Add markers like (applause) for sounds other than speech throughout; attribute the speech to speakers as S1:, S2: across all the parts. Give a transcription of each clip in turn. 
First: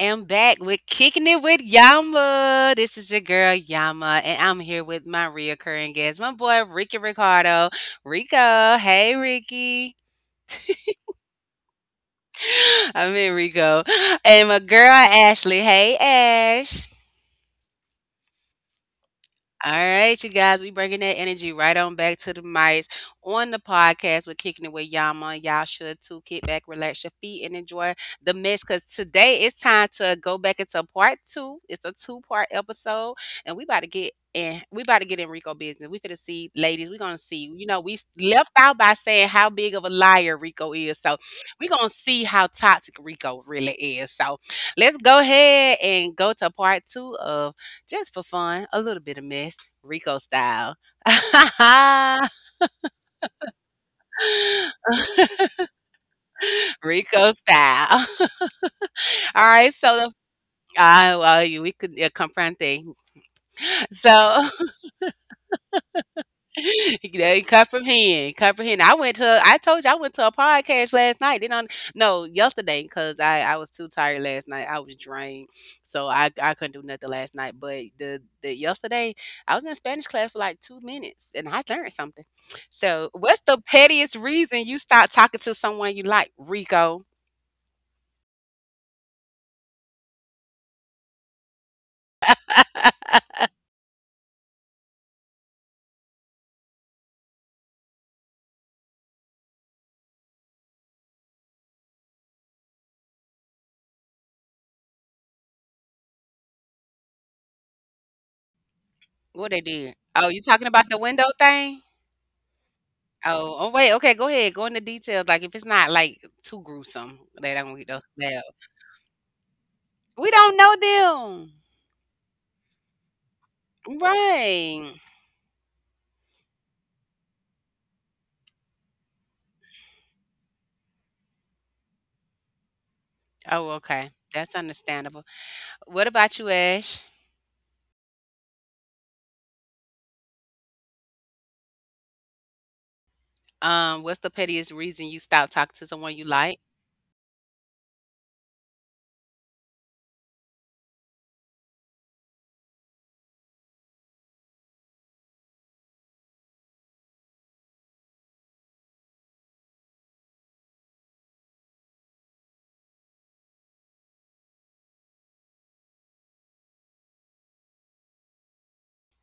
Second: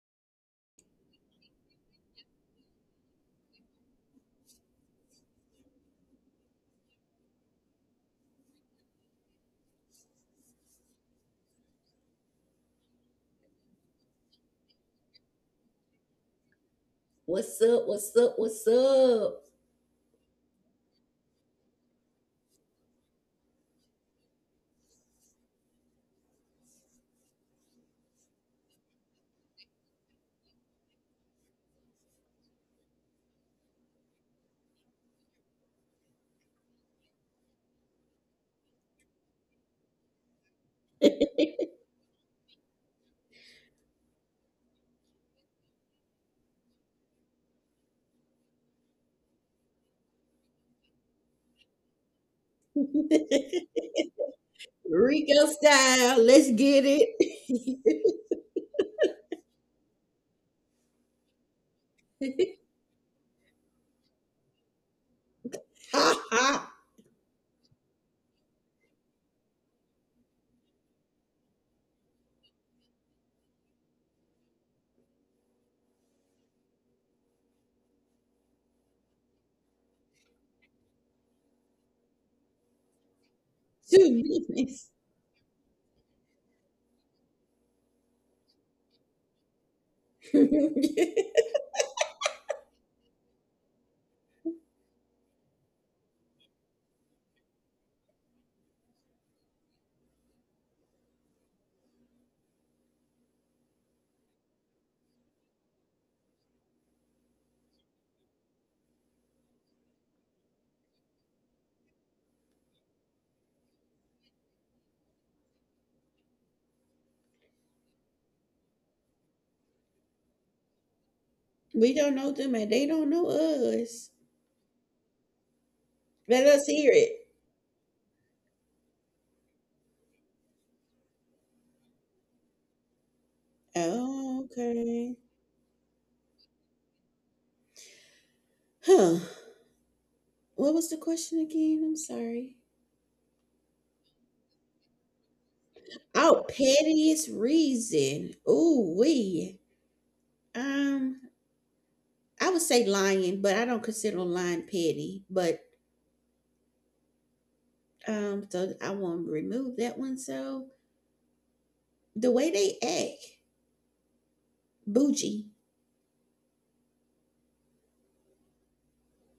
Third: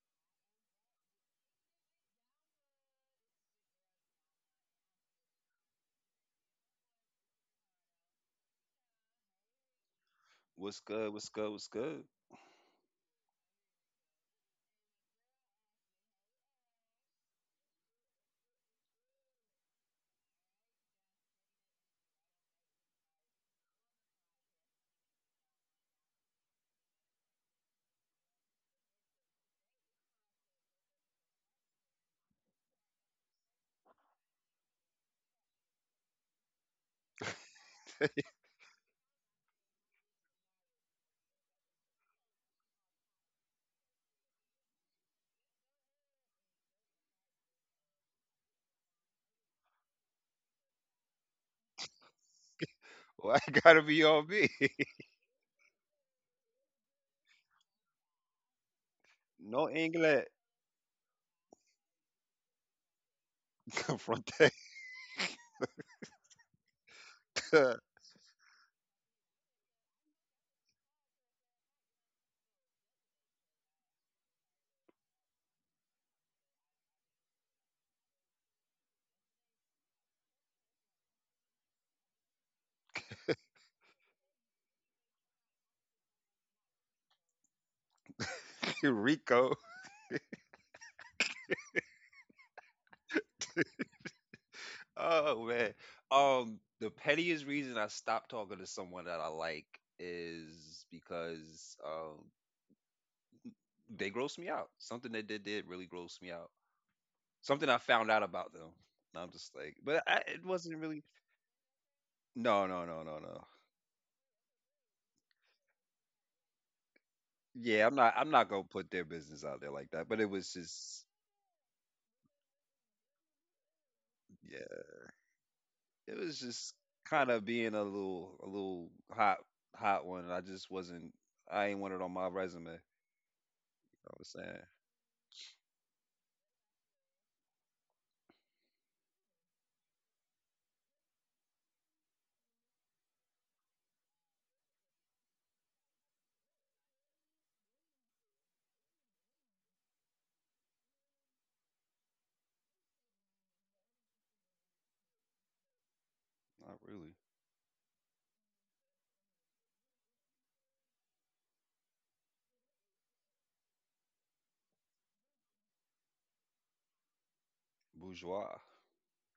S1: am back with Kicking It With Yama. This is your girl, Yama, and I'm here with my reoccurring guest, my boy, Ricky Ricardo. Rico, hey, Ricky.
S2: What's good? What's good? What's good?
S1: (gasps) I'm in Rico. And my girl, Ashley. Hey, Ash.
S3: What's up? What's up? What's up?
S1: All right, you guys, we bringing that energy right on back to the mics on the podcast. We're kicking it with Yama. Y'all should too. Kick back, relax your feet, and enjoy the mix. Cause today it's time to go back into part two. It's a two-part episode, and we about to get in. We about to get in Rico business. We finna see, ladies. We gonna see. You know, left out by saying how big of a liar Rico is. So we gonna see how toxic Rico really is. So let's go ahead and go to part two of just for fun, a little bit of mess, Rico style. (laughs)
S2: (laughs)
S3: (laughs)
S2: Why it gotta be on me? (laughs)
S3: Rico style. Let's get
S1: Rico
S3: it.
S1: style. (laughs)
S2: No
S1: All right, so
S2: England.
S1: we could confront thing.
S2: (laughs) Confronteca.
S1: So
S3: (laughs) ha ha.
S1: (laughs) They comprehend, comprehend. I told you I went to a podcast last night. Then on, no, Yesterday, because I was too tired last night. I was drained, so I couldn't do nothing last night. But the yesterday I was in Spanish class for like 2 minutes and I learned something. So what's the
S3: Two
S1: pettiest reason
S3: business.
S1: you stop talking to someone you like, Rico?
S2: (laughs) Rico.
S3: (laughs)
S2: Oh man. The pettiest reason I stopped talking to someone that I like is because they gross me out. Something that they did really grossed me out. Something I found out about them. And I'm just
S1: What
S2: like,
S1: they
S2: but
S1: did? Oh,
S2: it
S1: you
S2: wasn't
S1: talking
S2: really.
S1: about the window thing?
S2: No, no, no, no, no.
S1: Okay, go ahead. Go into details. Like if it's not like too gruesome, they don't get those.
S2: I'm not gonna put their business out there like that. But it
S1: We
S2: was
S1: don't
S2: just.
S1: know
S3: We don't know them and they don't know us.
S1: them.
S2: Yeah,
S1: Right.
S2: it was
S3: Let us
S2: just
S3: hear it.
S2: kind of being a little hot one. I just wasn't. I ain't want it on my resume. I
S1: Oh, okay.
S2: was
S3: Oh,
S2: saying
S1: That's
S3: okay.
S1: understandable. What about you, Ash?
S3: Huh. What was the question again? I'm sorry.
S1: What's the pettiest reason you stopped talking to someone you
S3: Oh,
S1: like?
S3: pettiest reason. Ooh, we. Um, I would say lying, but I don't consider lying petty. But
S2: not really
S3: so I won't remove that one. So the way they act, bougie.
S2: bourgeois.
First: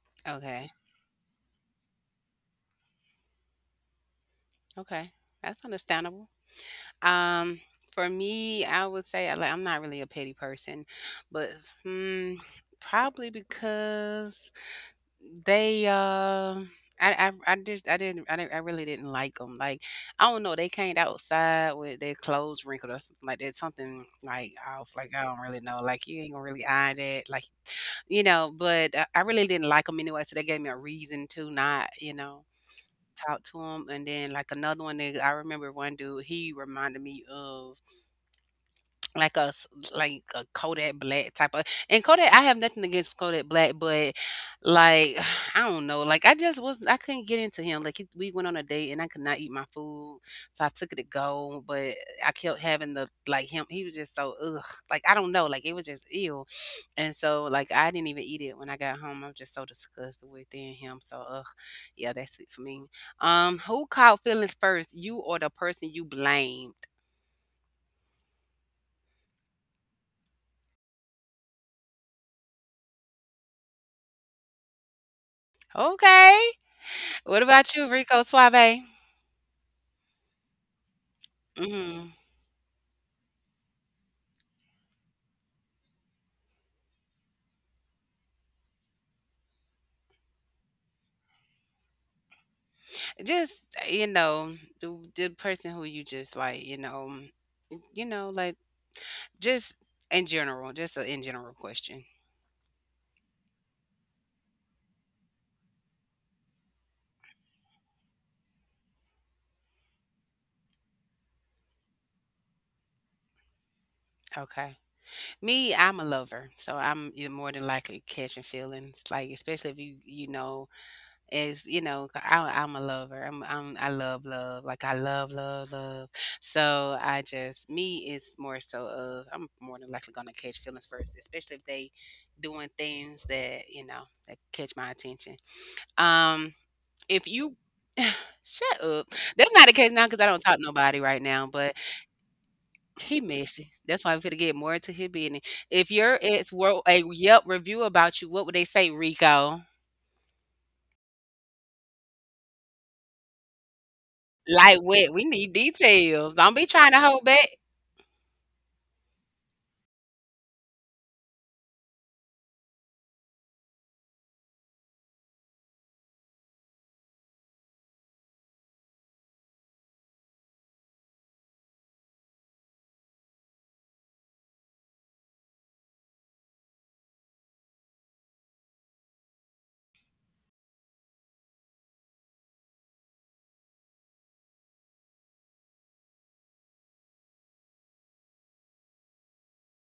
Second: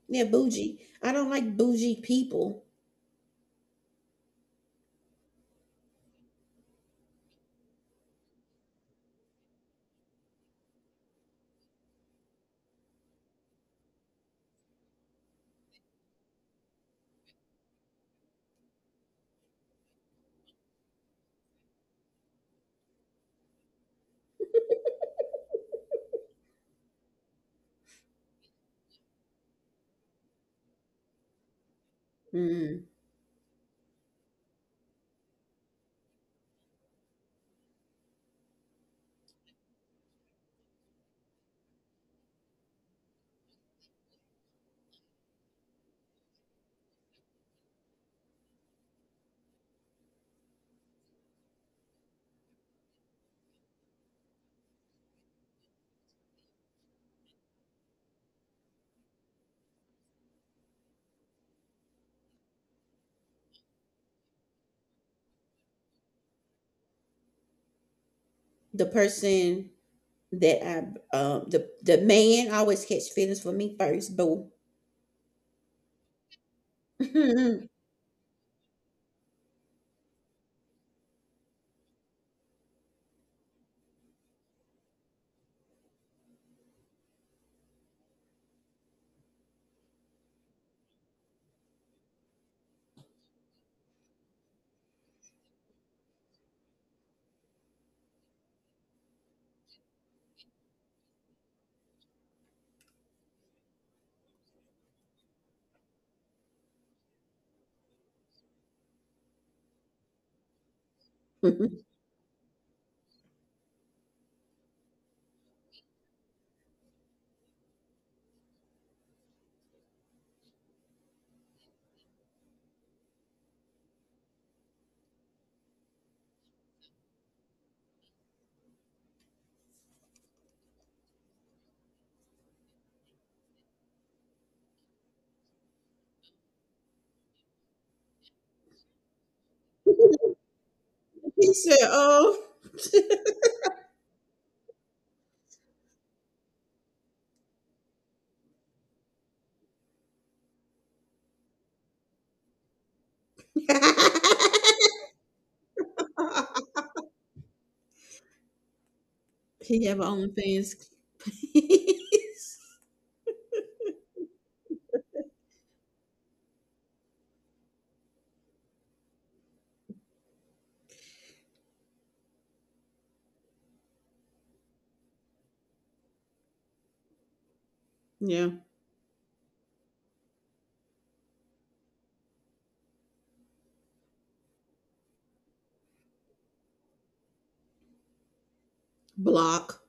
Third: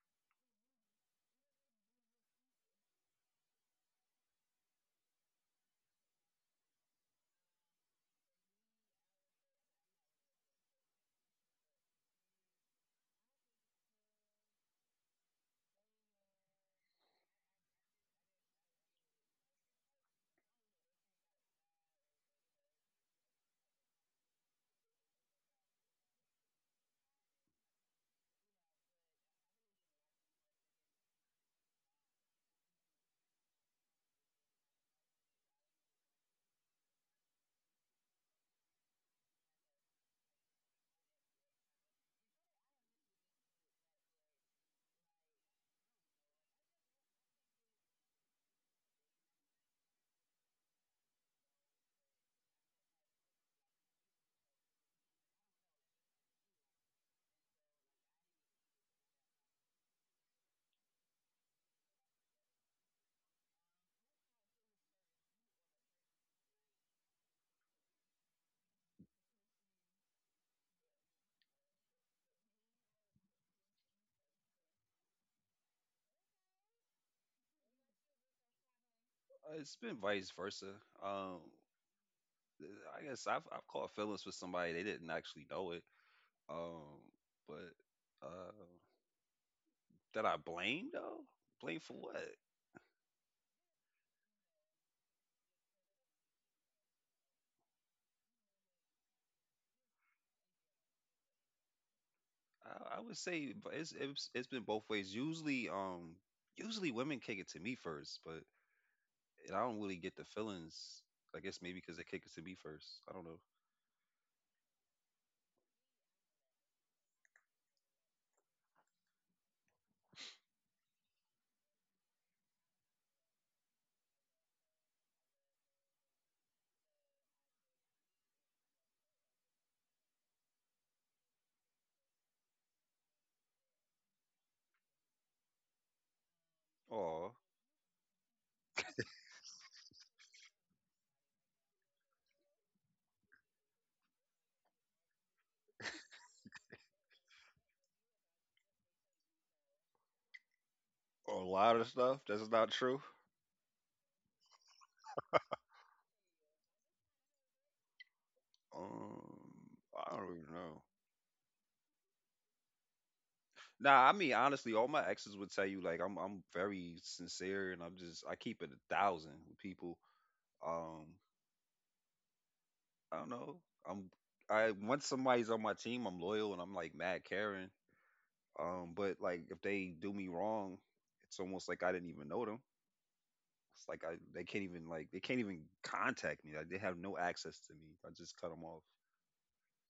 S3: Yeah,
S1: Okay.
S3: bougie. I don't like bougie people.
S1: Okay. That's understandable. Um, for me, I would say I'm not really a petty person, but hmm, probably because they I didn't I really didn't like them. Like I don't know, they came outside with their clothes wrinkled or something like that. Something like off. Like I don't really know. Like you ain't gonna really iron that. But I really didn't like them anyway. So they gave me a reason to not
S3: Mm.
S1: talk to them. And then like another one, that I remember one dude. He reminded me of like a s like a Kodak Black type of, and Kodak, I have nothing against Kodak Black, but, like, (sighs) I don't know, like, I just was I couldn't get into him, like, he we went on a date and I could not eat my food, so I took it to go, but I kept having the like, him he was just so, ugh, like, I don't know, like, it was just ill, and so, like, I didn't even eat it when I got home, I'm just so disgusted with it and him, so, ugh, yeah, that's it for me. Who caught feelings first, you or the person you blamed?
S3: The person that I, the man always catch feelings for me first. Boo.
S1: Okay.
S3: (laughs)
S1: What
S3: He
S1: about you, Rico Suave?
S2: It's been vice versa. Um,
S1: Mhm.
S2: I guess I've caught feelings with somebody they didn't actually know it. Um, but uh, that I blame though. Blame for what?
S1: Just, you know, the person who you just like, you know, mm, you know, like just in general, just a in general question.
S2: I would say it's, it's been both ways. Usually, usually women kick it to me first, but and I don't really get the feelings. I guess maybe because they kick it to me first. I don't know.
S1: Okay. Me, I'm a lover, so I'm, you more than likely catching feelings, like especially if you you know is you know, 'cause I'm a lover, I'm I love love like I love love love, so I just me is more so of I'm more than likely gonna catch feelings first, especially if they doing things that you know that catch my attention. um if
S2: Oh,
S1: you (sighs) shut up, that's not the case now because I don't talk to nobody right now, but
S3: said, "Oh,
S1: he messy, that's why we're gonna get more into his business. If your ex wrote a Yelp review about you, what would they say, Rico?
S2: a lot of stuff that's not true.
S3: (laughs)
S1: Lightweight. We need details. Don't be trying to hold back.
S2: Um,
S3: he have
S2: I don't even
S3: OnlyFans."
S2: know.
S3: (laughs)
S2: Nah, I mean honestly, all my exes would tell you like I'm very sincere and I'm just I keep it a thousand with people. Um, I don't know. I'm I once somebody's on my team, I'm loyal and I'm like mad caring.
S3: Yeah,
S2: But like if they do me wrong, it's almost like I didn't even know them. It's like I they can't even they can't even contact me. Like they have no access to me. I just cut them off.
S3: block.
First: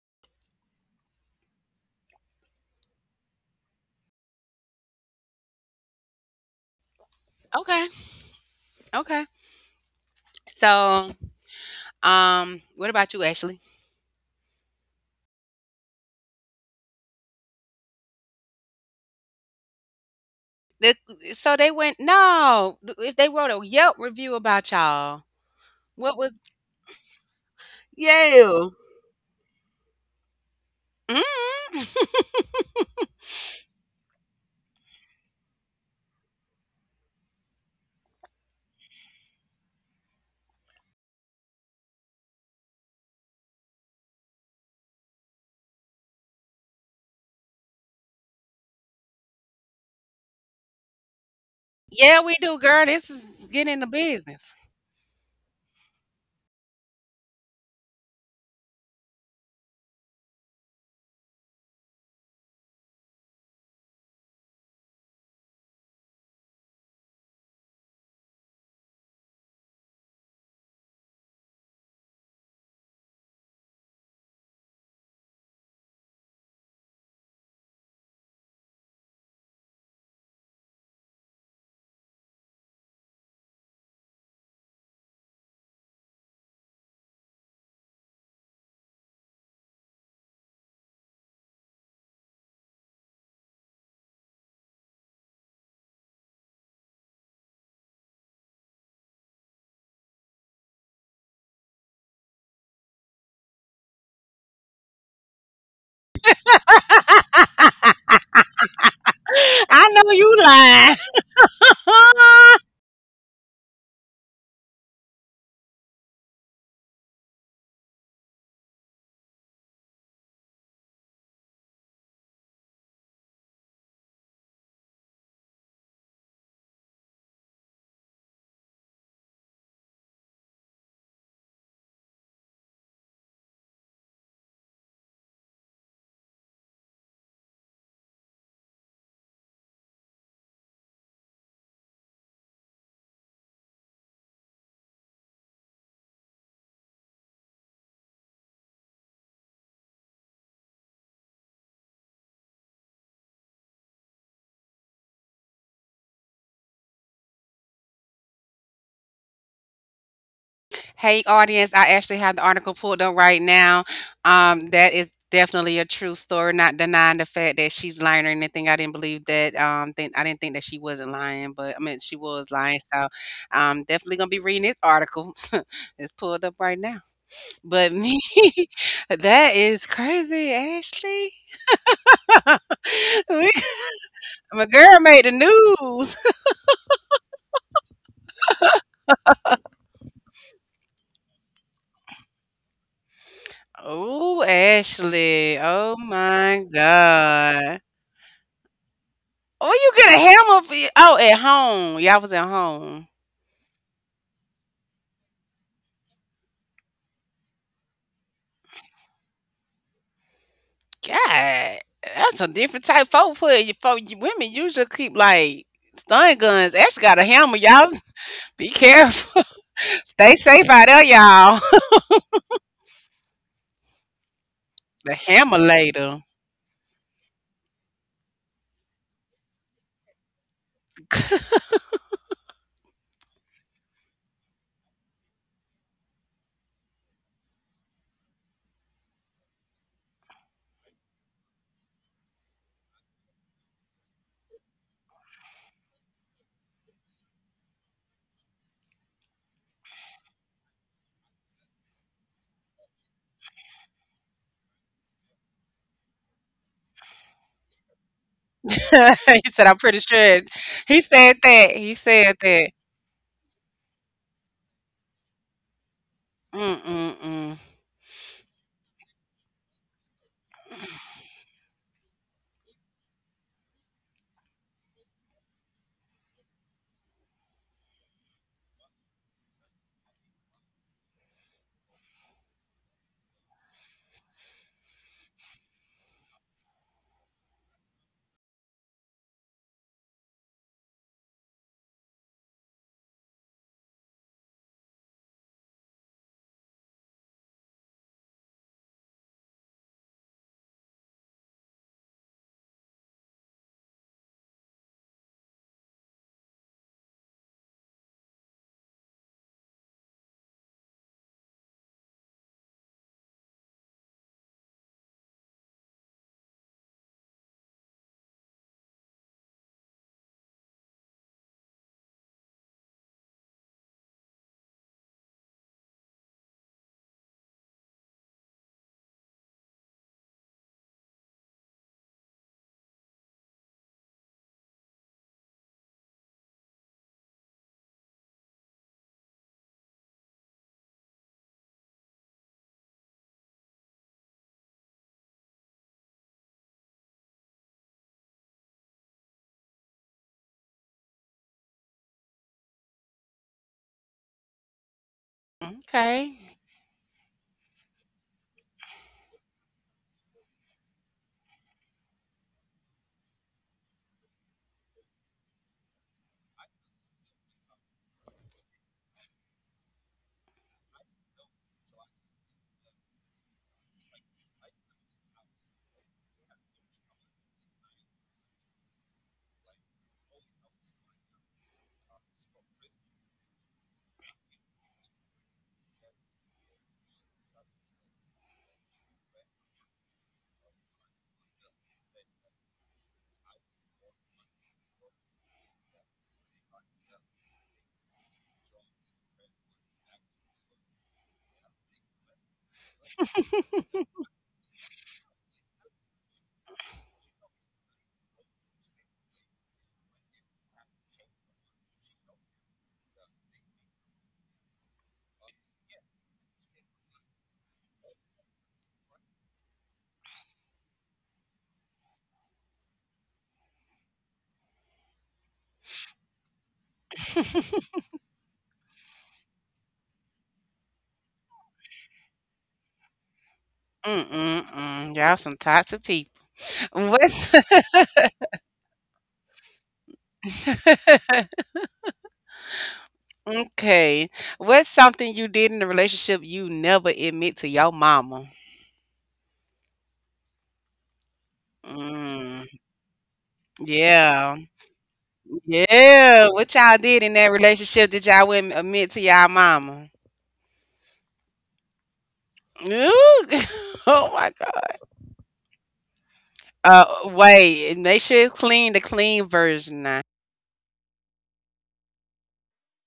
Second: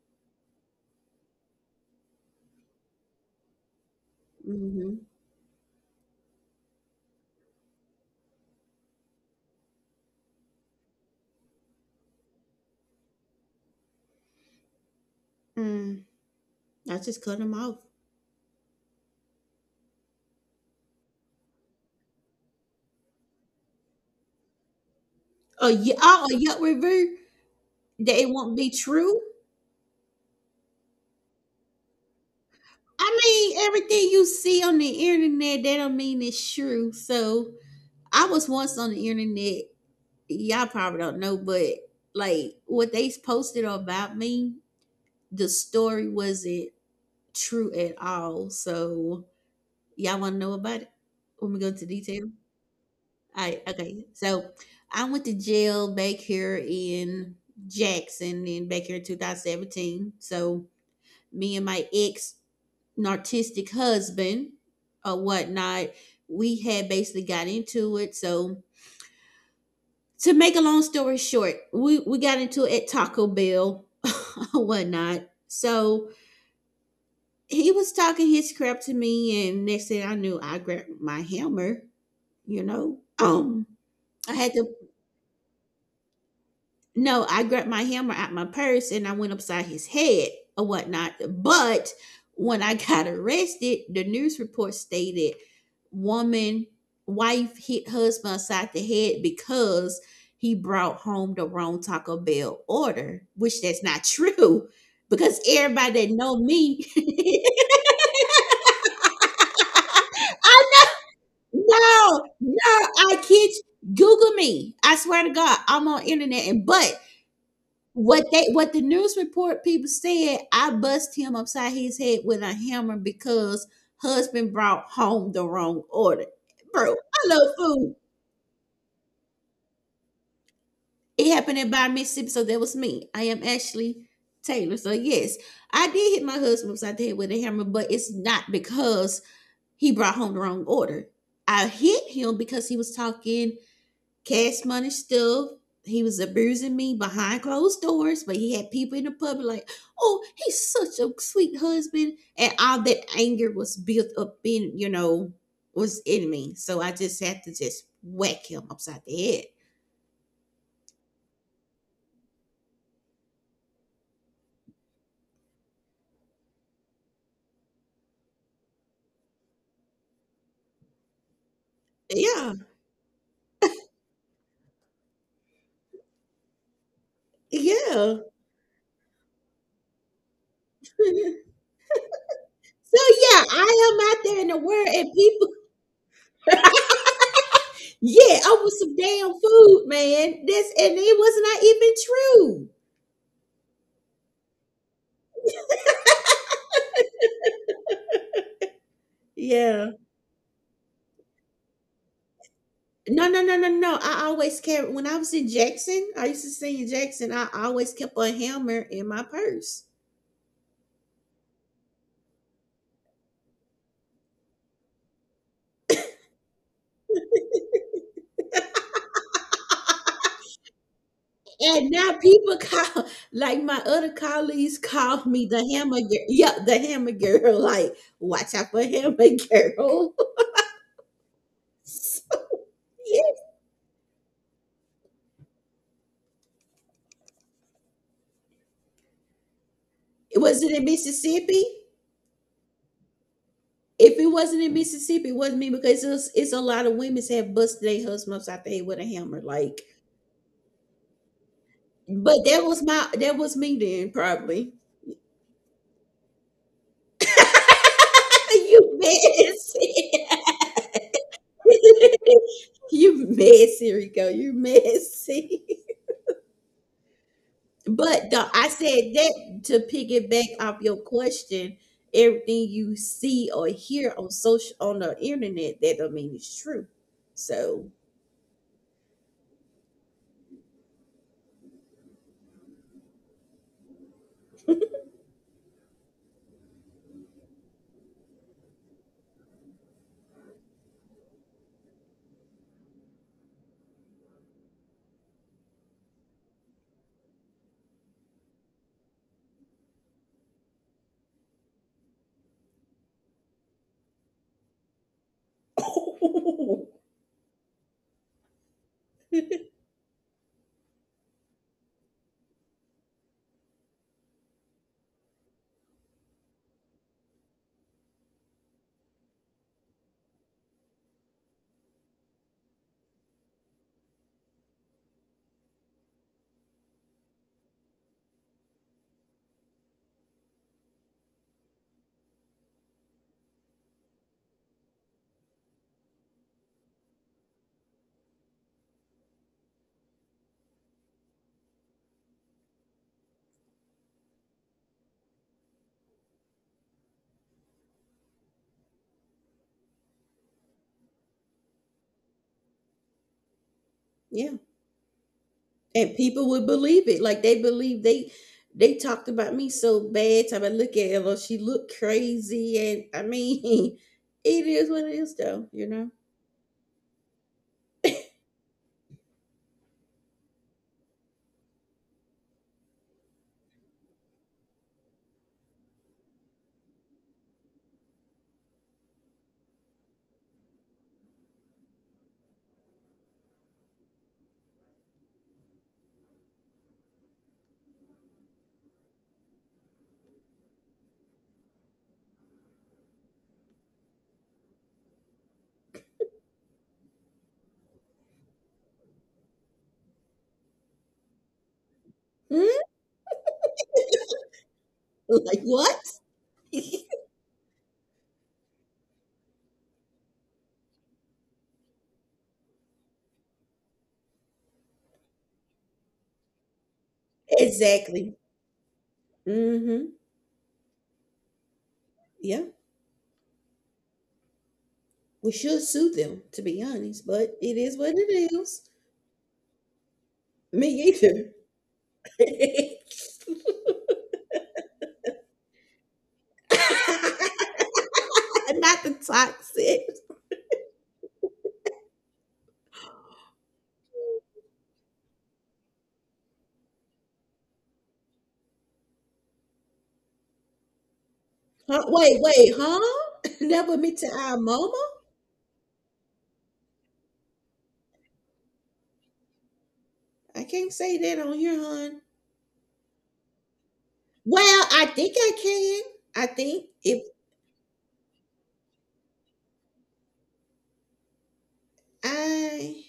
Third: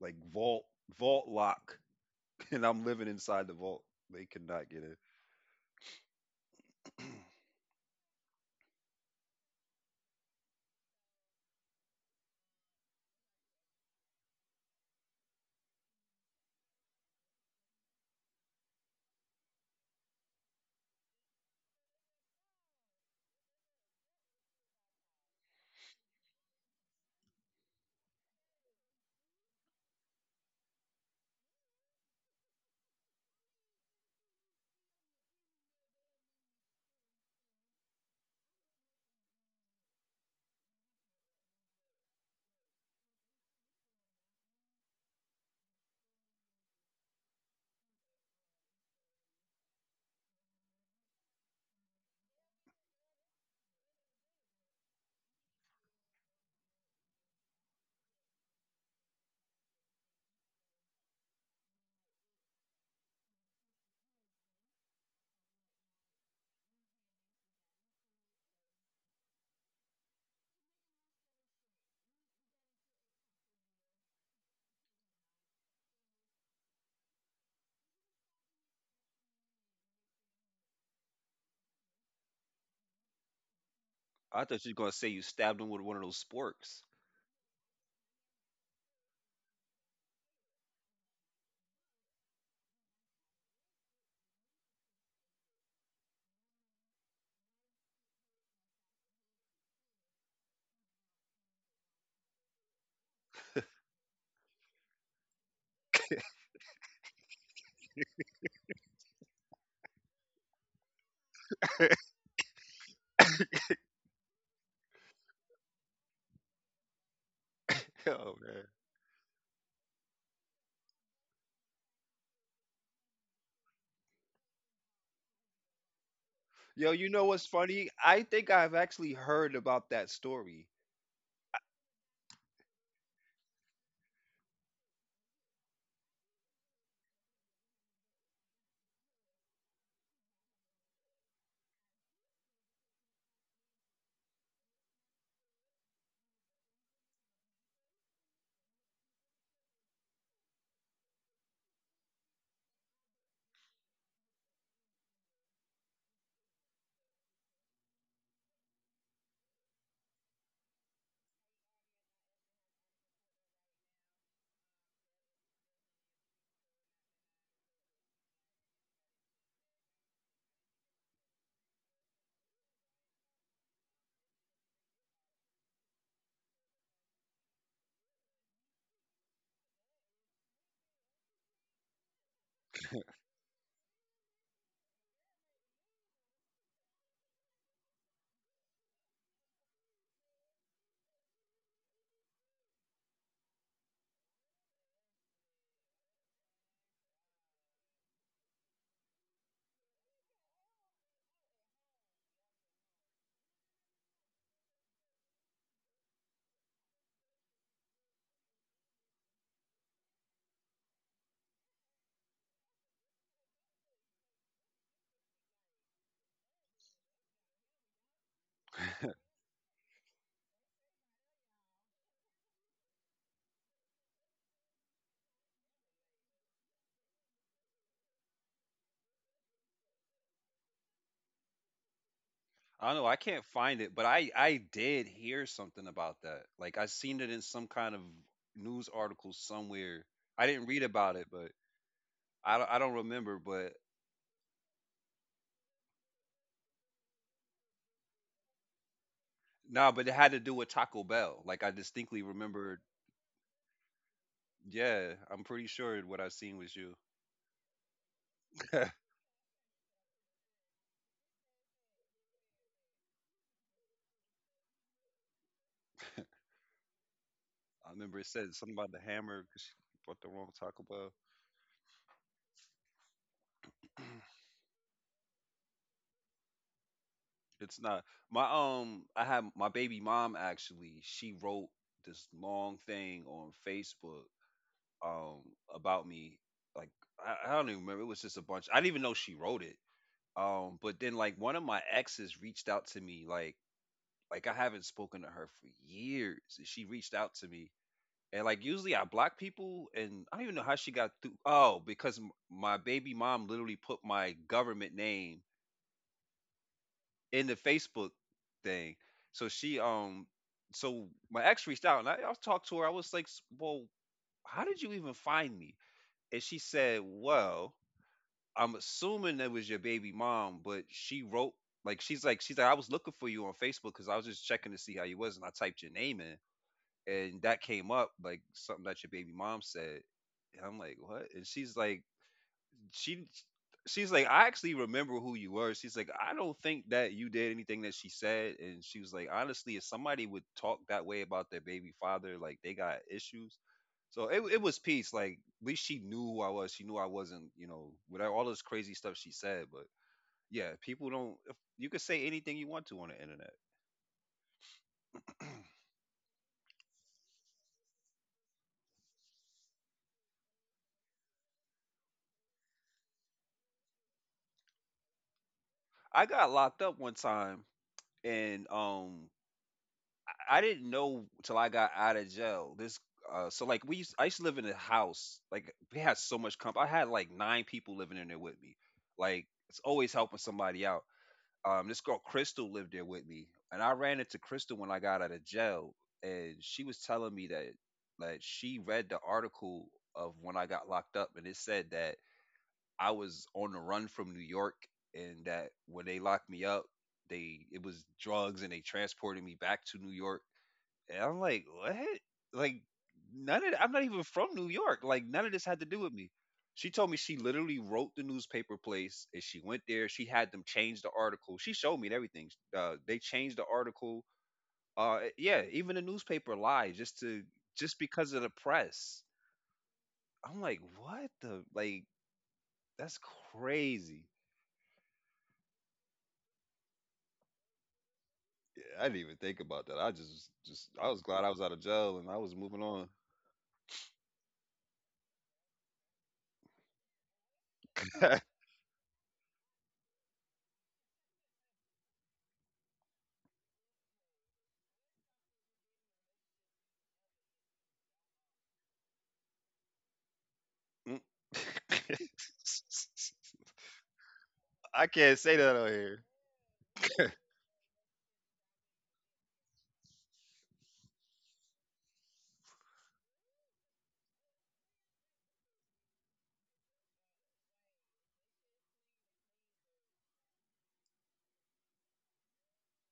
S2: Like vault vault lock, (laughs) and I'm living inside the vault. They cannot get in.
S3: Hmm.
S1: Okay. Okay. So, what about you, Ashley?
S3: Mm. I just cut him off.
S1: The, so they went, no, If they wrote a Yelp review about y'all,
S3: Oh yeah,
S1: what
S3: oh,
S1: was,
S3: a Yelp review that it won't
S1: yeah.
S3: be true.
S1: mm (laughs)
S3: I mean, everything you see on the internet, that don't mean it's true. So I was once on the internet. Y'all probably don't know, but like what they posted about me, the story wasn't true at all. So y'all want to know about it? When we go into detail.
S1: Yeah, we do, girl. This is
S3: All right.
S1: getting in the
S3: Okay. So
S1: business.
S3: I went to jail back here in Jackson in back here in 2017. So me and my ex narcissistic husband or whatnot. We had basically got into it. So to make a long story short, we got into it at Taco Bell (laughs) or whatnot. So he was talking his crap to me and next thing I knew I grabbed my hammer, you know.
S2: (clears throat)
S3: I
S2: I
S3: had
S2: thought
S3: to
S2: you were gonna say you stabbed him with one of those sporks.
S3: no, I grabbed my hammer out my purse and I went upside his head or whatnot. But when I (laughs) got arrested, the news report stated woman, wife hit husband upside the head because he brought home the wrong Taco Bell order, which that's not true. Because everybody that know me, (laughs)
S1: (laughs) I know you
S3: I
S1: lying.
S3: know,
S2: (laughs)
S3: no, no, I
S1: (laughs)
S3: kid you. Google me. I swear to God, I'm on internet and but what
S2: Oh
S3: they
S2: man.
S3: what the news report people said, I bust him upside his head with a hammer because husband brought home the wrong order.
S2: Yo,
S3: Bro,
S2: you know
S3: I
S2: what's
S3: love
S2: funny?
S3: food.
S2: I think I've actually heard about that story.
S3: It happened in by Mississippi, so that was me. I am Ashley Taylor. So yes, I did hit my husband upside the head with a hammer, but it's not because he brought home the wrong order. I hit him because he was talking Cash Money Stuff. He was abusing me behind closed doors, but he had people in the public like, oh, he's such a sweet husband. And all that anger was built up in, you know, was in me. So I just had to just whack him upside the head.
S1: Hey, audience, I actually have the article pulled up right now. That is definitely a true story, not denying the fact that she's lying or anything. I didn't believe that. I didn't think that she wasn't lying, but I mean, she was
S3: Yeah.
S1: lying. So I'm definitely going to be reading this article. (laughs) It's pulled up right now. But
S3: Yeah.
S1: me, (laughs) that is crazy, Ashley.
S3: (laughs) So
S1: (laughs)
S3: yeah,
S1: We-
S3: I am out there in the
S1: My
S3: world
S1: girl
S3: and
S1: made the
S3: people
S1: news. (laughs)
S3: (laughs) yeah, over some damn food, man. This and it was not even true.
S1: Oh, Ashley. Oh, my God. Oh,
S3: Yeah.
S1: you get a hammer for your, oh at home. Y'all was at home.
S3: No, no, no, no, no. I always carry when I was in Jackson, I used to sing in Jackson, I always kept a hammer in my purse.
S1: God, that's a different type. Folk put you folk you- Women usually keep like stun guns. Actually got a hammer, y'all. (laughs) Be
S2: (laughs)
S1: careful. (laughs) Stay safe out there, y'all.
S3: And
S1: (laughs)
S3: now people (laughs) call like my other colleagues
S1: The
S3: call me the
S1: hammer
S3: hammer
S1: later.
S3: girl. Yeah, the hammer girl. (laughs) Like, watch out for hammer girl. (laughs)
S1: (laughs)
S2: I don't know. I
S3: Yeah.
S2: can't find it, but I did hear something about that. Like I seen it in some kind of news article somewhere. I
S3: Was
S2: didn't
S3: it
S2: read
S3: in
S2: about it, but
S3: Mississippi?
S2: I don't remember. But
S3: If it wasn't in Mississippi, it wasn't me because it's a lot of women have busted their husband upside the head with a hammer. Like,
S2: no, but it had to do with Taco Bell. Like I distinctly
S3: but that
S2: remembered.
S3: was me then probably.
S2: Yeah, I'm pretty sure what I seen was you.
S3: (laughs)
S2: (laughs)
S3: You
S2: I
S1: He said, I'm pretty
S3: messy.
S1: sure. He said that. He said that.
S3: (laughs) You messy, Rico. You messy.
S1: Mm mm mm.
S2: remember it
S3: But the,
S2: said
S3: I
S2: something about the
S3: said
S2: hammer
S3: that
S2: because she
S3: to
S2: bought the wrong
S3: piggyback
S2: Taco
S3: off your
S2: Bell.
S3: question. Everything you see or hear
S2: (clears throat)
S3: on social on the internet, that don't mean it's true.
S2: It's
S3: So,
S2: not my I had my baby mom actually. She wrote this long thing on Facebook um about me. Like I don't even remember. It was just a bunch. I didn't even know she wrote it. But then like one of my exes reached out to me. Like I haven't spoken to her for years, and she reached out to me. And like usually I block people, and I don't even know how she got through. Oh, because my baby mom literally put my government name in the Facebook thing. So
S3: (laughs)
S2: she so my ex reached out, and I talked to her. I was like, "Well, how did you even find me?" And she said, "Well, I'm assuming that was your baby mom, but she wrote." Like she's like I was looking for you on Facebook because I was just checking to see how you was and I typed your name in, and that came up like something that your baby mom said. And I'm like, what? And she's like, she she's like I actually remember who you were. She's like I don't think that you did anything that she said. And she was like honestly, if somebody would talk that way about their baby father, like they got issues. So it was peace. Like at least she knew who I was, she knew I wasn't, you know, with all this crazy stuff she said. But yeah, people don't, you could say anything you want to on the internet.
S3: yeah. And
S1: Okay. (laughs)
S3: people would believe it. Like they believe they talked about me so bad. Time I look at her, she looked crazy, and I mean, (laughs) it is what it is, though. You know,
S2: I got locked up one time, and I didn't know till I got out of jail. This so like I used to live in a house. Like we had so much comp. I had like nine people living in there with me. Like it's always helping somebody out. This girl Crystal lived there with me. And I ran into Crystal when I got out of jail, and she was telling me that like, she read the article of when I got locked up, and it said that I was on the run from New York, and that when they locked me up, they it was drugs, and they transported me back to New York. And I'm like, what?
S3: hmm?
S2: Like, none of I'm not even from New York. Like, none of
S3: Like
S2: this had to do
S3: what?
S2: with
S3: (laughs)
S2: me. She told me she literally wrote the newspaper place and she went there. She had them change the article. She showed me and everything. They changed the article. Yeah, even the newspaper lied just to just because
S3: exactly.
S2: of the press.
S3: Mm-hmm.
S2: I'm like, what the like?
S3: Yeah,
S2: That's crazy.
S3: we should sue them, to be honest. But it is what it is.
S2: I didn't even think about that. I just
S3: Me
S2: just I was glad I
S3: either.
S2: was out of jail and I was moving on.
S3: (laughs)
S1: Mm mm mm. Y'all some toxic people. (laughs) What's
S2: (laughs)
S3: Not the toxic.
S1: (laughs) Okay. What's something you did in the relationship you never admit to your mama?
S2: Mm.
S3: Huh?
S1: Mm.
S3: Huh? (laughs)
S2: (laughs)
S3: Never meet to our
S1: Yeah.
S2: I
S3: mama.
S2: can't say that on here.
S1: Yeah. What y'all did in that relationship that y'all wouldn't admit to y'all mama?
S3: I can't say that on here, hon.
S1: Ooh. (laughs) Oh my
S3: Well,
S1: God.
S3: I think I can. I think if
S1: Wait. And make sure it's clean, the clean version now.
S3: I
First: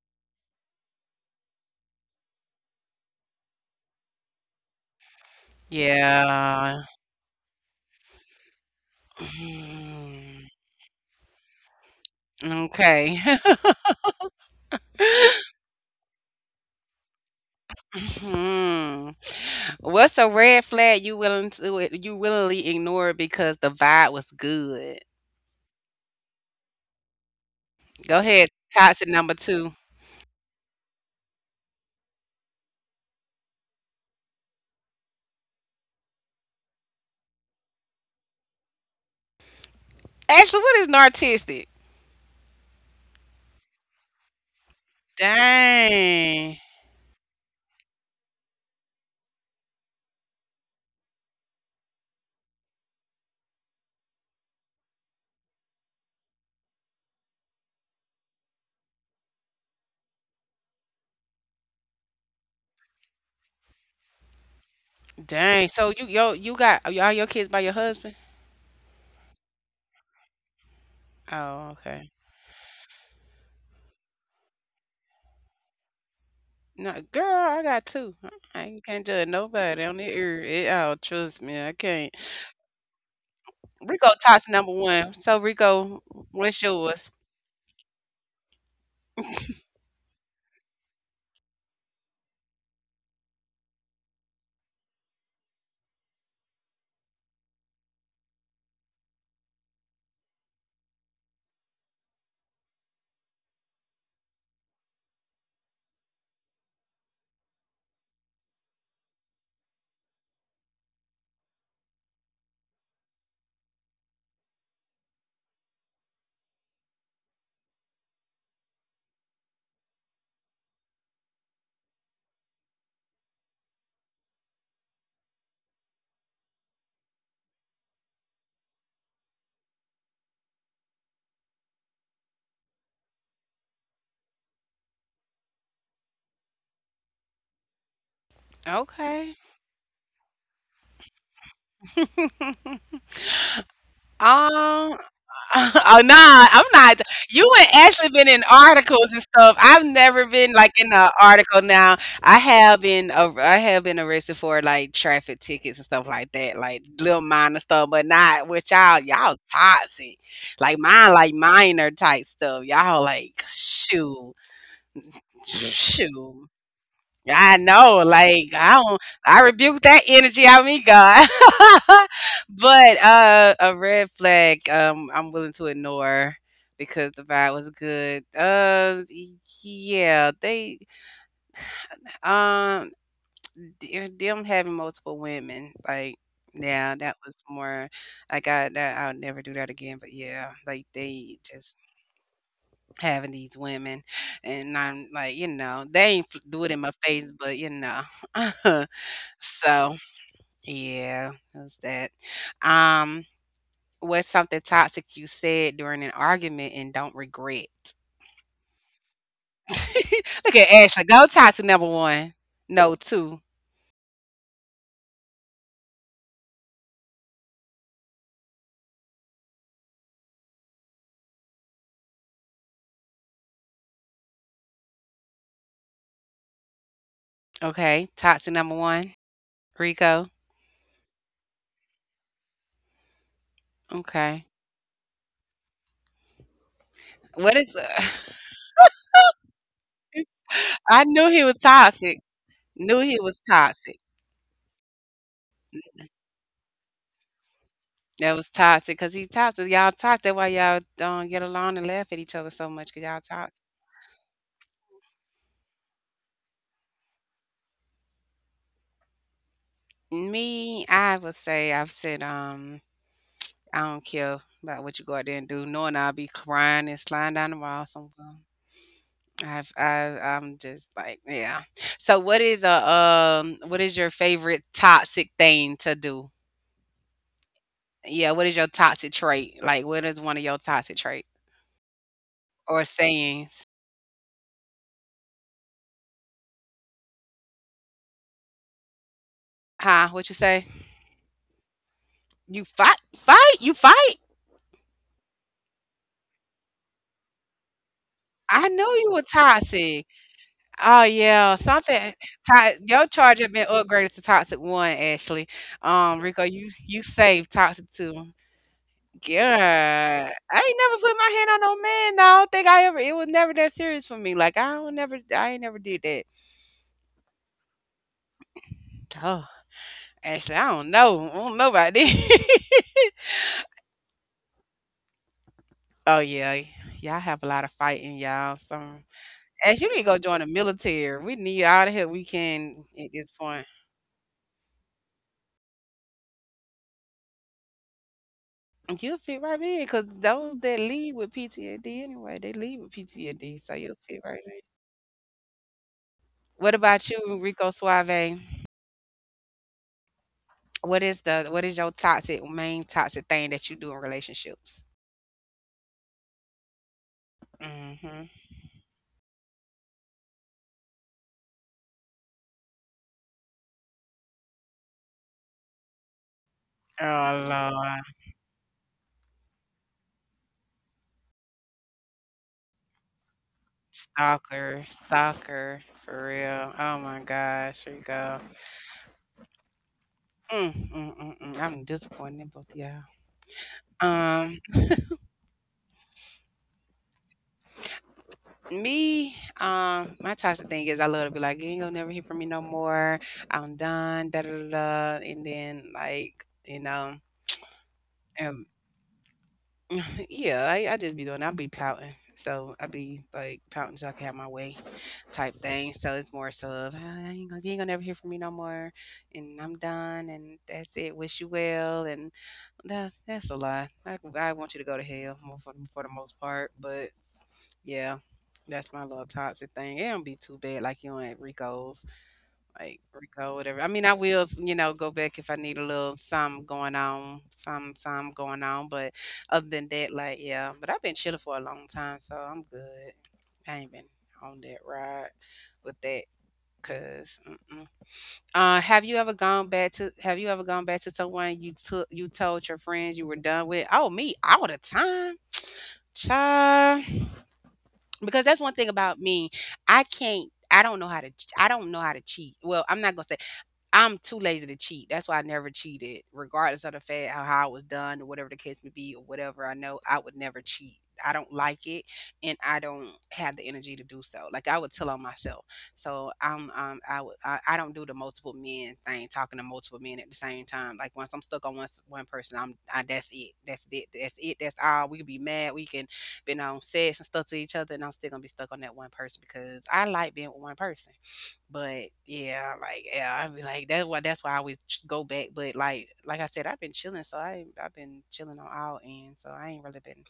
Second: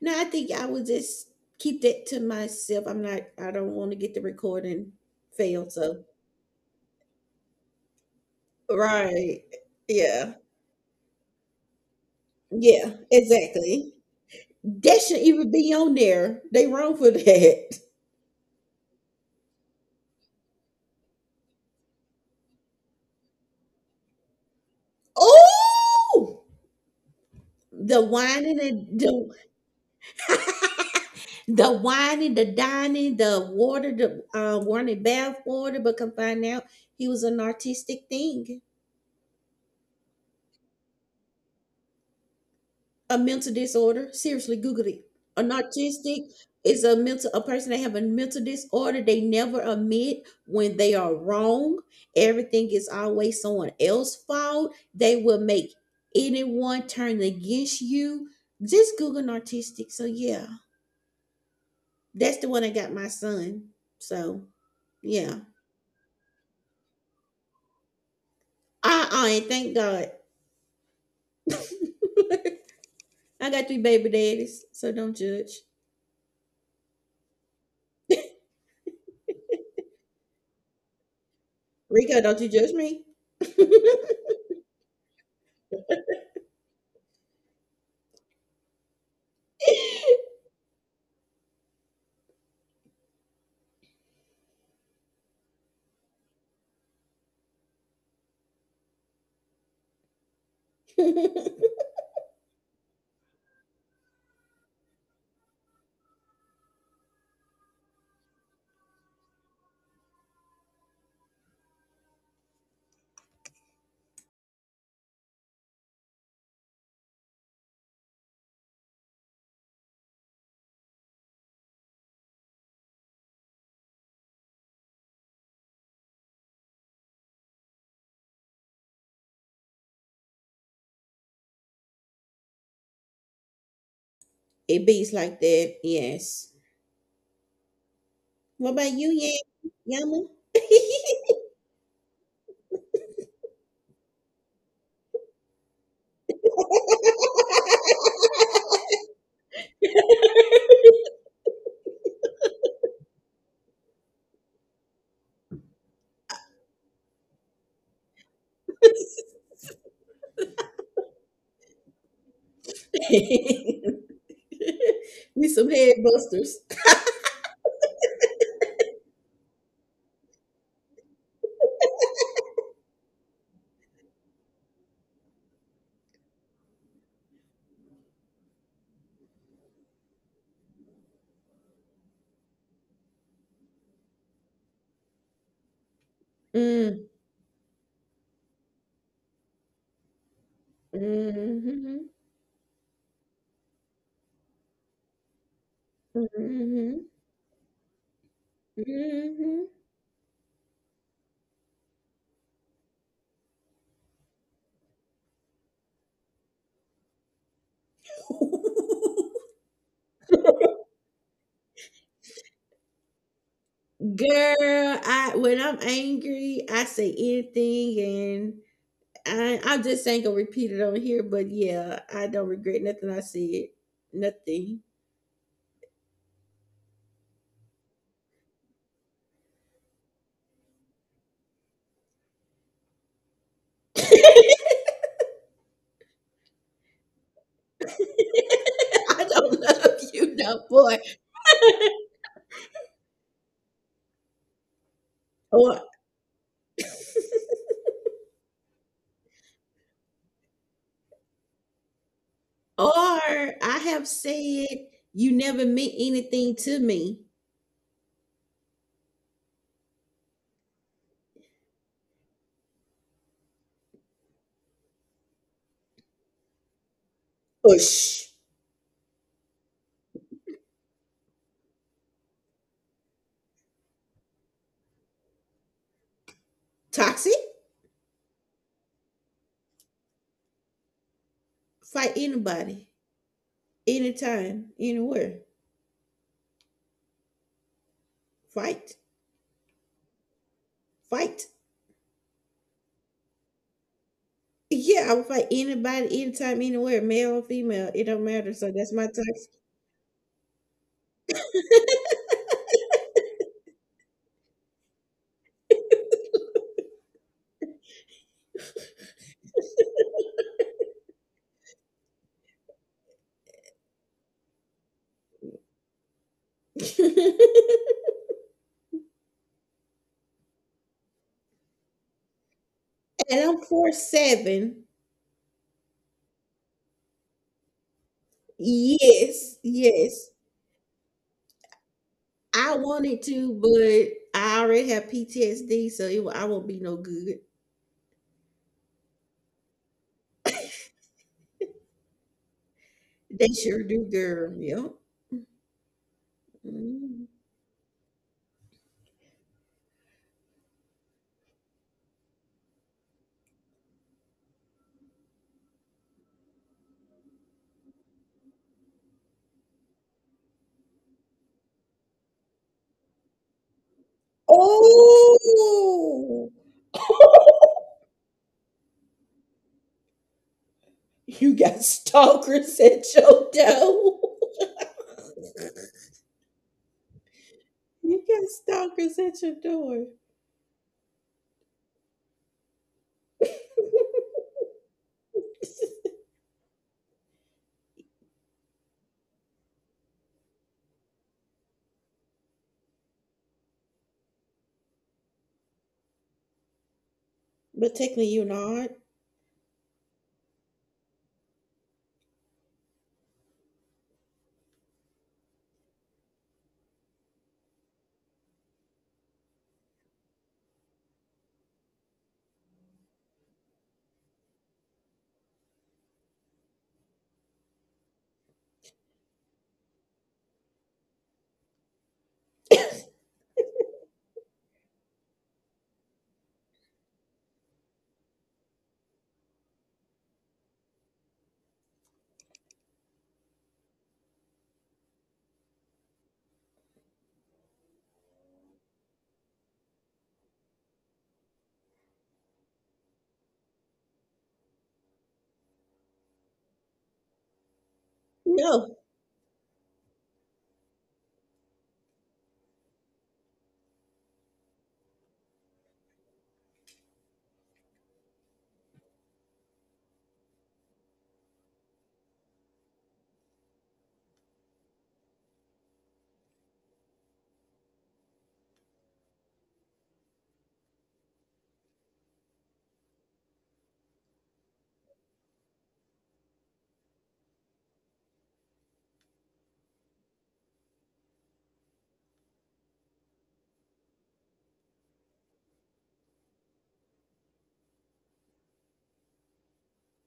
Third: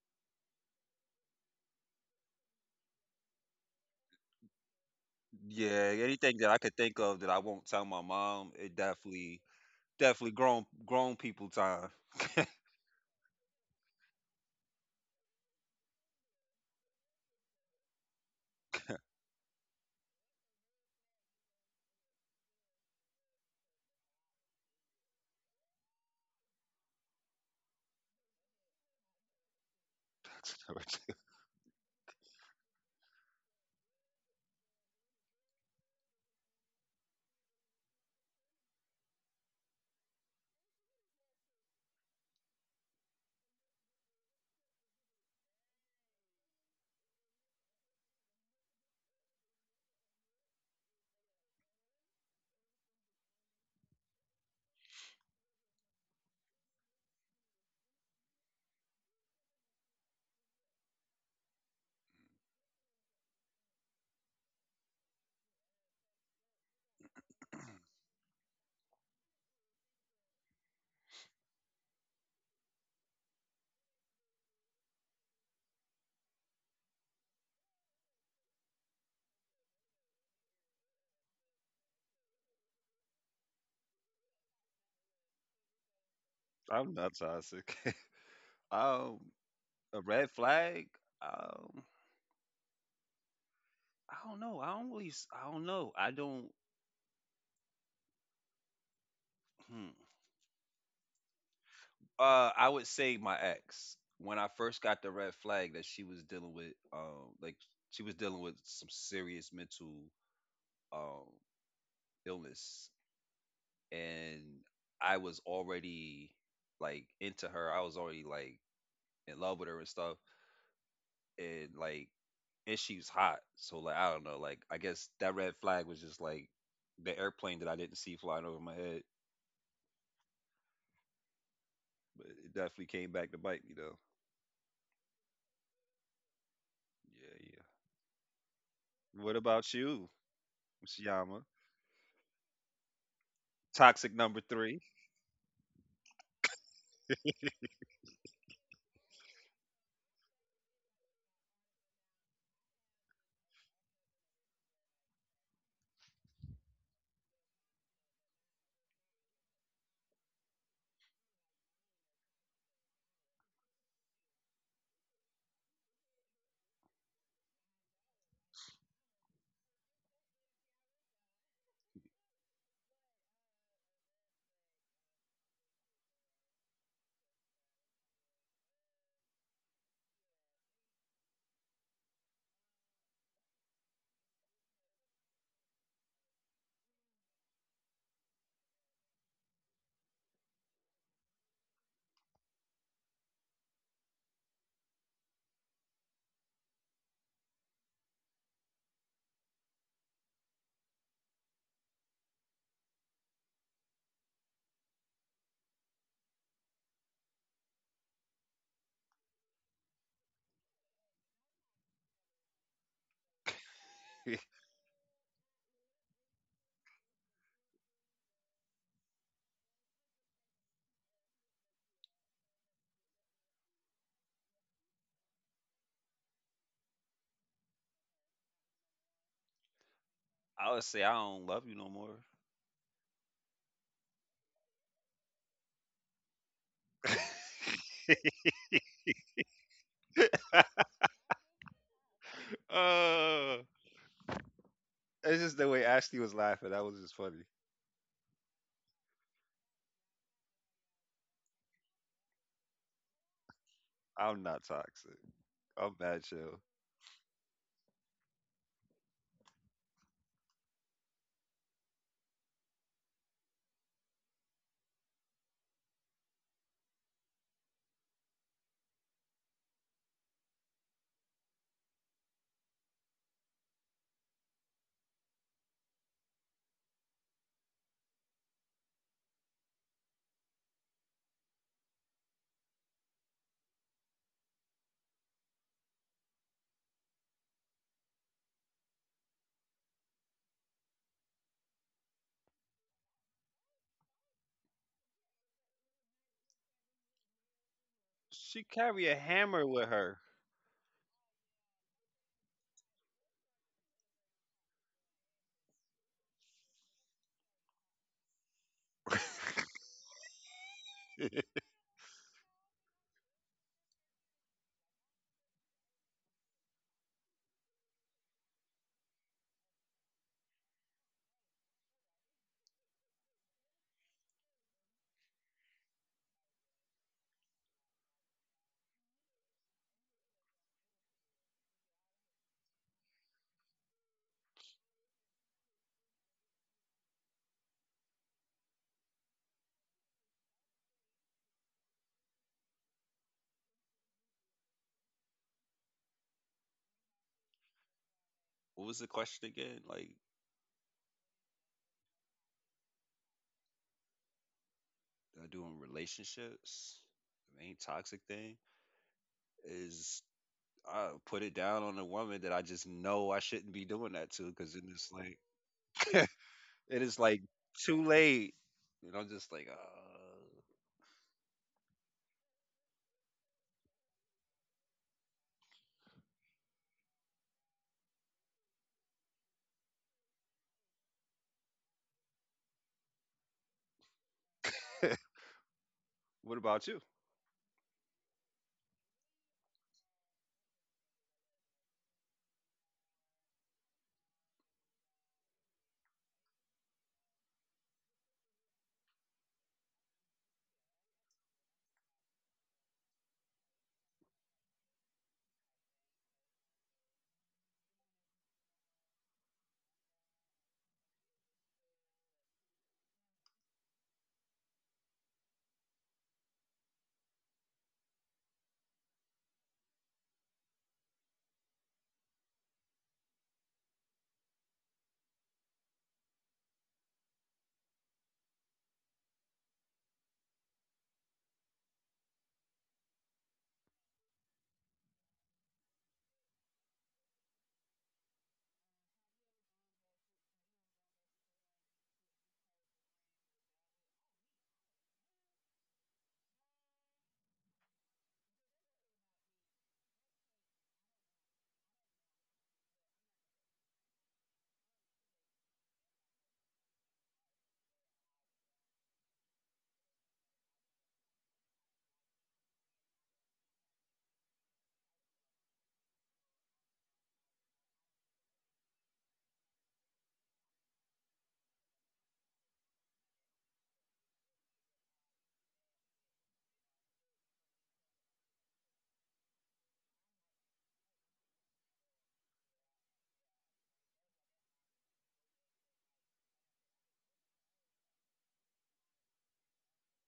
S3: no, I think I would just keep that to myself. I'm not. I don't want to get the recording failed.
S2: Yeah,
S3: So
S2: anything that I could
S1: Yeah.
S2: think of that I won't tell my mom, it definitely
S3: right,
S2: definitely
S3: yeah,
S1: Mm.
S2: grown grown people time.
S3: yeah,
S1: Okay.
S3: exactly. That should even
S1: (laughs)
S3: be on there. They wrong for that. (laughs)
S1: Hmm. What's a red flag you willing to you willingly ignore because the vibe was good?
S3: Oh, the
S1: Go ahead.
S3: whining and
S1: Toxic
S3: the
S1: number two.
S3: (laughs)
S2: (laughs)
S3: the whining, the dining, the water, the warning bath water, but come find out he was an artistic thing,
S1: Ashley, what is narcissistic?
S3: a mental disorder. Seriously, Google it. An autistic
S1: Dang.
S3: is a person that have a mental disorder. They never admit when they are wrong. Everything is always someone else's fault. They will make anyone turn against you. Just Google an artistic. So yeah, that's the one I got my son. So yeah.
S1: Dang. So you yo you got, are all your kids by your husband?
S3: And thank God.
S1: Oh, okay.
S3: (laughs) I got 3 baby daddies, so don't judge.
S1: No, girl, I got two. I ain't- can't judge nobody on the ear at all. Trust me, I can't.
S3: Rico, don't you judge me. (laughs)
S1: Rico toxic number one. So Rico, what's
S2: I'm
S1: yours?
S2: not toxic. (laughs) um,
S1: (laughs)
S2: a red flag. Um, I don't know. I don't know. I don't. Hmm.
S3: It
S2: I would say my ex. When I first got the red flag that she was dealing with, she was dealing with some serious mental um illness, and I was already like into her. I was already like in love with her and stuff, and like and she was hot. So like I don't know. Like I guess that red flag was just like the airplane that I didn't see flying over my head, but it definitely came back to bite me though.
S3: beats like that, yes.
S2: Yeah, yeah.
S3: What about you,
S1: Okay.
S2: What
S3: Yan?
S2: about you,
S3: Yama?
S2: Miss Yama? Toxic number three.
S1: Um, (laughs) oh no, I'm not. You and Ashley been in
S3: (laughs)
S1: articles and stuff. I've never been like in an article. Now I have been, I have been arrested for like traffic tickets and stuff like that, like little minor stuff, but not with y'all. Y'all toxic, like mine, like minor type stuff. Y'all like shoot,
S3: We some
S1: shoot.
S3: headbusters.
S1: I know, like I don't, I rebuke that energy out of me, God. (laughs) But a red flag, I'm willing to ignore because the vibe was good. Yeah, um, them having multiple women, like, yeah,
S3: Mm,
S1: that was more. Like, I got that. I'll never do that again. But yeah, like they just
S3: mm-hmm,
S1: having these women, and I'm like, you know, they ain't f- do it in my
S3: mm-hmm,
S1: face, but you know, (laughs)
S3: mm-hmm.
S1: so. Yeah, it was that. Um, what's something toxic you said during an argument and don't regret? (laughs) Look at
S3: (laughs)
S1: Ashley. Go toxic number one. No, two.
S3: Girl,
S2: (laughs)
S3: I when I'm angry, I say anything and I just ain't gonna repeat it on here, but yeah, I don't regret nothing I said. Nothing.
S1: Okay. Toxic number one. Rico.
S2: I would say I don't love you no more.
S3: (laughs)
S1: Okay.
S3: I
S1: What is
S3: don't love you no
S1: (laughs)
S3: more.
S1: I knew he was
S3: (laughs)
S1: toxic.
S2: (laughs)
S1: Knew he was
S2: uh,
S1: toxic.
S2: It's just the
S3: Or
S2: way Ashley was laughing. That was just funny.
S1: That was toxic because he toxic. Y'all toxic. That's why y'all don't get along and laugh at each other so
S3: or
S1: much because y'all toxic.
S3: I have
S2: I'm not
S3: said
S2: toxic.
S3: you never meant
S2: I'm bad
S3: anything
S2: chill.
S3: to me.
S1: Me, I would say I've said I don't care about what you go out there and do, knowing I'll be crying and sliding down the wall somewhere.
S3: Ush.
S1: I'm just like, yeah. So, what is a what is your favorite toxic thing to do?
S3: Toxic.
S1: Yeah, what is your toxic trait? Like, what is one of your toxic traits
S3: Fight
S1: or
S3: anybody.
S1: sayings?
S3: Anytime. Anywhere. Fight.
S1: Huh? What you say?
S3: Fight.
S1: You fight, fight, you fight.
S3: Yeah, I would fight anybody, anytime, anywhere, male or female. It don't matter.
S2: She
S1: I
S3: So
S1: know
S3: that's my
S2: carry
S1: you
S2: a
S1: were
S3: toxic.
S2: hammer with
S1: toxic.
S2: her.
S1: Oh yeah, something. To- your charge have been upgraded to toxic one, Ashley. Rico, you saved toxic two.
S2: (laughs)
S1: Yeah. I ain't never put my hand on no man, no, I don't think I ever, it was never that serious for me, like, I ain't never did that.
S3: (laughs)
S1: Oh, actually, I don't know about that. (laughs)
S3: And I'm 4'7".
S1: Oh, yeah, y'all have a lot of fighting, y'all, so
S3: Yes,
S1: as you need to go
S3: yes.
S1: join the military, we need all the help we
S3: I
S1: can at
S3: wanted
S1: this
S3: to,
S1: point.
S3: but I already have PTSD, so I won't be no good.
S1: You'll fit right in because those that leave with PTSD anyway, they leave with
S3: They
S1: PTSD, so
S3: sure
S1: you'll
S3: do,
S1: fit right
S3: girl.
S1: in.
S3: Yep.
S1: What about
S3: Mm.
S1: you, Rico Suave?
S2: What was the question again? Like
S1: What is your toxic main toxic thing that you do in relationships?
S2: I do in relationships, the main toxic
S1: Mhm.
S2: thing is I put it down on a woman that I just know I shouldn't be doing that to because then it's like
S3: Oh,
S2: (laughs) it is
S3: (laughs)
S2: like
S1: Oh
S2: too
S1: Lord.
S2: late, and I'm just like,
S3: you got stalkers at your door.
S1: Stalker, stalker,
S3: (laughs)
S1: for real. Oh my gosh, here you
S3: You
S1: go.
S3: got stalkers at your door.
S1: Mm, mm, mm, mm. I'm disappointed in both of y'all.
S3: (laughs)
S1: Um,
S2: uh, (laughs) What about you?
S1: Me, my toxic thing is I love to be like, you ain't gonna never hear from me no more. I'm done, da da da. Da," and then like, you know,
S3: But technically, you're not.
S1: (laughs) yeah, I just be doing, I'll be pouting. So I be like pouting so I can have my way type thing. So it's more so of "Ah, you ain't gonna never hear from me no more and I'm done and that's it. Wish you well and that's a lie. I want you to go to hell for the most part. But yeah, that's my little toxic thing. It don't be too bad like you and Rico's like Rico, whatever. I mean, I will, go back if I need a little something going on, some going on. But other than that, like yeah. But I've been chilling for a long time, so I'm good. I ain't been on that ride with that, cause. Mm-mm. Have you ever gone back to? Have you ever gone back to someone you took? You told your friends you were done with? Oh, me all the time, child. Because that's one thing
S3: No,
S1: about me. I can't. I don't know how to. I don't know how to cheat. Well, I'm not gonna say. I'm too lazy to cheat. That's why I never cheated, regardless of the fact how, it was done or whatever the case may be or whatever. I know I would never cheat. I don't like it, and I don't have the energy to do so. Like I would tell on myself. So I'm, I would, I don't do the multiple men thing, talking to multiple men at the same time. Like once I'm stuck on one person, that's it, that's all. We can be mad, we can, been on sex and stuff to each other, and I'm still gonna be stuck on that one person because I like being with one person. But yeah, like yeah, I'd be like that's why I always go back. But like I said, I've been chilling, so I've been chilling on all ends. So I ain't really been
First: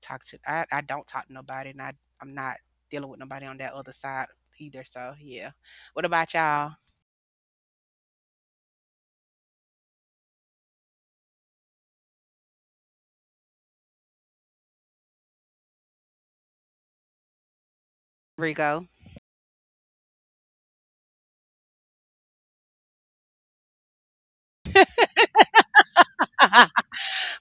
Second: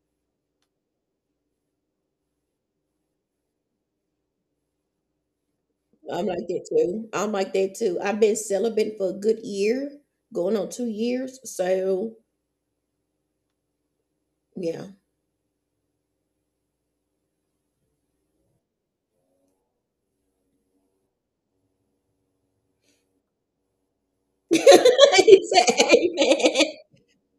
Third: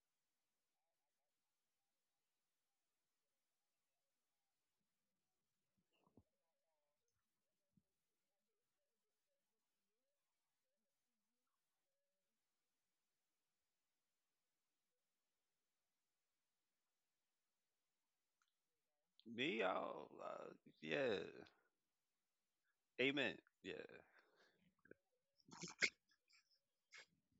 S1: talk to I don't talk to nobody, and I'm not dealing with nobody on that other side either. So yeah, what
S3: I'm
S1: about
S3: like that
S1: y'all,
S3: too. I'm like that too. I've been celibate for a good year, going on 2 years. So, yeah.
S1: Rico?
S2: me, I'll, uh, yeah, amen, yeah.
S3: (laughs) He said, amen.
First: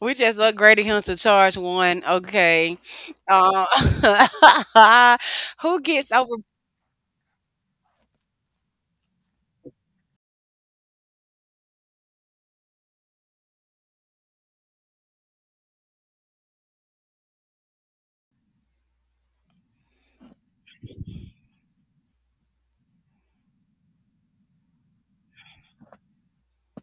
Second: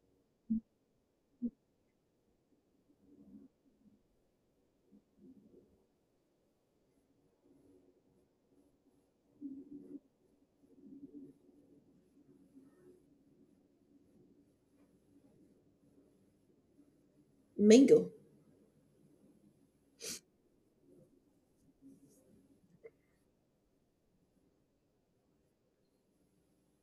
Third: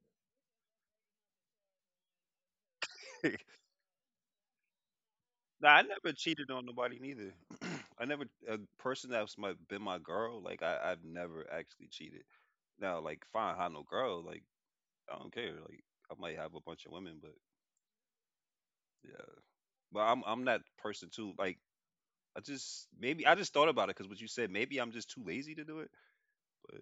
S1: We just upgraded him to charge one. Okay,
S2: (laughs)
S1: uh, (laughs)
S2: Nah,
S1: who
S2: I
S1: gets
S2: never
S1: over.
S2: cheated on nobody neither. (clears throat) I never A person that's my been my girl. Like I've never actually cheated. Now, like fine, I no girl. Like I don't care. Like I might have a bunch of women, but
S3: Mingle.
S2: yeah. But I'm that person too. Like I just maybe I just thought about it because what you said. Maybe I'm just too lazy to do it. But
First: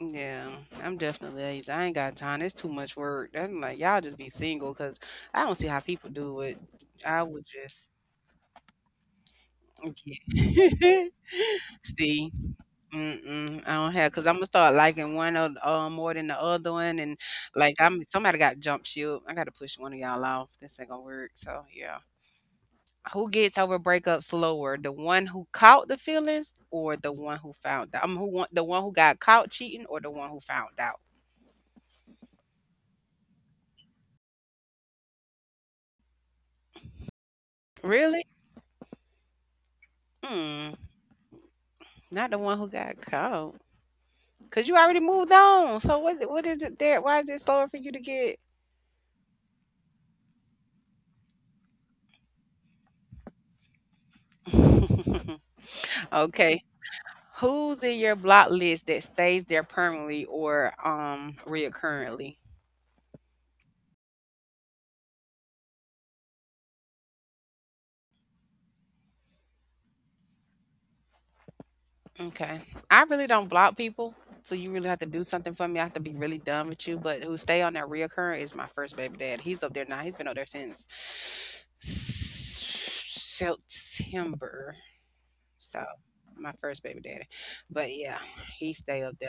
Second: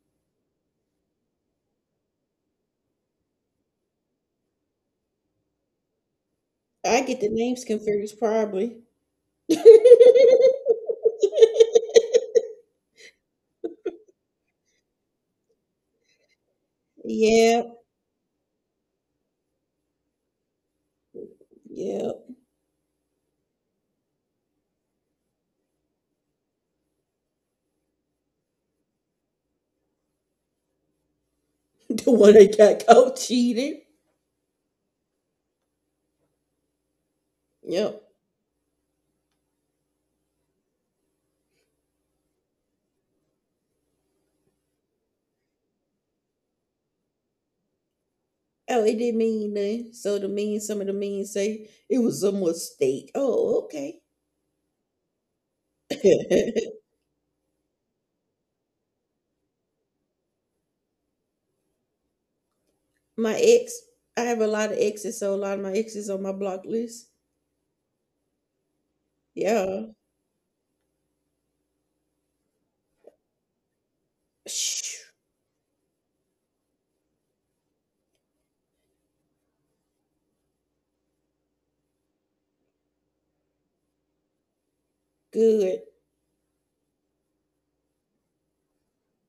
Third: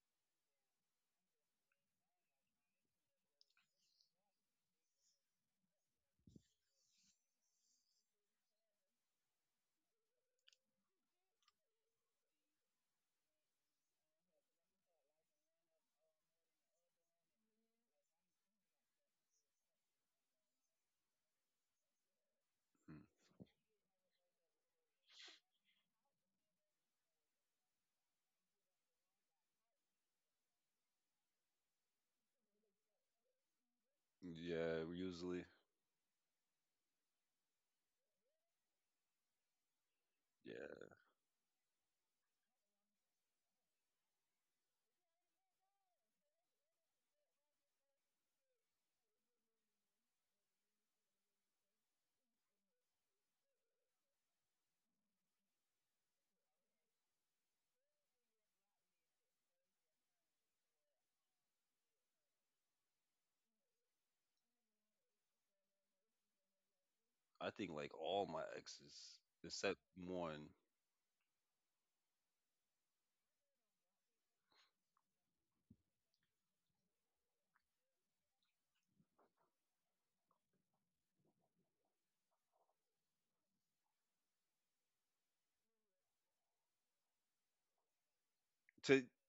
S1: Yeah, I'm definitely lazy. I ain't got time. It's too much work. That's like y'all just be single because I don't see how people do it.
S3: I get
S1: I
S3: the
S1: would
S3: names
S1: just
S3: confused, probably. (laughs)
S1: yeah. (laughs) See. Mm-mm, I don't have because I'm gonna start liking one or more than the other one, and
S3: Yep,
S1: like I'm somebody got jump ship. I got to push one of y'all off. This ain't gonna work. So yeah,
S3: yep.
S1: who gets over breakup slower? The one who caught the feelings, or the one who found out? I'm who want the one who got caught cheating, or the one who found out?
S3: The one that got caught cheated.
S2: mm, yeah, usually
S3: Yep.
S1: Really? Hmm,
S2: yeah.
S1: not the one who got caught. Cause you already moved on. So what is it there? Why is it slower for you to get?
S3: Oh, it didn't mean nothing. So the mean, some of the mean say it was a mistake. Oh, okay.
S1: (laughs) Okay.
S3: (laughs)
S1: Who's in your block list that stays there permanently or reoccurrently?
S3: My ex, I have a lot of exes, so a lot of my exes on my block list.
S2: I think like all my exes except
S3: Yeah.
S2: one.
S1: Okay. I really don't block people. So you really have
S3: Shh,
S1: to do something for me. I have to be really done with you. But who stay on that reoccurring is my first baby dad. He's up there now. He's been up there since September.
S3: good.
S1: So, my first baby daddy. But yeah, he
S2: To
S1: stay up there.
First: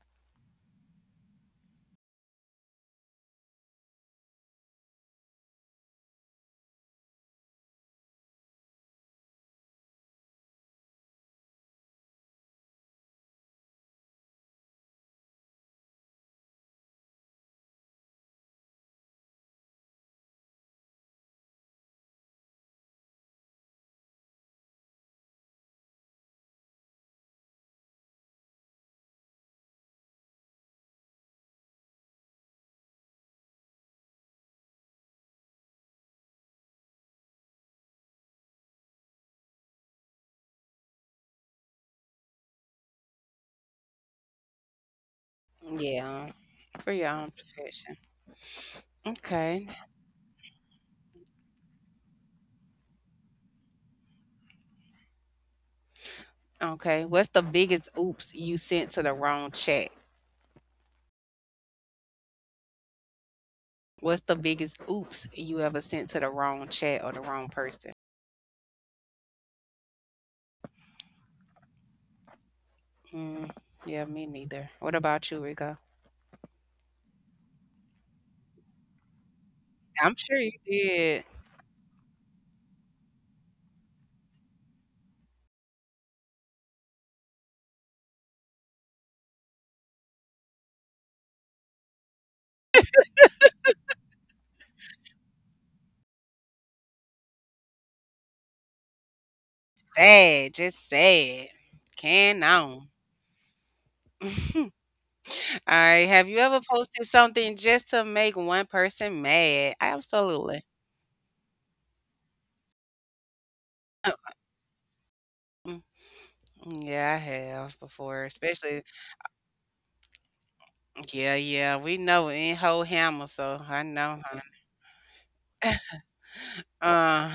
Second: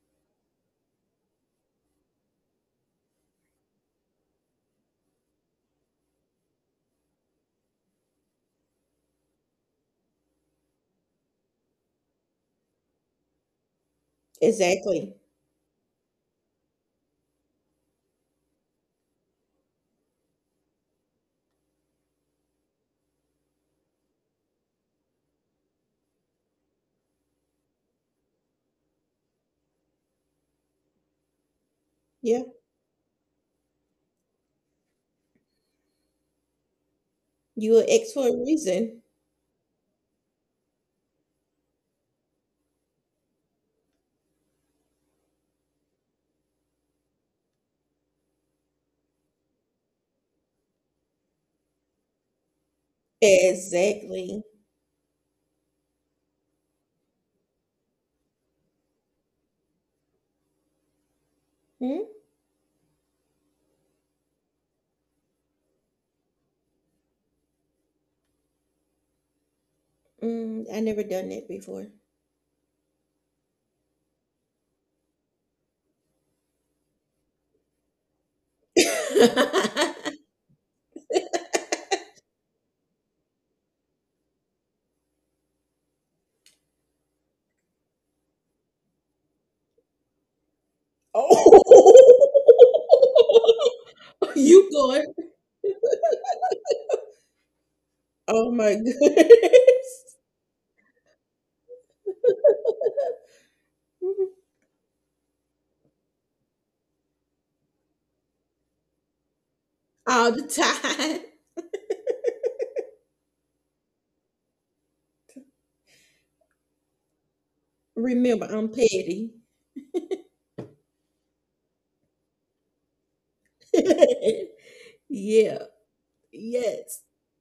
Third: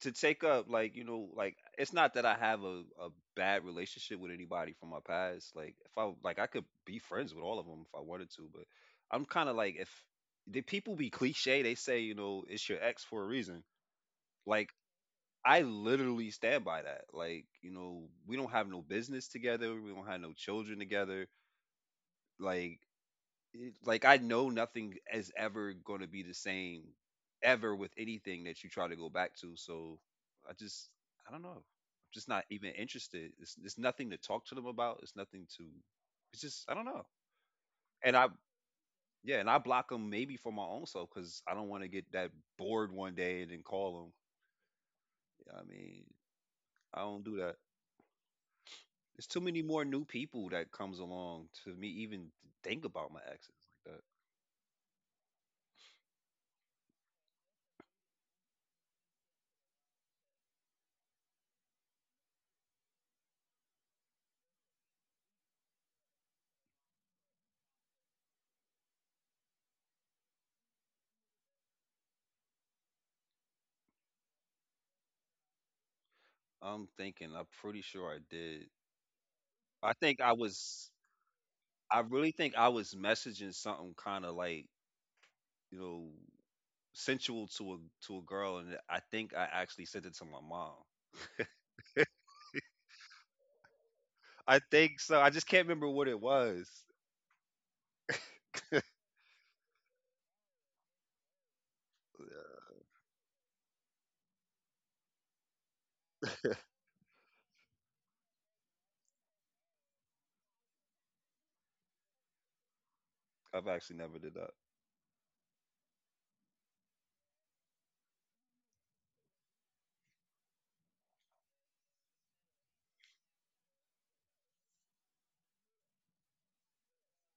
S2: to take up like you know like it's not that I have a bad relationship with anybody from my past. Like if I like I could be friends with all of them if I wanted to, but I'm kind of like if the people be cliche, they say you know it's your ex for a reason. Like
S3: Exactly.
S2: I literally stand by that. Like you know we don't have no business together, we don't have no children together, like like I know nothing is ever going to be the same ever with anything that you try to go back to. So I just I don't know. I'm just
S3: Yeah.
S2: not even interested. It's nothing to talk to them about. It's nothing to. It's just I don't know.
S3: You an ex
S2: And I
S3: for a reason.
S2: Yeah, and I block them maybe for my own self because I don't want to get that bored one day and then call them. I mean,
S1: Yeah. For
S2: I
S1: your
S2: don't
S1: own
S2: do that.
S1: protection.
S2: There's too many
S1: Okay.
S2: more new people that comes along to me even think about my exes like that.
S3: Exactly.
S1: Okay. What's the biggest oops you sent to the wrong chat?
S3: Hmm?
S1: What's the biggest oops you ever sent to the wrong chat or the wrong person?
S3: Mm, I never done that before.
S1: Mm, yeah, me neither. What about you, Rico?
S2: I'm thinking. I'm pretty sure I did. I
S3: (laughs)
S1: I'm
S2: think I
S1: sure you
S2: was
S1: did.
S2: I really think I was messaging something kind of like, you know, sensual to a girl, and I think I actually sent it to my mom.
S3: oh,
S2: (laughs)
S3: (laughs)
S2: I
S3: you
S2: think
S3: going?
S2: so. I just can't remember what it was.
S3: Oh my goodness!
S1: Sad, just sad. Can on.
S3: (laughs)
S1: (laughs) All right. Have you
S2: (laughs)
S1: ever posted something just to make one person mad?
S3: All the
S1: Absolutely.
S3: time.
S2: I've actually never did that.
S1: (laughs) Yeah, I have before,
S3: Remember, I'm
S1: especially
S3: petty.
S1: yeah, yeah, we know in whole hammer, so I know,
S3: (laughs)
S1: hun.
S3: Yeah. Yes.
S1: Uh,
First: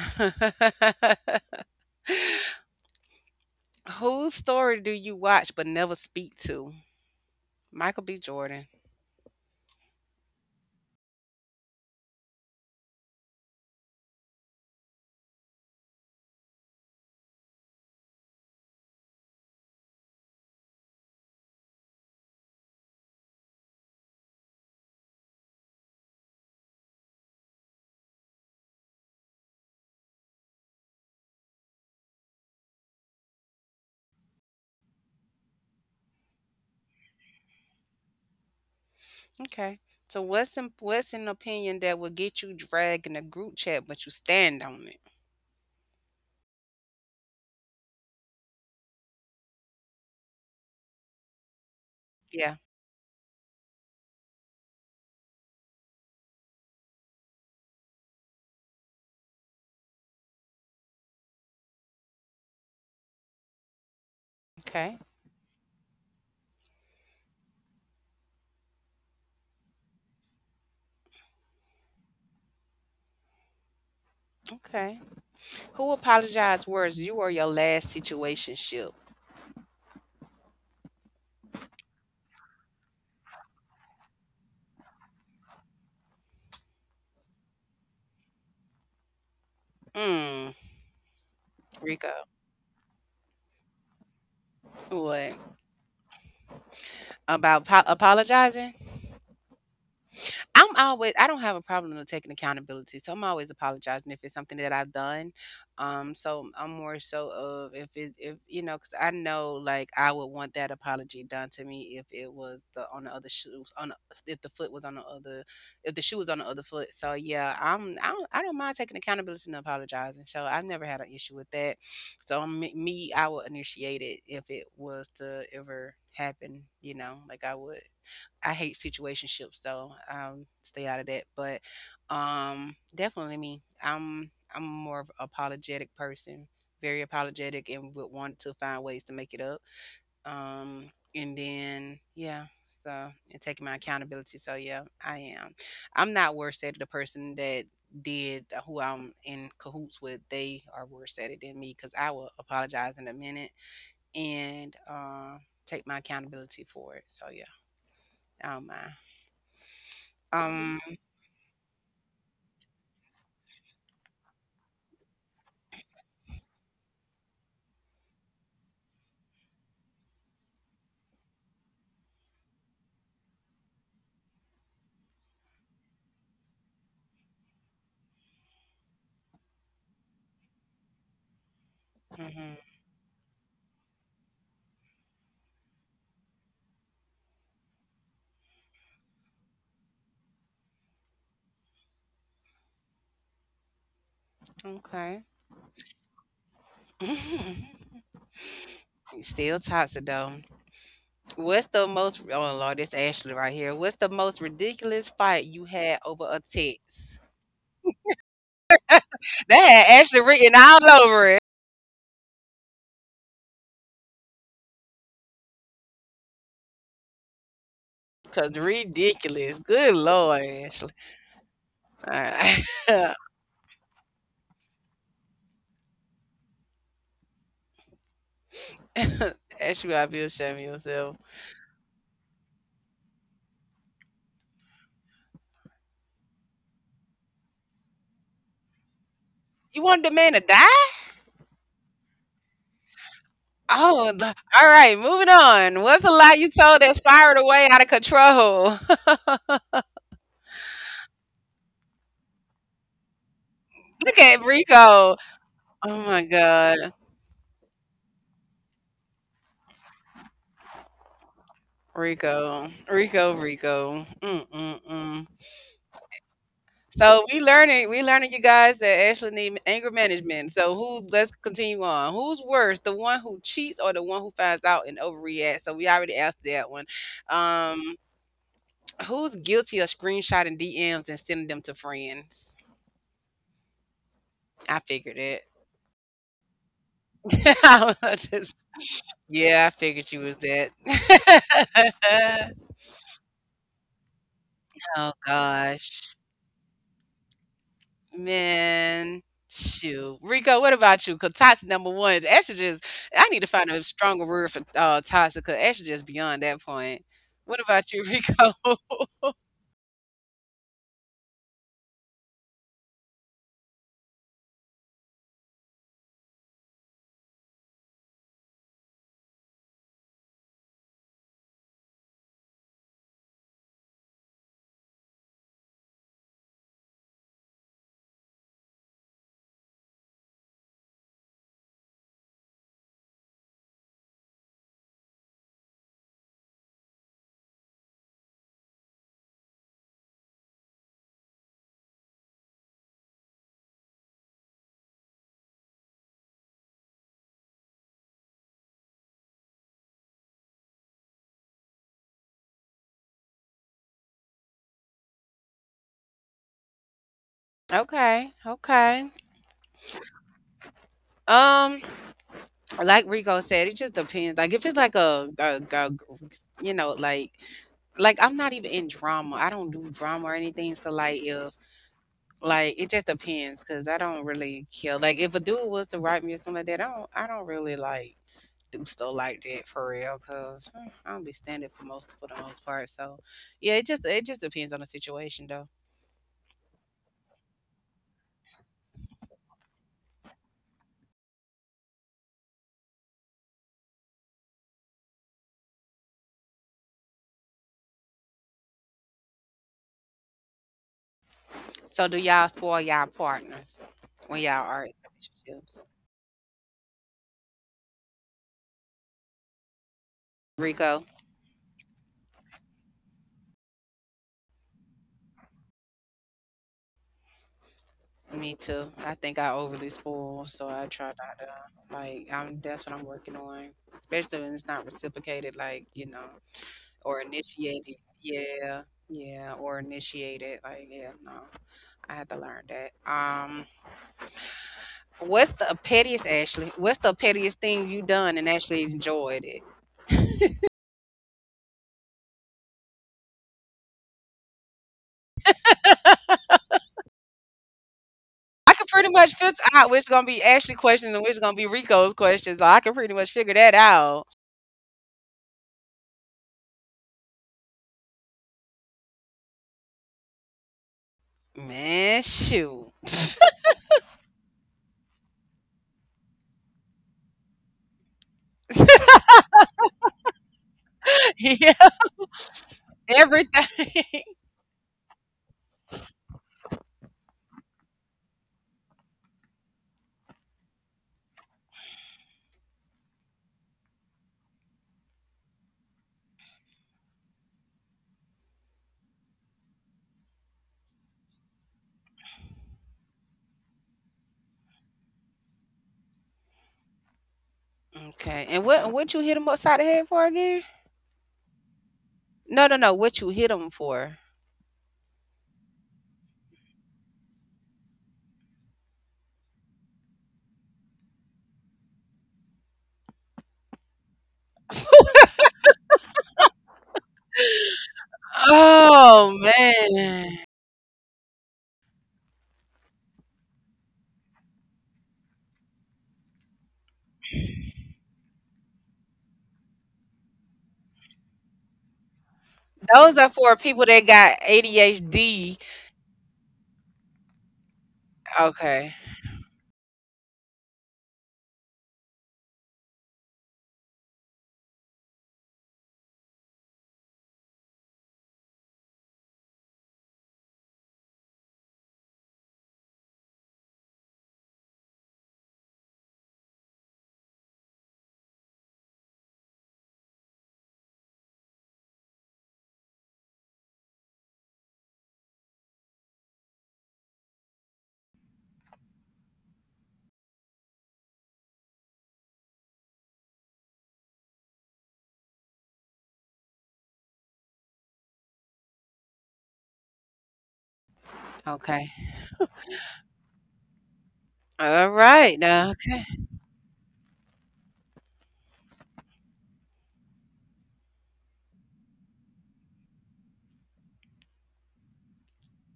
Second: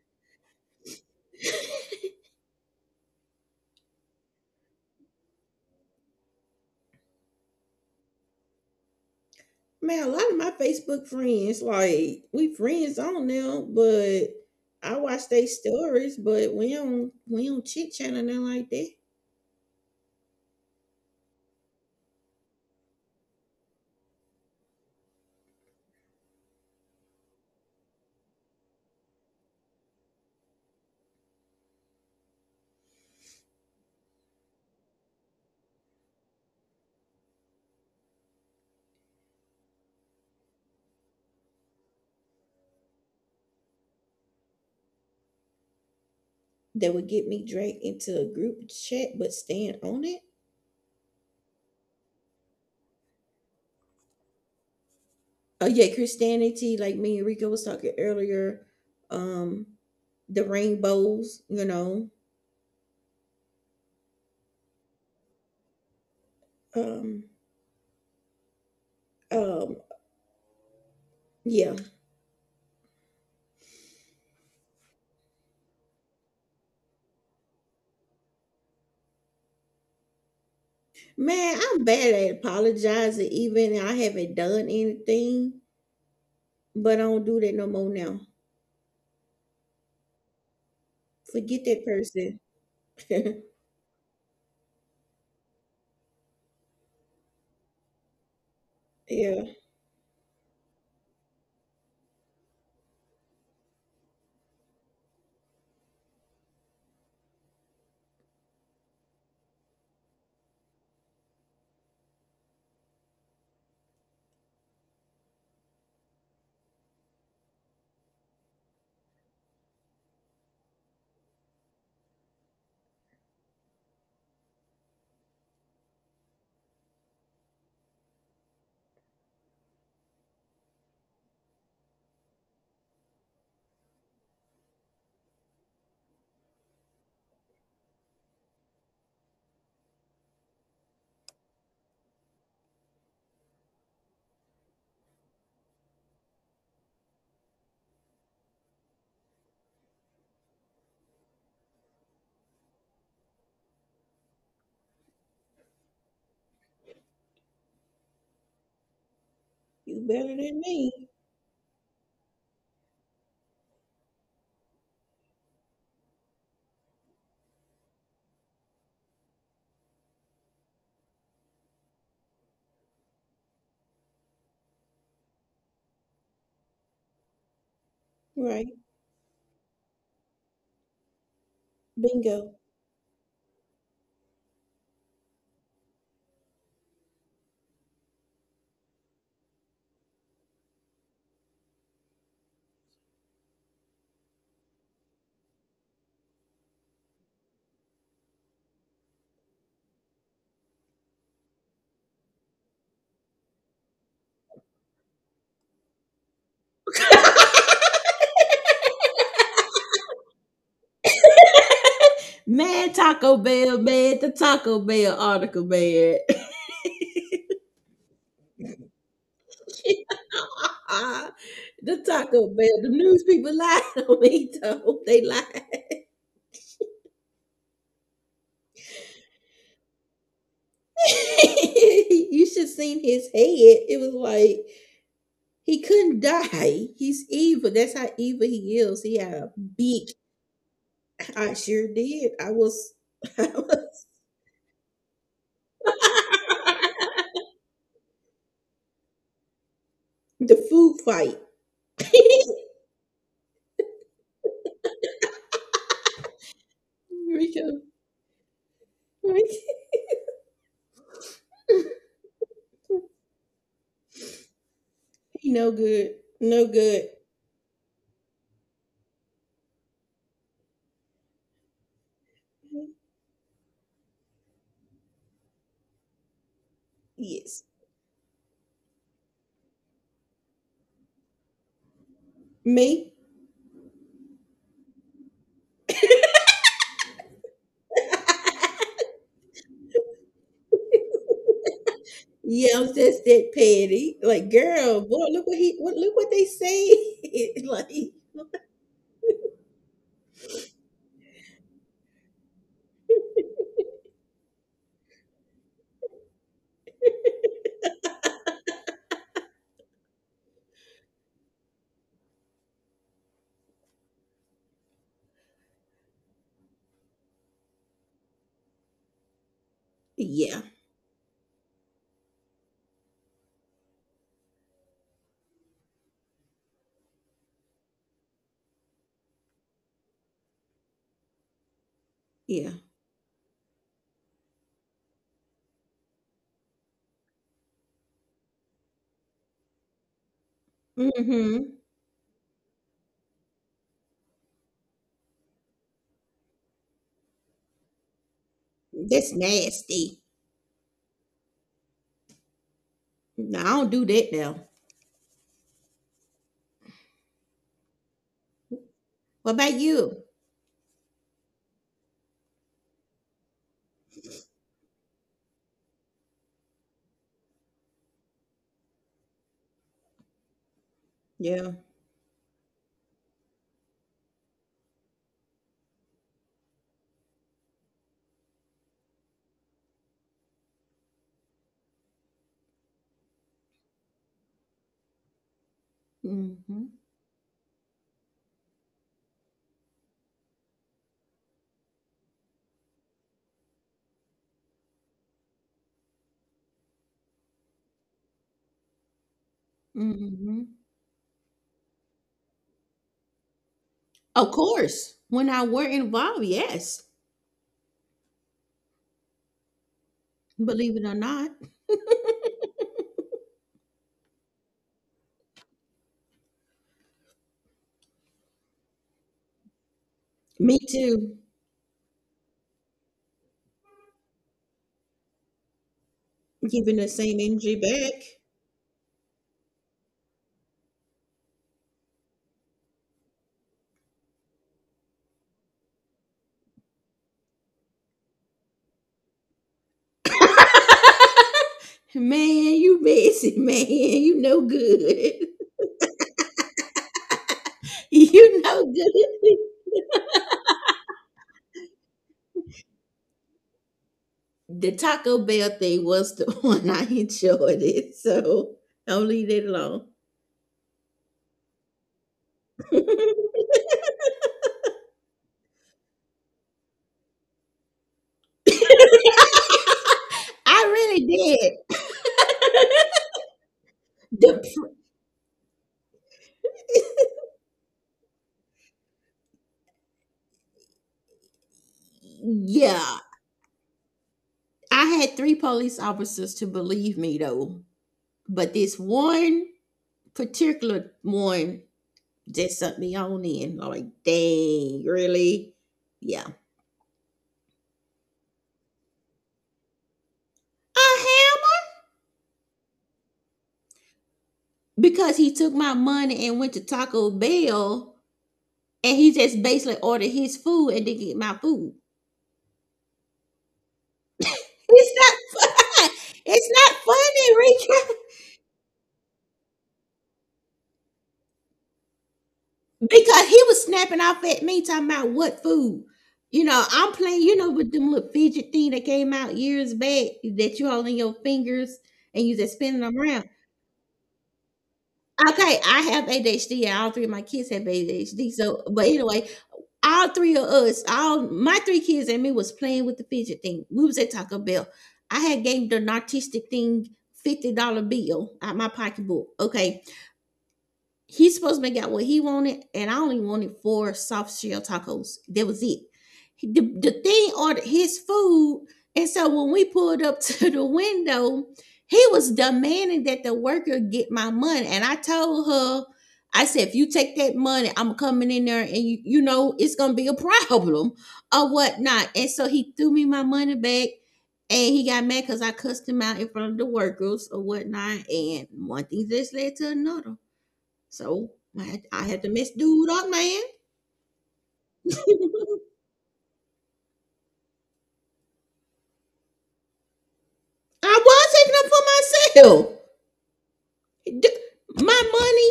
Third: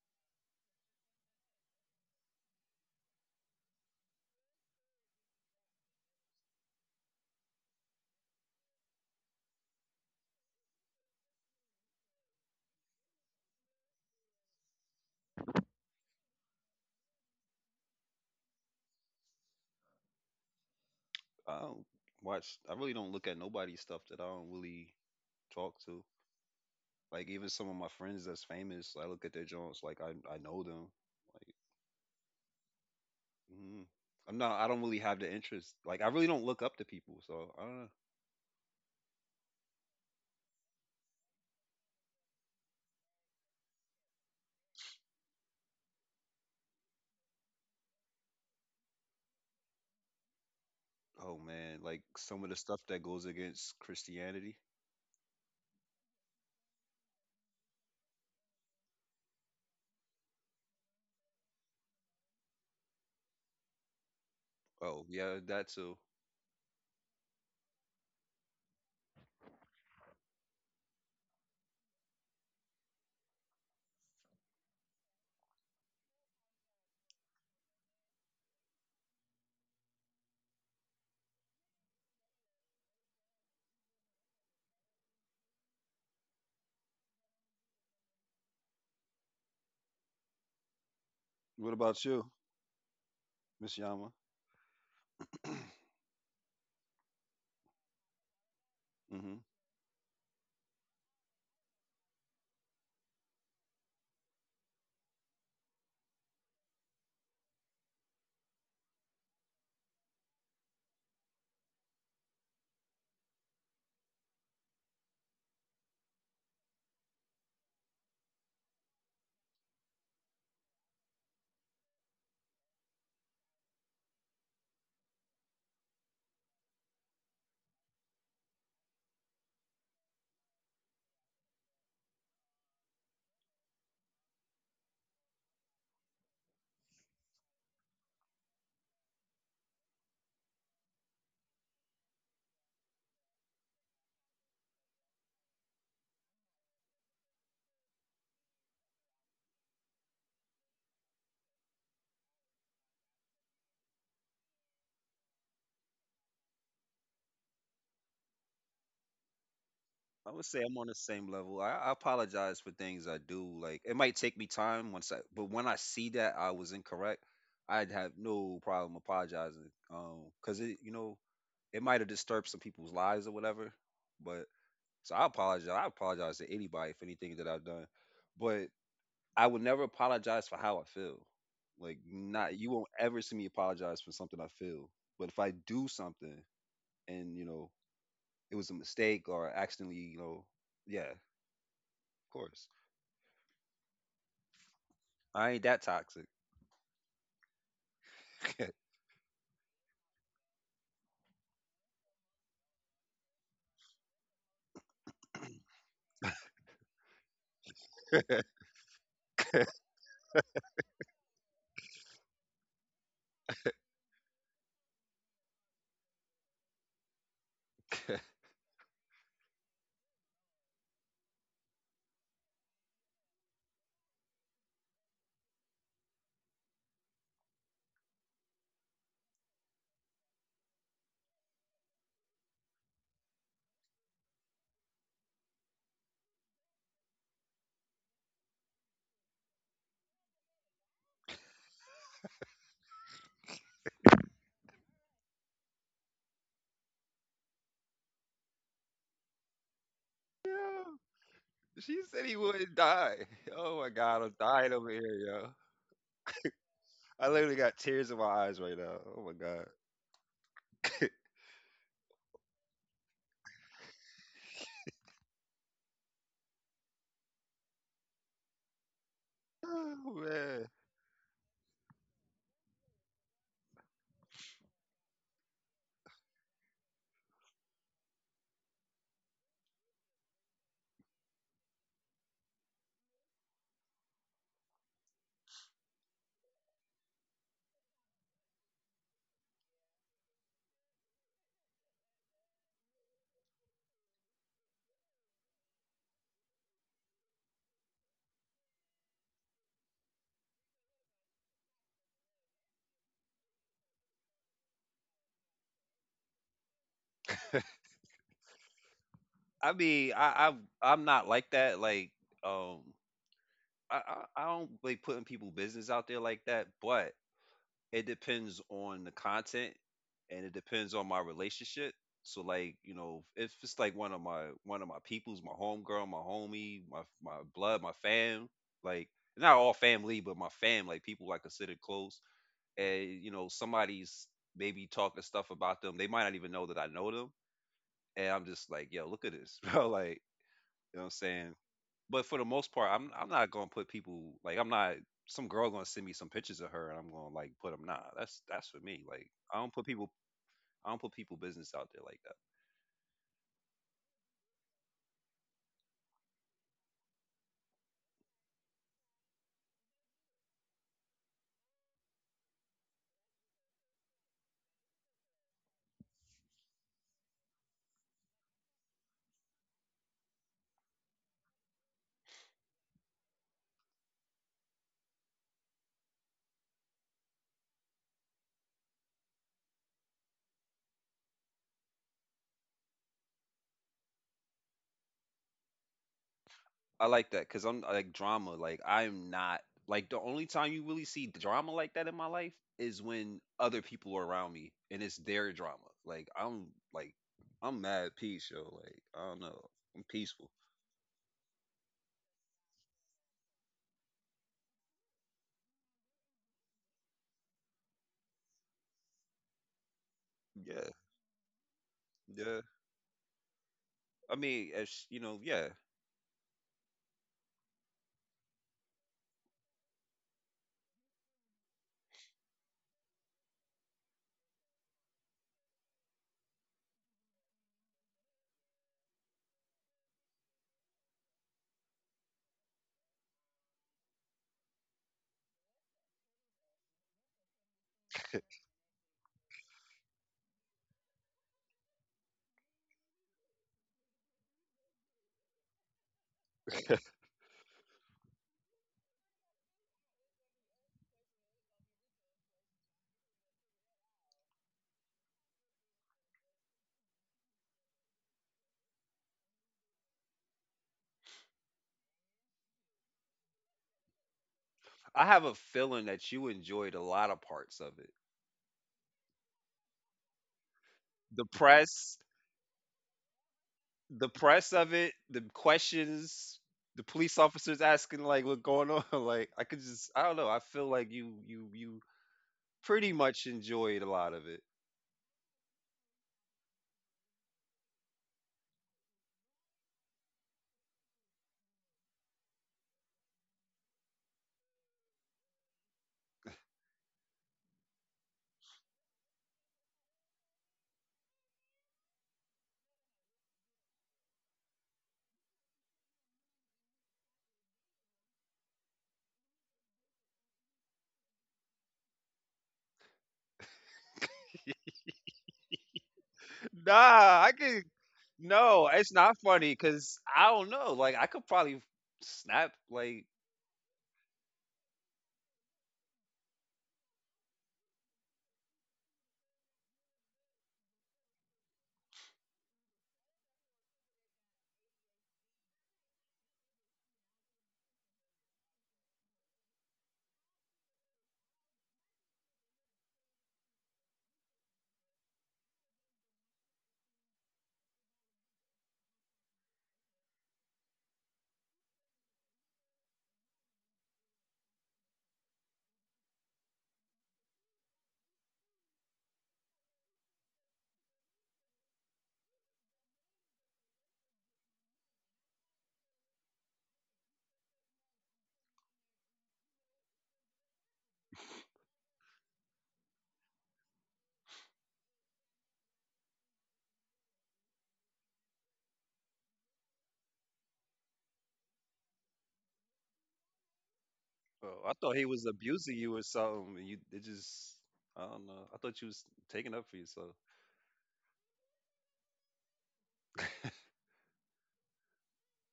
S1: (laughs) whose story do you watch but never speak to? Michael B. Jordan.
S3: Man, a lot of my Facebook friends, like we friends on now, but I watch they stories, but we don't chit chat or nothing like that.
S2: I don't I really don't look at nobody's stuff that I don't really talk to. Like even some of my friends that's famous, I look at their joints like I know them. Like mm, I don't really have the interest. Like I really don't look up to people, so I don't know.
S1: Okay. So what's an opinion that will get you dragged in a group chat, but you stand on it?
S3: That would get me dragged into a group chat, but staying on it.
S2: Oh man, like some of the
S1: Yeah.
S2: stuff that goes against Christianity.
S3: Oh yeah, Christianity, like me and Rico was talking earlier. Um, the rainbows, you know.
S1: Okay.
S2: Oh yeah, that too.
S3: Um, um, yeah.
S1: Okay. Who apologized worse, you or your last situationship?
S3: Man, I'm bad at apologizing, even I haven't done anything, but I don't do that no more now.
S1: Mm,
S3: Forget
S2: What
S3: that
S2: about
S1: Rico.
S2: you,
S3: person. (laughs)
S2: Miss Yama?
S1: What?
S2: (clears throat)
S1: About apologizing?
S2: hmm.
S3: Yeah,
S1: I don't have a problem with taking accountability, so I'm always apologizing if it's something that I've done. So I'm more so of if because I know like I would want that apology done to me if it was the on the other shoe on the, if the foot was on the other if the shoe was on the other foot. So yeah, I don't mind taking accountability and apologizing. So I've never had an issue with that. So me I would initiate it if it was to ever happen. You know, like I would. I hate situationships though. Stay out of that. But definitely me. I'm more of an apologetic person, very apologetic, and would want to find ways to make it up. And then yeah, so and taking my accountability. So yeah, I am. I'm not worse at it. The person that did who I'm in cahoots with, they are worse at it than me because I will apologize in a minute and take my accountability for it. So yeah, I don't mind.
S3: you
S2: I
S3: better
S2: would say
S3: than
S2: I'm
S1: Um,
S2: on the
S3: me.
S2: same level. I apologize for things I do. Like it might take me time once I, but when I see that I was incorrect, I'd have no problem apologizing. Cause it, you know, it might have disturbed some people's lives or whatever. But so I apologize. I apologize to anybody for anything that I've done. But
S3: Right.
S2: I would never apologize for how I feel. Like not
S1: Mhm.
S3: Bingo.
S2: you won't ever see me apologize for something I feel. But if I do something and you know it was a mistake or accidentally, you know, yeah, of course.
S1: Okay.
S2: I ain't that toxic.
S1: (laughs)
S2: (laughs)
S1: Still toxic though. What's the most? Oh Lord, this Ashley right here. What's the most ridiculous fight you had over a text?
S2: Yeah.
S1: They had Ashley written all over it.
S3: Mad Taco Bell, mad the Taco Bell article, man.
S1: Cause ridiculous.
S3: (laughs)
S1: Good Lord, Ashley.
S3: The
S1: All
S3: Taco
S1: right.
S3: Bell, the news people lied (laughs) on me, though. They lied.
S1: (laughs) Ashley, I feel ashamed of yourself.
S3: (laughs) You should seen his head. It was like, he couldn't die. He's evil. That's how evil he is. He had a
S1: You want the
S3: beak.
S1: man to die?
S3: I sure did. I was (laughs) the
S1: Oh, the- all right. Moving on. What's a lie you told that spiraled away out of control? (laughs)
S3: food fight.
S2: She
S3: (laughs)
S2: said he wouldn't die. (laughs) Oh my
S1: Look
S2: god, I'm
S1: at
S2: dying over here,
S1: Rico.
S2: yo.
S1: Oh my God.
S2: I literally
S3: Rico,
S2: got tears in my eyes right now. Oh my god.
S3: Rico.
S2: (laughs)
S1: Rico, Rico, Rico. Mm, mm, mm.
S3: He no good. No good.
S1: So we learning, you guys, that Ashley need anger
S2: Oh
S1: management.
S2: man.
S1: So who's let's continue on. Who's worse, the one who cheats or the one who finds out and overreacts? So we already asked that one.
S3: Yes.
S1: Um, who's guilty of screenshotting DMs and sending them to friends?
S3: Me?
S1: I figured it. (laughs) I was just yeah, I figured you was that.
S3: Yeah, I'm just that petty. Like,
S1: (laughs)
S3: girl,
S1: Oh
S3: boy,
S1: gosh.
S3: look what they say. (laughs) Like
S1: Man, shoot. Rico, what about you? Because toxic, number one, is estrogen. I need to find a stronger word for toxic because estrogen is beyond that point. What about you, (laughs) Rico?
S2: I mean, I'm not like that. Like, um, I, I don't like putting people business out there like that, but it depends on the content and it
S3: yeah,
S2: depends on my relationship. So like, you know, if it's like one of my peoples, my homegirl, my homie, my blood, my fam, like not all family, but my fam, like people I consider close,
S3: yeah.
S2: and you know, somebody's maybe talking stuff about them. They might not even know that I know them. And I'm just like, yo, look at this, (laughs) bro. Like, you know what I'm saying?
S3: Mm-hmm.
S2: But for the most part, I'm not gonna put people like I'm not some girl gonna send me some pictures of her and I'm gonna like put them. Nah, that's for me. Like
S3: That's
S2: I don't put people
S3: nasty.
S2: I don't put people business out there like that.
S3: No, I don't do that now.
S1: Okay, okay.
S3: What about you?
S1: Um, like Rico said, it just depends. Like if it's like you know, like I'm not even in drama. I don't do drama or anything. So like if
S3: Yeah.
S1: like it just depends because I don't really care. Like if a dude was to write me or something like that, I don't really like. Do stuff like that for real, cause mm, I don't be standing for most for the most part. So, yeah, it just depends on the situation though.
S3: Mm
S2: I
S3: mhm,
S2: like that because I'm like drama. Like I'm not like the only time you really see drama like that in my life is when other people are around me and it's their drama. Like I'm mad at peace, yo. Like I don't know, I'm
S3: mm
S2: peaceful.
S3: mhm.
S1: So, do y'all spoil y'all partners when y'all
S3: Of
S1: are in
S3: course, when I
S1: relationships?
S3: were involved, yes.
S2: Yeah,
S3: Believe
S1: Rico,
S3: it or not.
S2: yeah. I mean, as you know, yeah.
S1: me too. I think I overly spoil, so
S3: Me
S1: I try not
S3: too.
S1: to. Like, I'm that's what I'm working on, especially when it's not reciprocated, like you know,
S3: Giving the
S1: or
S3: same energy
S1: initiated.
S3: back.
S1: Yeah, yeah, or initiated. Like, yeah, no, I had to learn that. What's the pettiest, Ashley? What's the pettiest thing you done and actually enjoyed it?
S3: (laughs) Man, you busy, man. You no good. (laughs) You
S1: I can
S3: no
S1: pretty much figure
S3: good.
S1: out which gonna be Ashley questions and which gonna be Rico's questions. So I can pretty much figure that out.
S3: The Taco Bell thing was the (laughs) one I enjoyed it, so I'll leave it alone.
S1: Man, shoot.
S3: (laughs)
S2: I have a feeling that you enjoyed a lot of parts of it.
S3: I really
S2: The
S1: (laughs) Yeah.
S3: did.
S2: press,
S3: (laughs)
S1: Everything.
S2: the
S3: The
S2: press of
S3: pr-
S2: it, the questions, the police officers asking like what's going on. (laughs) Like I could just I don't know. I feel like you pretty
S3: yeah,
S2: much enjoyed a lot of it.
S3: I had 3 police officers to believe me though, but this one particular one just sent me on in. Like, dang, really? Yeah.
S1: Okay. And what you hit him upside the head for again?
S3: A hammer
S1: No, no, no. What you hit him for?
S3: because he took my money and went to Taco Bell and he just basically ordered his food and didn't get my food. It's not (laughs) fun. It's not
S2: Nah, I
S3: funny,
S2: could.
S3: Rick.
S2: No, it's
S1: Oh
S2: not funny because
S1: man.
S2: I don't know. Like I could probably snap. Like
S3: Because he was snapping off at me talking about what food. You know, I'm playing, you know, with them little fidget thing that came out years back that you hold in your fingers and you just spinning
S1: Those
S3: them
S1: are
S3: around.
S1: for people that got ADHD.
S3: Okay, I have ADHD and all three of my kids have ADHD. So,
S1: Okay.
S3: but anyway, all three of us, all my three kids and me was playing with the fidget thing. We was at Taco Bell. I had gave the narcissistic thing $50 bill out my pocketbook. Okay, he's supposed to make out what he wanted, and I only wanted 4 soft shell tacos. That was it. The thing ordered his food, and so when we pulled up (laughs) to the window, he was demanding that the worker get my money. And I told her, I said, if you take that money, I'm coming in there, and you know it's gonna be a (laughs) problem or whatnot. And so he threw me my money back. And he got mad because I cussed him out in front of the workers or whatnot. And one thing just led to another. So I,
S1: Okay.
S3: had, I had to mess dude up, man.
S2: oh,
S1: All
S2: I thought he
S1: right.
S2: was
S3: (laughs)
S1: Now,
S2: abusing
S1: okay.
S2: you or something. And you it just I don't know. I thought you was taking up for yourself.
S3: I was taking up for myself. D- My money.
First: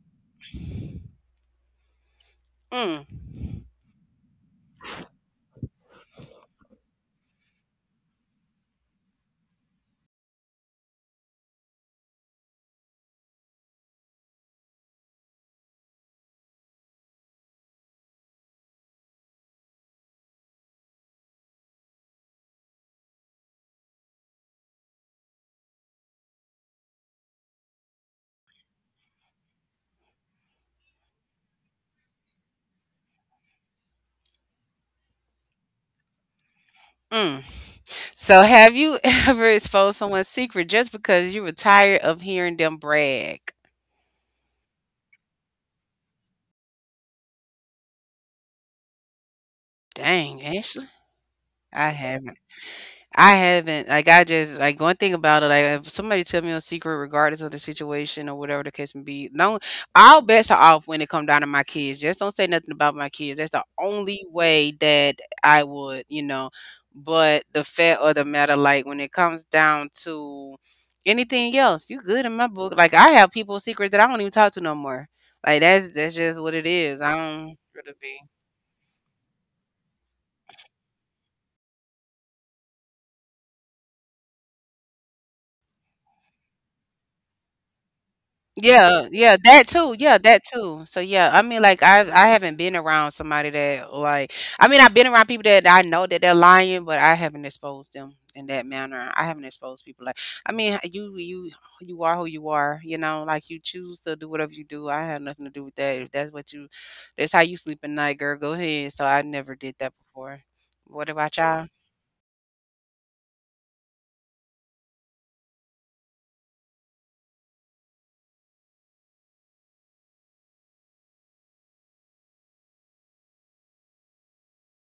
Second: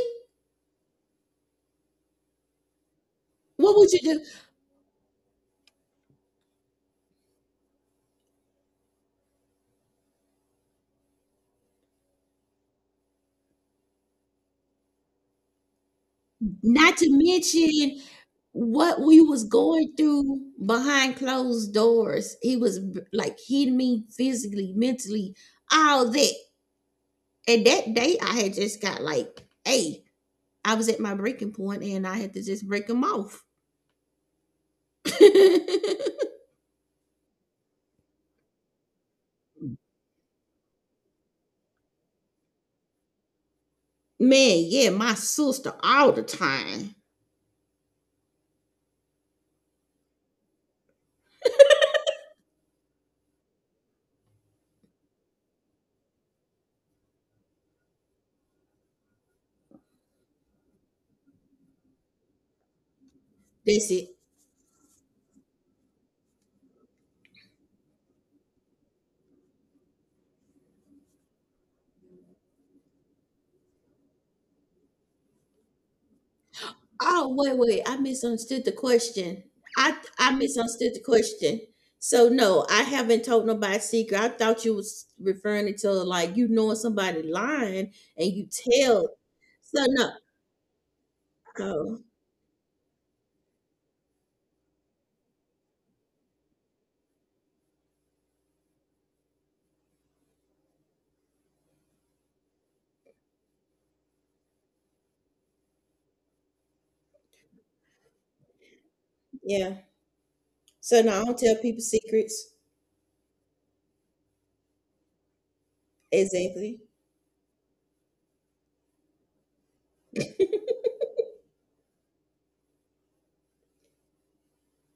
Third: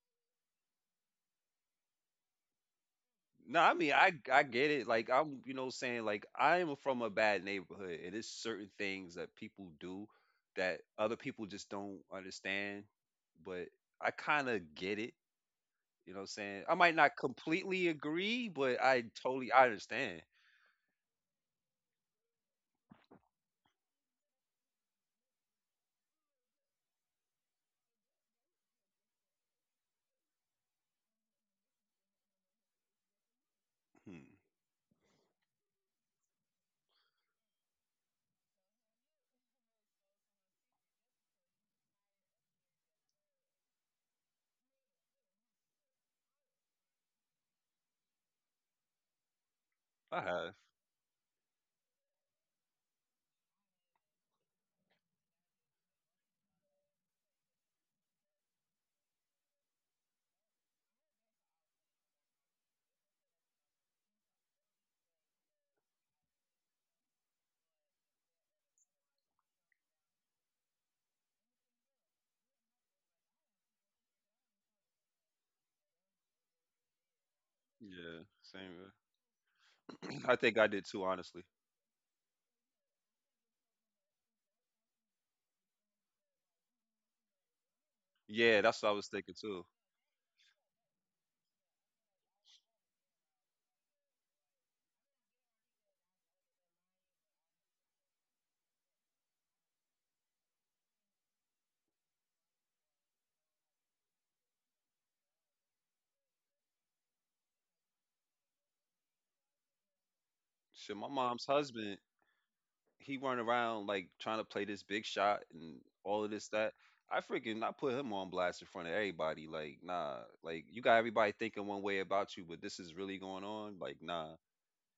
S1: Mm.
S2: No, I
S3: What would
S2: mean
S3: you
S2: I
S3: do?
S2: I get it. Like I'm, you know, saying like I am from a bad neighborhood, and it's certain things that people do that other people just don't understand. But I kind of get it. You know what I'm saying? I might
S3: Not to
S2: not completely
S3: mention
S2: agree, but
S3: what we was
S2: I
S3: going
S2: understand.
S3: through behind closed doors. He was like hitting me physically, mentally, all that. And that day, I had just got like, hey, I was at my breaking point, and I had to just break him off.
S2: Hmm.
S3: (laughs)
S1: Mm. So, have you (laughs) ever exposed someone's secret just because you were tired of hearing them brag?
S3: Man, yeah, my sister all the time.
S2: I
S1: Dang,
S2: have.
S1: Ashley, I haven't. I haven't. Like I just like one thing about it. Like if somebody tell me a secret, regardless of the situation or whatever the case may be, no, all bets are off when it come down to my kids. Just don't say nothing about my kids. That's the
S3: That's it.
S1: only way that I would, you know. But the fact of the matter, like when it comes down to anything else, you good in my book. Like I have people secrets that I don't even talk to no more. Like that's just what it is. I
S3: Oh, wait,
S1: don't
S3: wait. I
S1: really be.
S2: Yeah,
S3: misunderstood the
S2: same.
S3: question. I
S2: Here. (clears throat)
S3: I
S2: I think I did
S3: misunderstood the
S2: too, honestly.
S3: question. So no, I haven't told nobody a secret. I thought you was referring to like you knowing somebody lying and you
S2: Yeah, that's what I was
S3: tell.
S1: Yeah,
S2: thinking
S1: yeah,
S2: too.
S1: that
S3: So
S1: too.
S3: no,
S1: Yeah, that too. So yeah, I mean, like
S3: oh
S1: I haven't been around somebody that like I mean I've been around people that I know that they're lying, but I haven't exposed them in that manner. I haven't exposed people like I mean you are who you are, you know, like you choose to do whatever you do. I have nothing to do with that. If that's what you that's how you sleep at night, girl, go ahead. So I never did
S3: yeah.
S1: that before.
S2: Shit,
S3: So
S2: my
S1: What
S3: no, I don't
S1: about
S2: mom's
S3: tell
S1: y'all?
S3: people
S2: husband,
S3: secrets.
S2: he run around like trying to play this big shot and all of this that.
S3: Exactly.
S2: I put him on blast in front of everybody. Like nah, like
S3: (laughs)
S2: you got everybody thinking one way about you, but this is really going on. Like nah,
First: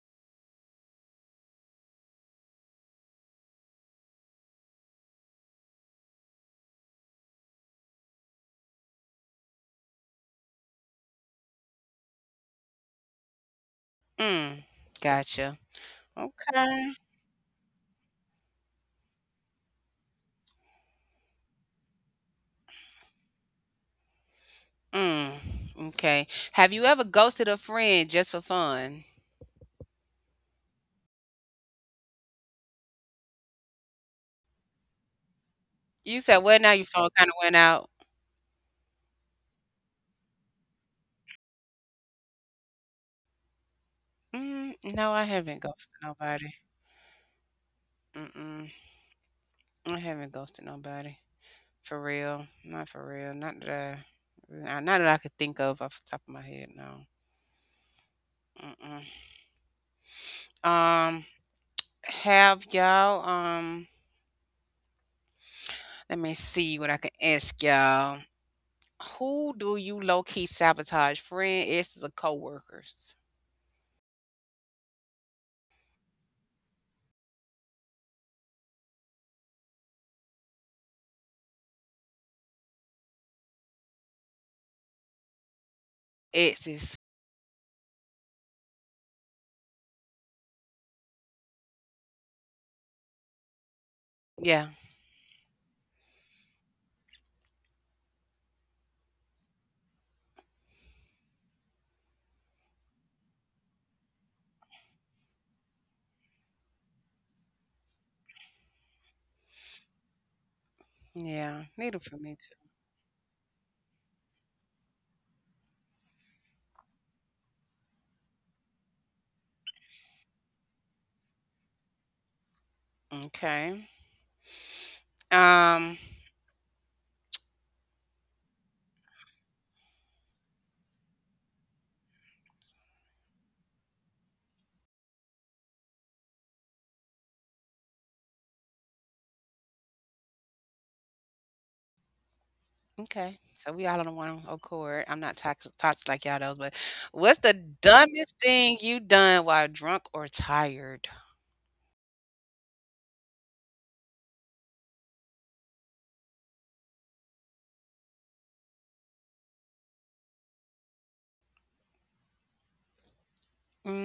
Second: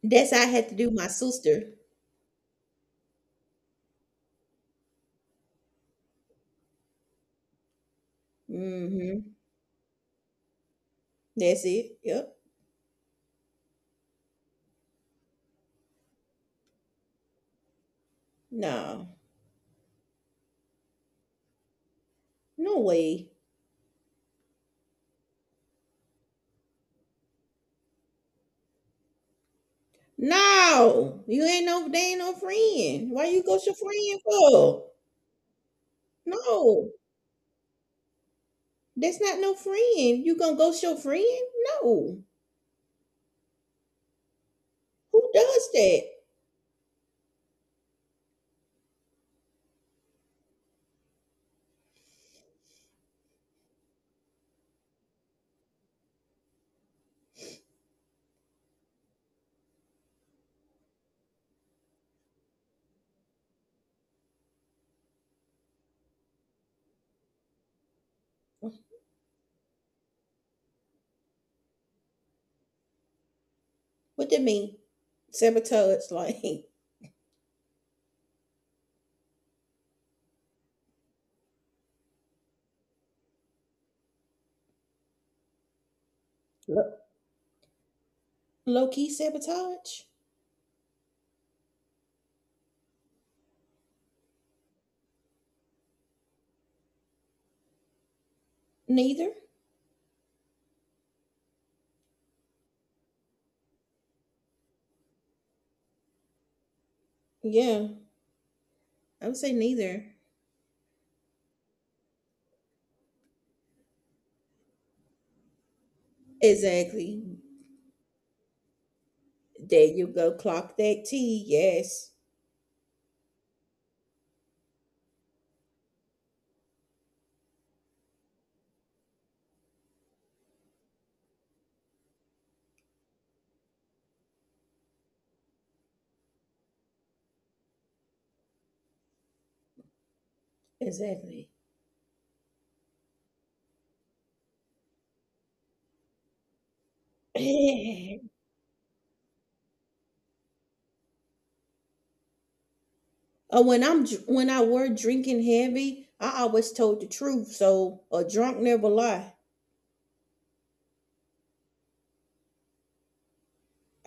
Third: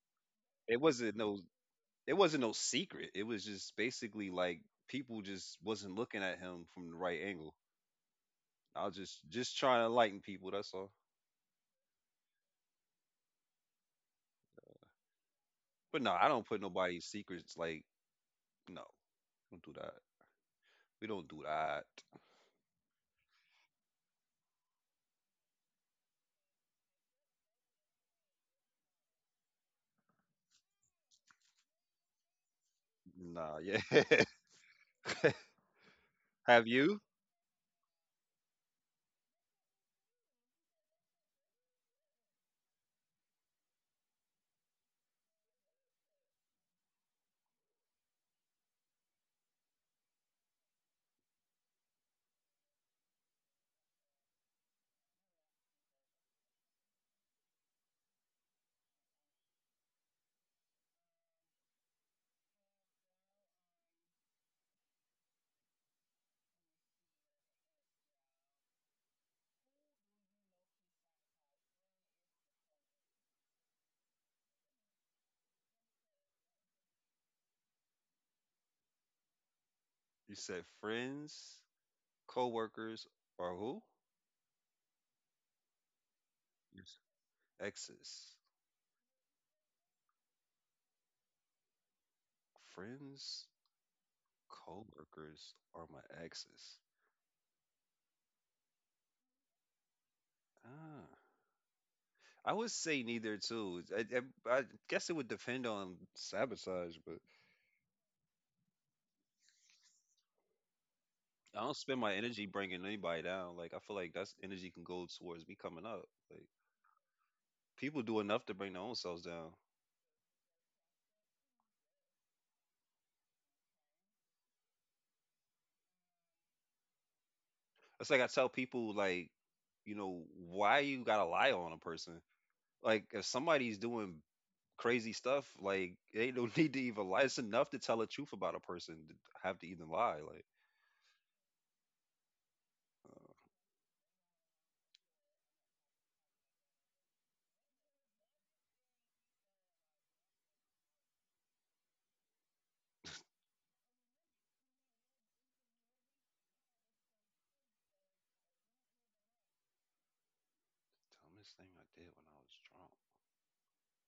S3: That's how I had to
S2: it
S3: do my
S2: wasn't no
S3: sister.
S2: it wasn't no secret. It was just basically like people just wasn't looking at him from the right angle. I was just
S3: Mm-hmm.
S2: just trying to enlighten people. That's all.
S3: That's it. Yep.
S1: Mm, gotcha.
S2: But no, I don't put
S1: Okay.
S2: nobody's secrets. Like no,
S3: No.
S2: don't do that. We don't do that.
S3: No way.
S1: Mm, okay. Have you ever ghosted a friend just for fun?
S3: No. You ain't no they ain't no friend. Why you
S2: Nah,
S3: go your
S2: yeah.
S3: friend
S2: (laughs)
S3: for?
S1: You said, well,
S2: Have
S1: now your
S3: No.
S2: you?
S1: phone kind of went out.
S3: That's not no friend. You gonna ghost your friend? No.
S1: Mm, no,
S3: Who
S1: I haven't
S3: does
S1: ghosted
S3: that?
S1: nobody. Mm-mm. I haven't ghosted nobody. For real. Not for real. I, nah, Not that I could think of off the top of my head, no. Mm-mm. Um, have y'all, um, Let me see what I can ask y'all. Who do you low-key sabotage? Friend, exes, or coworkers?
S3: What that mean? Sabotage, like (laughs)
S2: You said friends. Coworkers are who? Yes.
S1: Exes.
S2: Exes.
S3: low key sabotage?
S2: Friends,
S1: Yeah.
S2: coworkers are my exes.
S3: Neither.
S2: Ah. I would say neither too. I guess it would depend on sabotage, but
S3: Yeah, I would say neither.
S2: I
S1: Yeah,
S2: don't spend
S1: neither
S2: my
S1: for me
S2: energy
S1: too.
S2: bringing anybody down. Like I feel like that's energy can go towards me coming up. Like
S3: Exactly.
S2: people do enough to bring their own selves down.
S3: There you go. Clock that T. Yes.
S1: Okay. Um,
S2: It's like I tell people like, you know, why you gotta lie on a person? Like if somebody's doing crazy stuff. Like they don't (laughs) need to even lie. It's enough to tell the truth about a person to have to even lie. Like
S3: Exactly.
S1: okay. So we all on the one accord. I'm not toxic, toxic like y'all those, but what's the
S3: (laughs) (clears throat)
S1: dumbest thing you done while drunk or tired?
S3: When I were drinking heavy, I always told the truth. So a drunk never lie.
S2: dumbest thing I did when I was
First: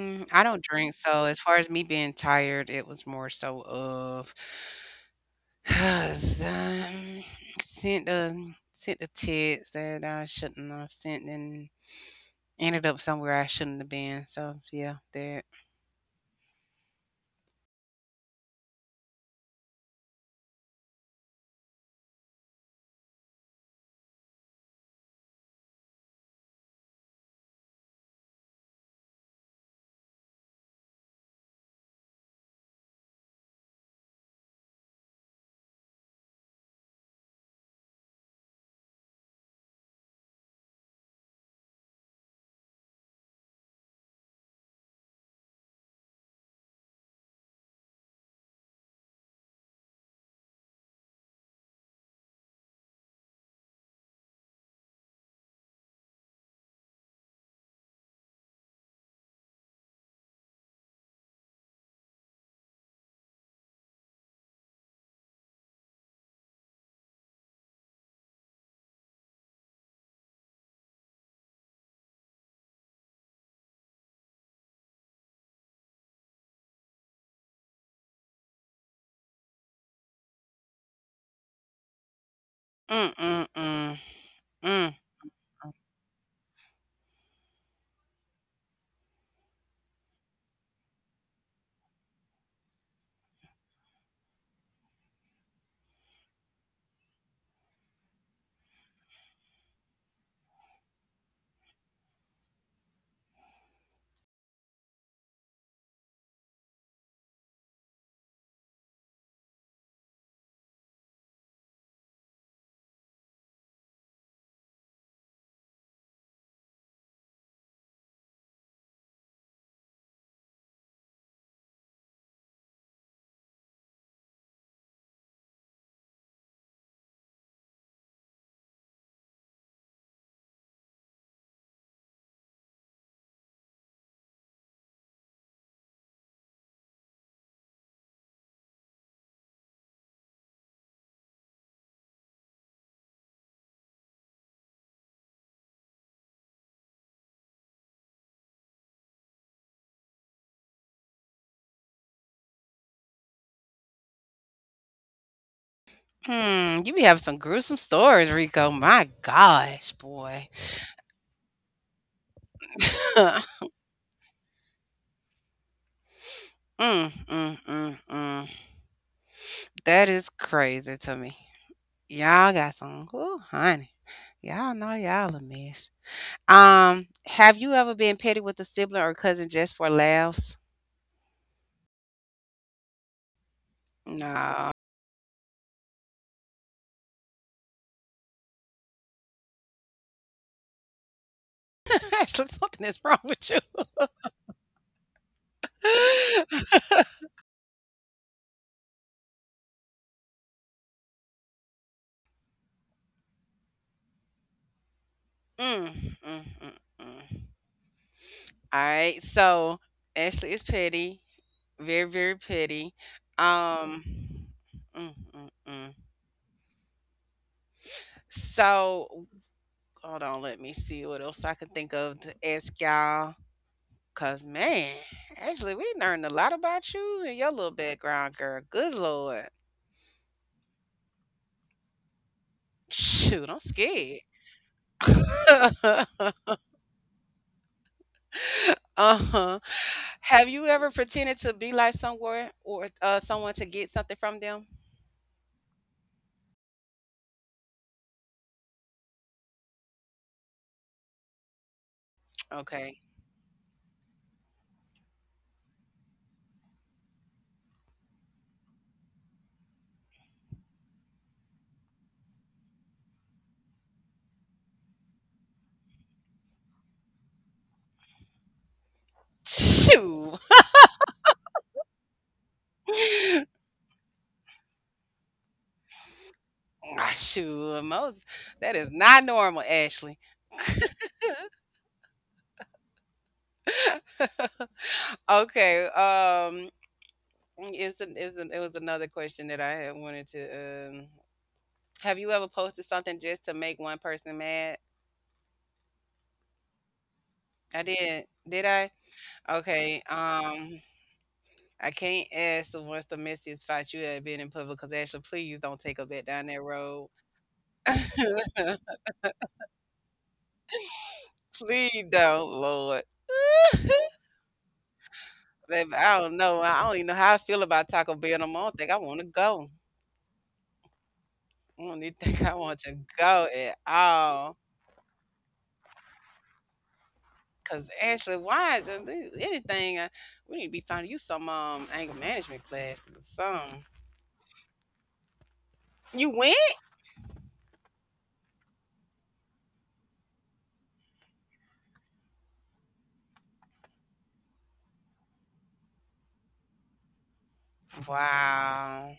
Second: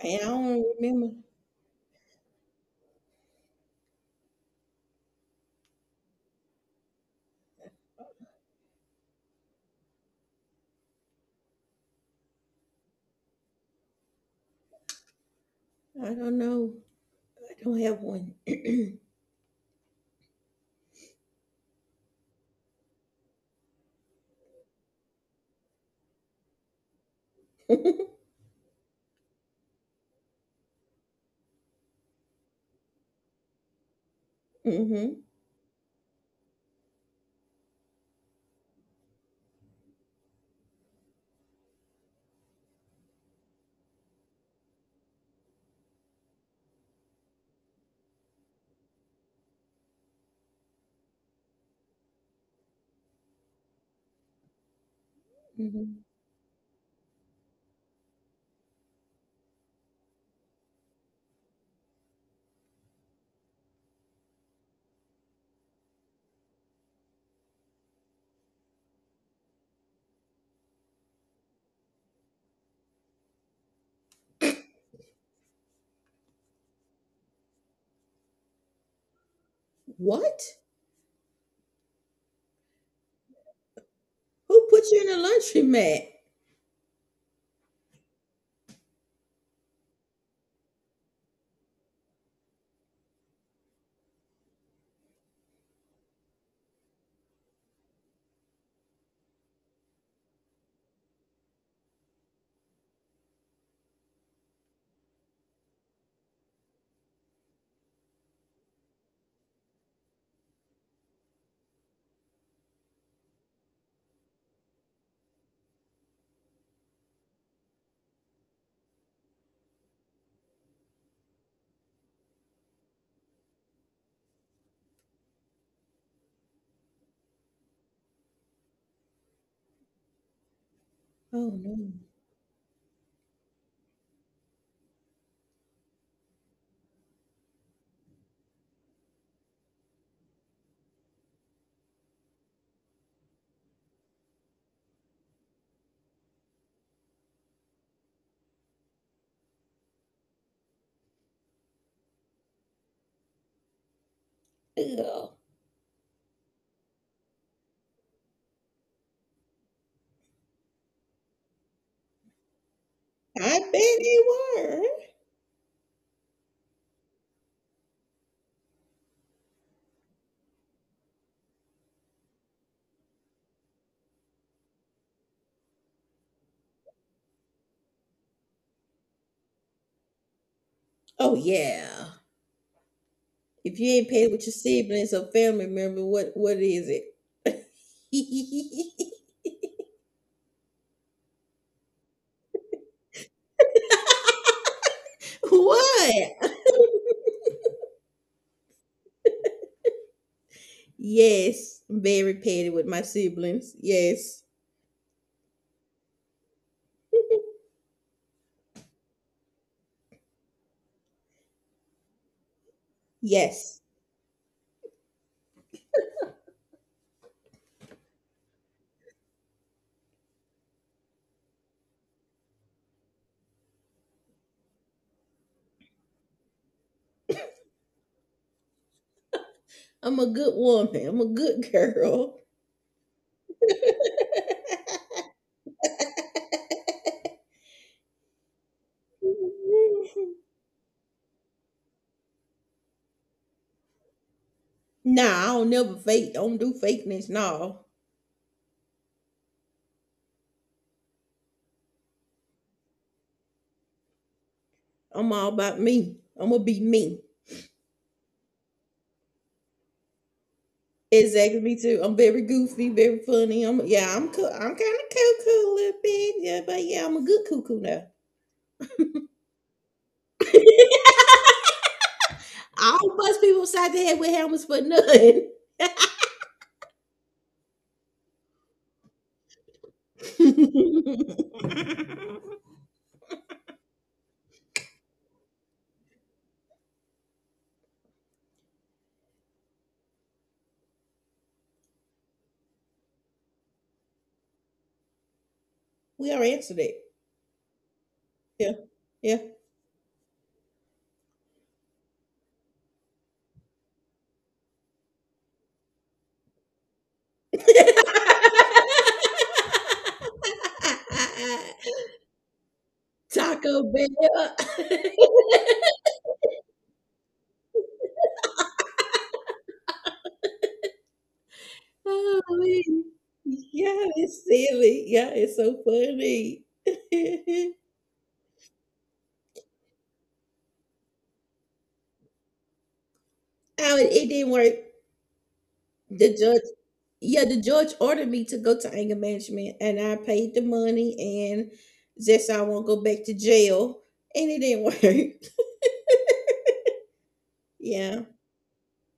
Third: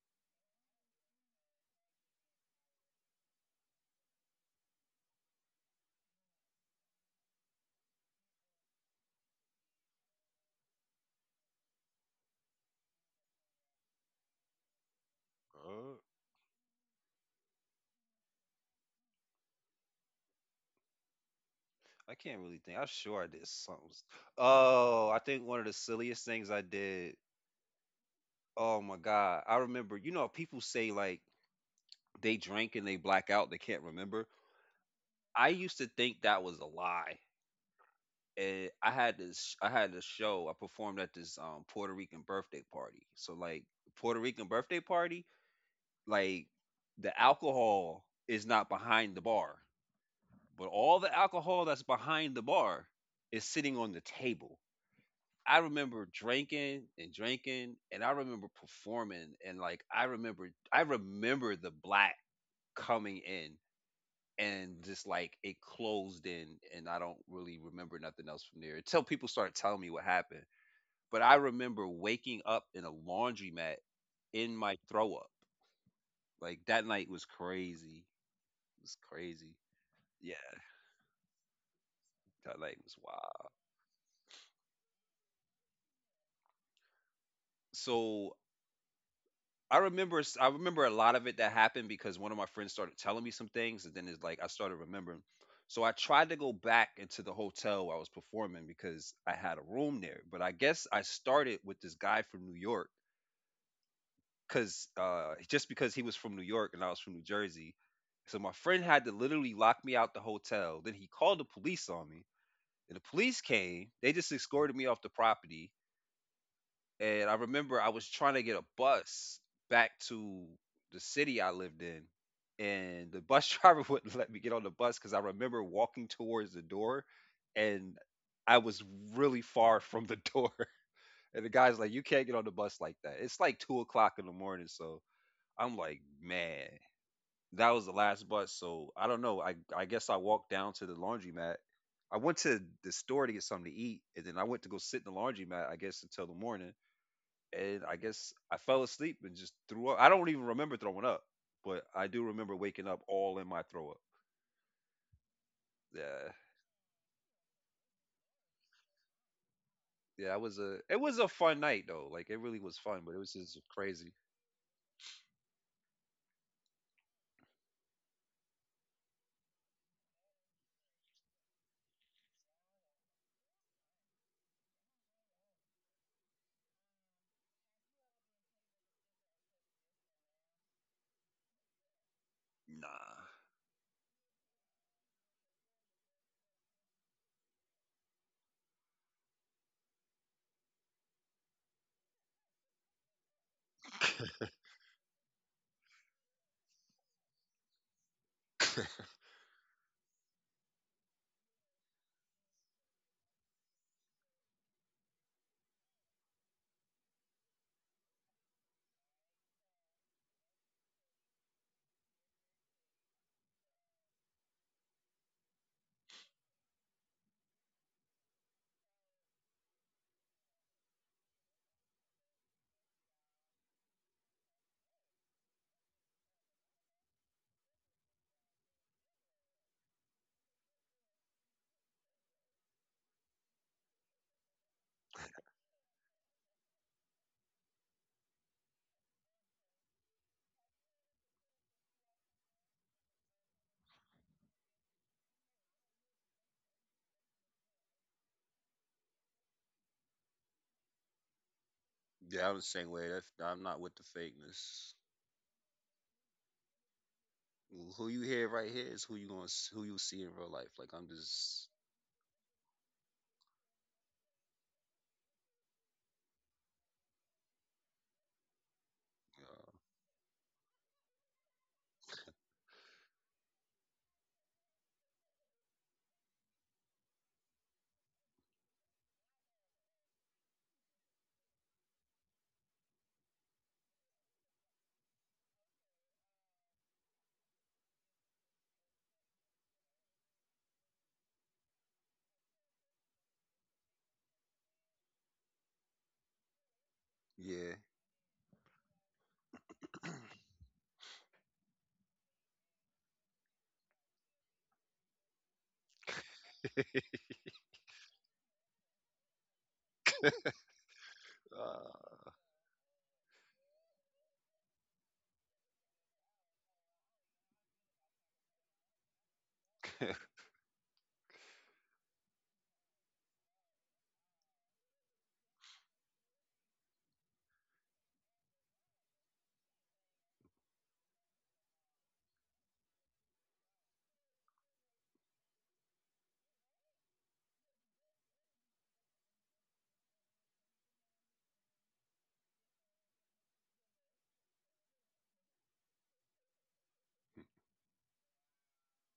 S3: And I
S1: I don't
S3: don't
S1: drink,
S3: remember.
S1: so as far as me being tired, it was more so of (sighs) um, sent the text that I shouldn't have sent and ended up somewhere I shouldn't have been. So yeah, that.
S2: drunk.
S3: I don't know. I don't have one.
S2: I can't really think. I'm sure I did something. Oh, I think one of the silliest things I did.
S3: (clears throat)
S2: Oh my god, I remember. You know, people say like they drink and they black out. They can't remember.
S3: Mhm,
S2: I used to think that was a lie. And I had this. I had this show. I performed at this Puerto Rican birthday party. So like Puerto Rican birthday party like the alcohol is not behind the bar, but all the alcohol that's behind the bar is sitting on the table. I
S3: mhm.
S2: remember drinking and drinking, and I remember performing, and like I remember the black coming in and just like it closed in, and I don't really remember nothing else from there until people start telling me what happened. But I remember waking up in a laundromat in my throw up. Like that night was crazy. Was crazy. Yeah,
S3: What?
S2: Todd Lang was
S1: Mm, mm,
S2: wild.
S1: mm.
S3: Who put
S1: Mm.
S3: you in a the laundromat?
S2: So I remember a lot of it that happened because one of my friends started telling me some things, and then it's like I started remembering. So I tried to go back into the hotel where I was performing because I had a room there, but I guess I started with this guy from New York because just because he was from New York and I was from New Jersey. So my friend had to literally lock me out the hotel. Then he called the police on me. And the police came. They just escorted me off the property. And I remember I was trying to get a bus back to the city I lived in, and the bus (laughs) driver wouldn't let me get on the bus because I remember walking towards the door, and I was really far (laughs) from the door. (laughs) And the
S3: Oh,
S2: guy's like, "You
S3: no.
S2: can't get on the bus like that. It's like 2 o'clock in the morning." So I'm like, "Man, that was the last bus." So I don't know. I guess I walked down to the laundromat. I went to the store to get something to eat, and then I went to go sit in the laundromat. I guess until the morning and I guess I fell asleep and just threw up. I don't even remember throwing up, but I do remember waking up all in my throw up.
S3: Ew.
S2: Yeah,
S1: Hmm, you be having some gruesome stories, Rico. My gosh,
S2: yeah,
S1: boy.
S2: it was a fun night though. Like it really was fun, but it was just
S1: (laughs)
S3: I bet
S2: crazy.
S3: they were.
S1: Mm, mm, mm, mm. That is crazy to me. Y'all got some, ooh, honey. Y'all know y'all a mess. Have you ever been petty with a sibling or cousin just for laughs?
S3: Oh, yeah.
S2: Nah.
S3: If you ain't paid with your
S1: No.
S3: siblings or family member, what is it? (laughs)
S1: (laughs) Actually, something is wrong with you.
S3: What?
S1: (laughs)
S3: Yes, I'm very petty with my siblings. Yes.
S1: Mm, mm, mm, mm. All right. So Ashley is petty, very, very petty.
S3: Yes.
S1: Um, mm, mm, mm. So hold on. Let me see what else I can think of to ask y'all. Cause man, Ashley, we learned a lot about you and your little background, girl. Good lord.
S3: I'm a good woman. I'm a good girl.
S1: Shoot, I'm scared.
S3: (laughs)
S1: (laughs) Uh-huh. Have you ever pretended to be like someone or someone to get something from them?
S3: Nah, I don't never fake. Don't do fakeness. No.
S2: Yeah, I'm the same
S1: Okay.
S2: way. That's, I'm not with the fakeness.
S3: I'm all about me. I'm gonna be me.
S2: You hear right here is who you gonna who you see in real life. Like I'm
S3: Exactly,
S2: just
S3: me too. I'm very goofy, very funny. I'm yeah, I'm cool. I'm kind of cuckoo a little bit, yeah, but yeah, I'm a good cuckoo now.
S2: uh,
S1: Shoo.
S3: (laughs) All bus
S1: (laughs)
S3: people side the head with helmets for none.
S1: (laughs) Ah, shoot, most that is not normal, Ashley.
S3: (laughs)
S1: (laughs) Okay. It was another question that I had wanted to. Have you ever posted something just to make one person mad?
S3: We already answered that.
S2: yeah.
S1: I did. Did
S3: Yeah,
S1: I?
S3: yeah.
S1: Okay. I can't ask the what's the messiest fight you have been in public because Ashley, please don't take a bet down that road.
S2: (clears throat)
S1: (laughs) Please
S3: (laughs)
S2: Uh,
S1: don't, Lord.
S3: Taco
S1: (laughs)
S3: Bell. (laughs)
S1: Baby, I don't know. I don't even know how I feel about Taco Bell no more. I don't think I want to go.
S2: (laughs)
S1: I don't even think
S3: Oh,
S1: I want to
S3: man.
S1: go at
S3: Yeah, it's
S1: all.
S3: silly. Yeah, it's so funny. (laughs)
S1: Cause actually, anything? We need to be finding you some anger management class or something.
S3: Oh, it didn't work.
S1: You
S3: The judge,
S1: went?
S3: yeah, the judge ordered me to go to anger management, and I paid the money, and just so I won't go back to jail, and it didn't (laughs) work. Yeah,
S1: Wow.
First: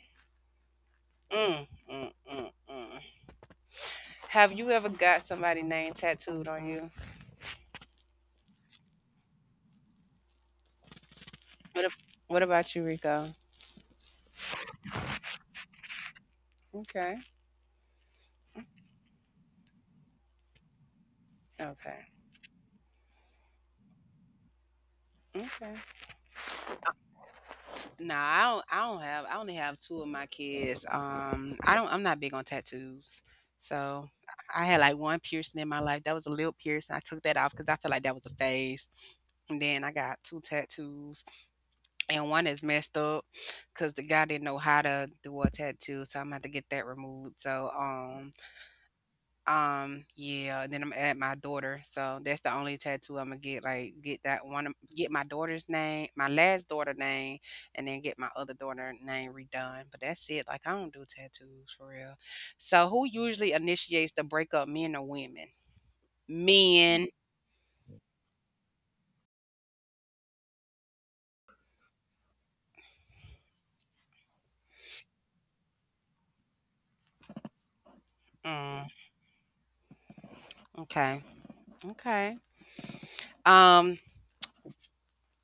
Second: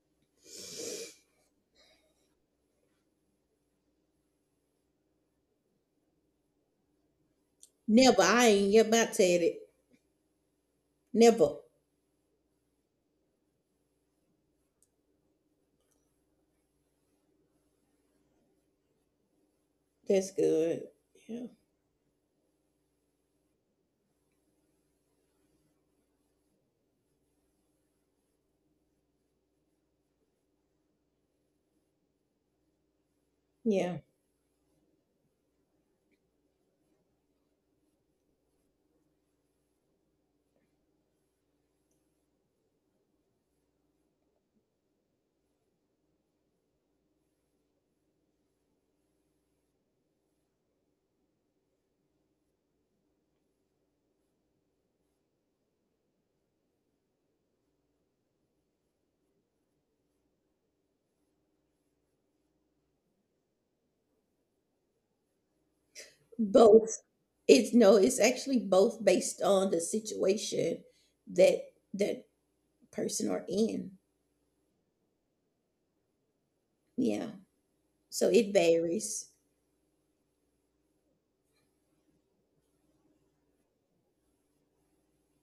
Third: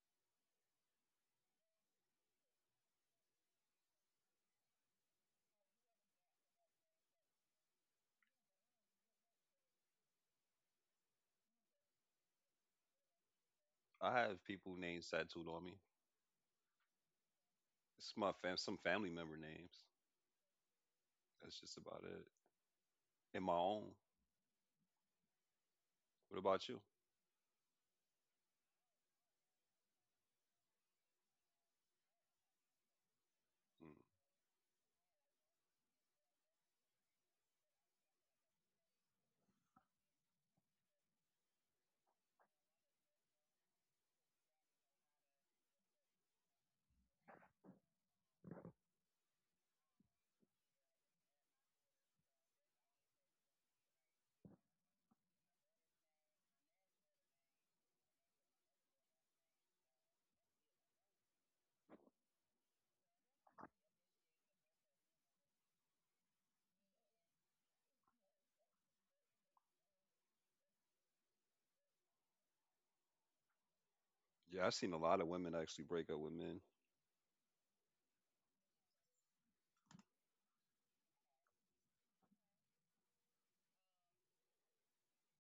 S1: Mm, mm, mm, mm. Have you ever got somebody name tattooed on you?
S3: never. I ain't about to it. Never.
S1: What, ab- what about you, Rico?
S2: I have people names tattooed on me.
S1: Okay.
S2: It's my some family member names.
S3: That's good. Yeah,
S2: That's just about
S1: Okay.
S2: it. And my own.
S1: Okay.
S2: What about you?
S1: Nah, I don't. I don't have. I only have two of my kids. I don't. I'm not big on tattoos.
S2: Mm.
S3: yeah.
S1: So I had like one piercing in my life. That was a lip piercing. I took that off because I felt like that was a phase. And then I got two tattoos, and one is messed up because the guy didn't know how to do a tattoo. So I'm gonna have to get that removed. So yeah, then I'm gonna add my daughter. So that's the only tattoo I'm gonna get, like get that one of- get my daughter's name, my last daughter name, and then get my other daughter name redone. But that's it. Like I don't do tattoos for real. So who usually initiates the breakup, men or women?
S3: Both.
S1: Men.
S3: It's no. It's actually both based on the situation that that person are in.
S2: Yeah, I've seen a lot of women actually break up with men
S3: Yeah, so it
S1: Mm,
S3: varies.
S1: okay. Okay. Um,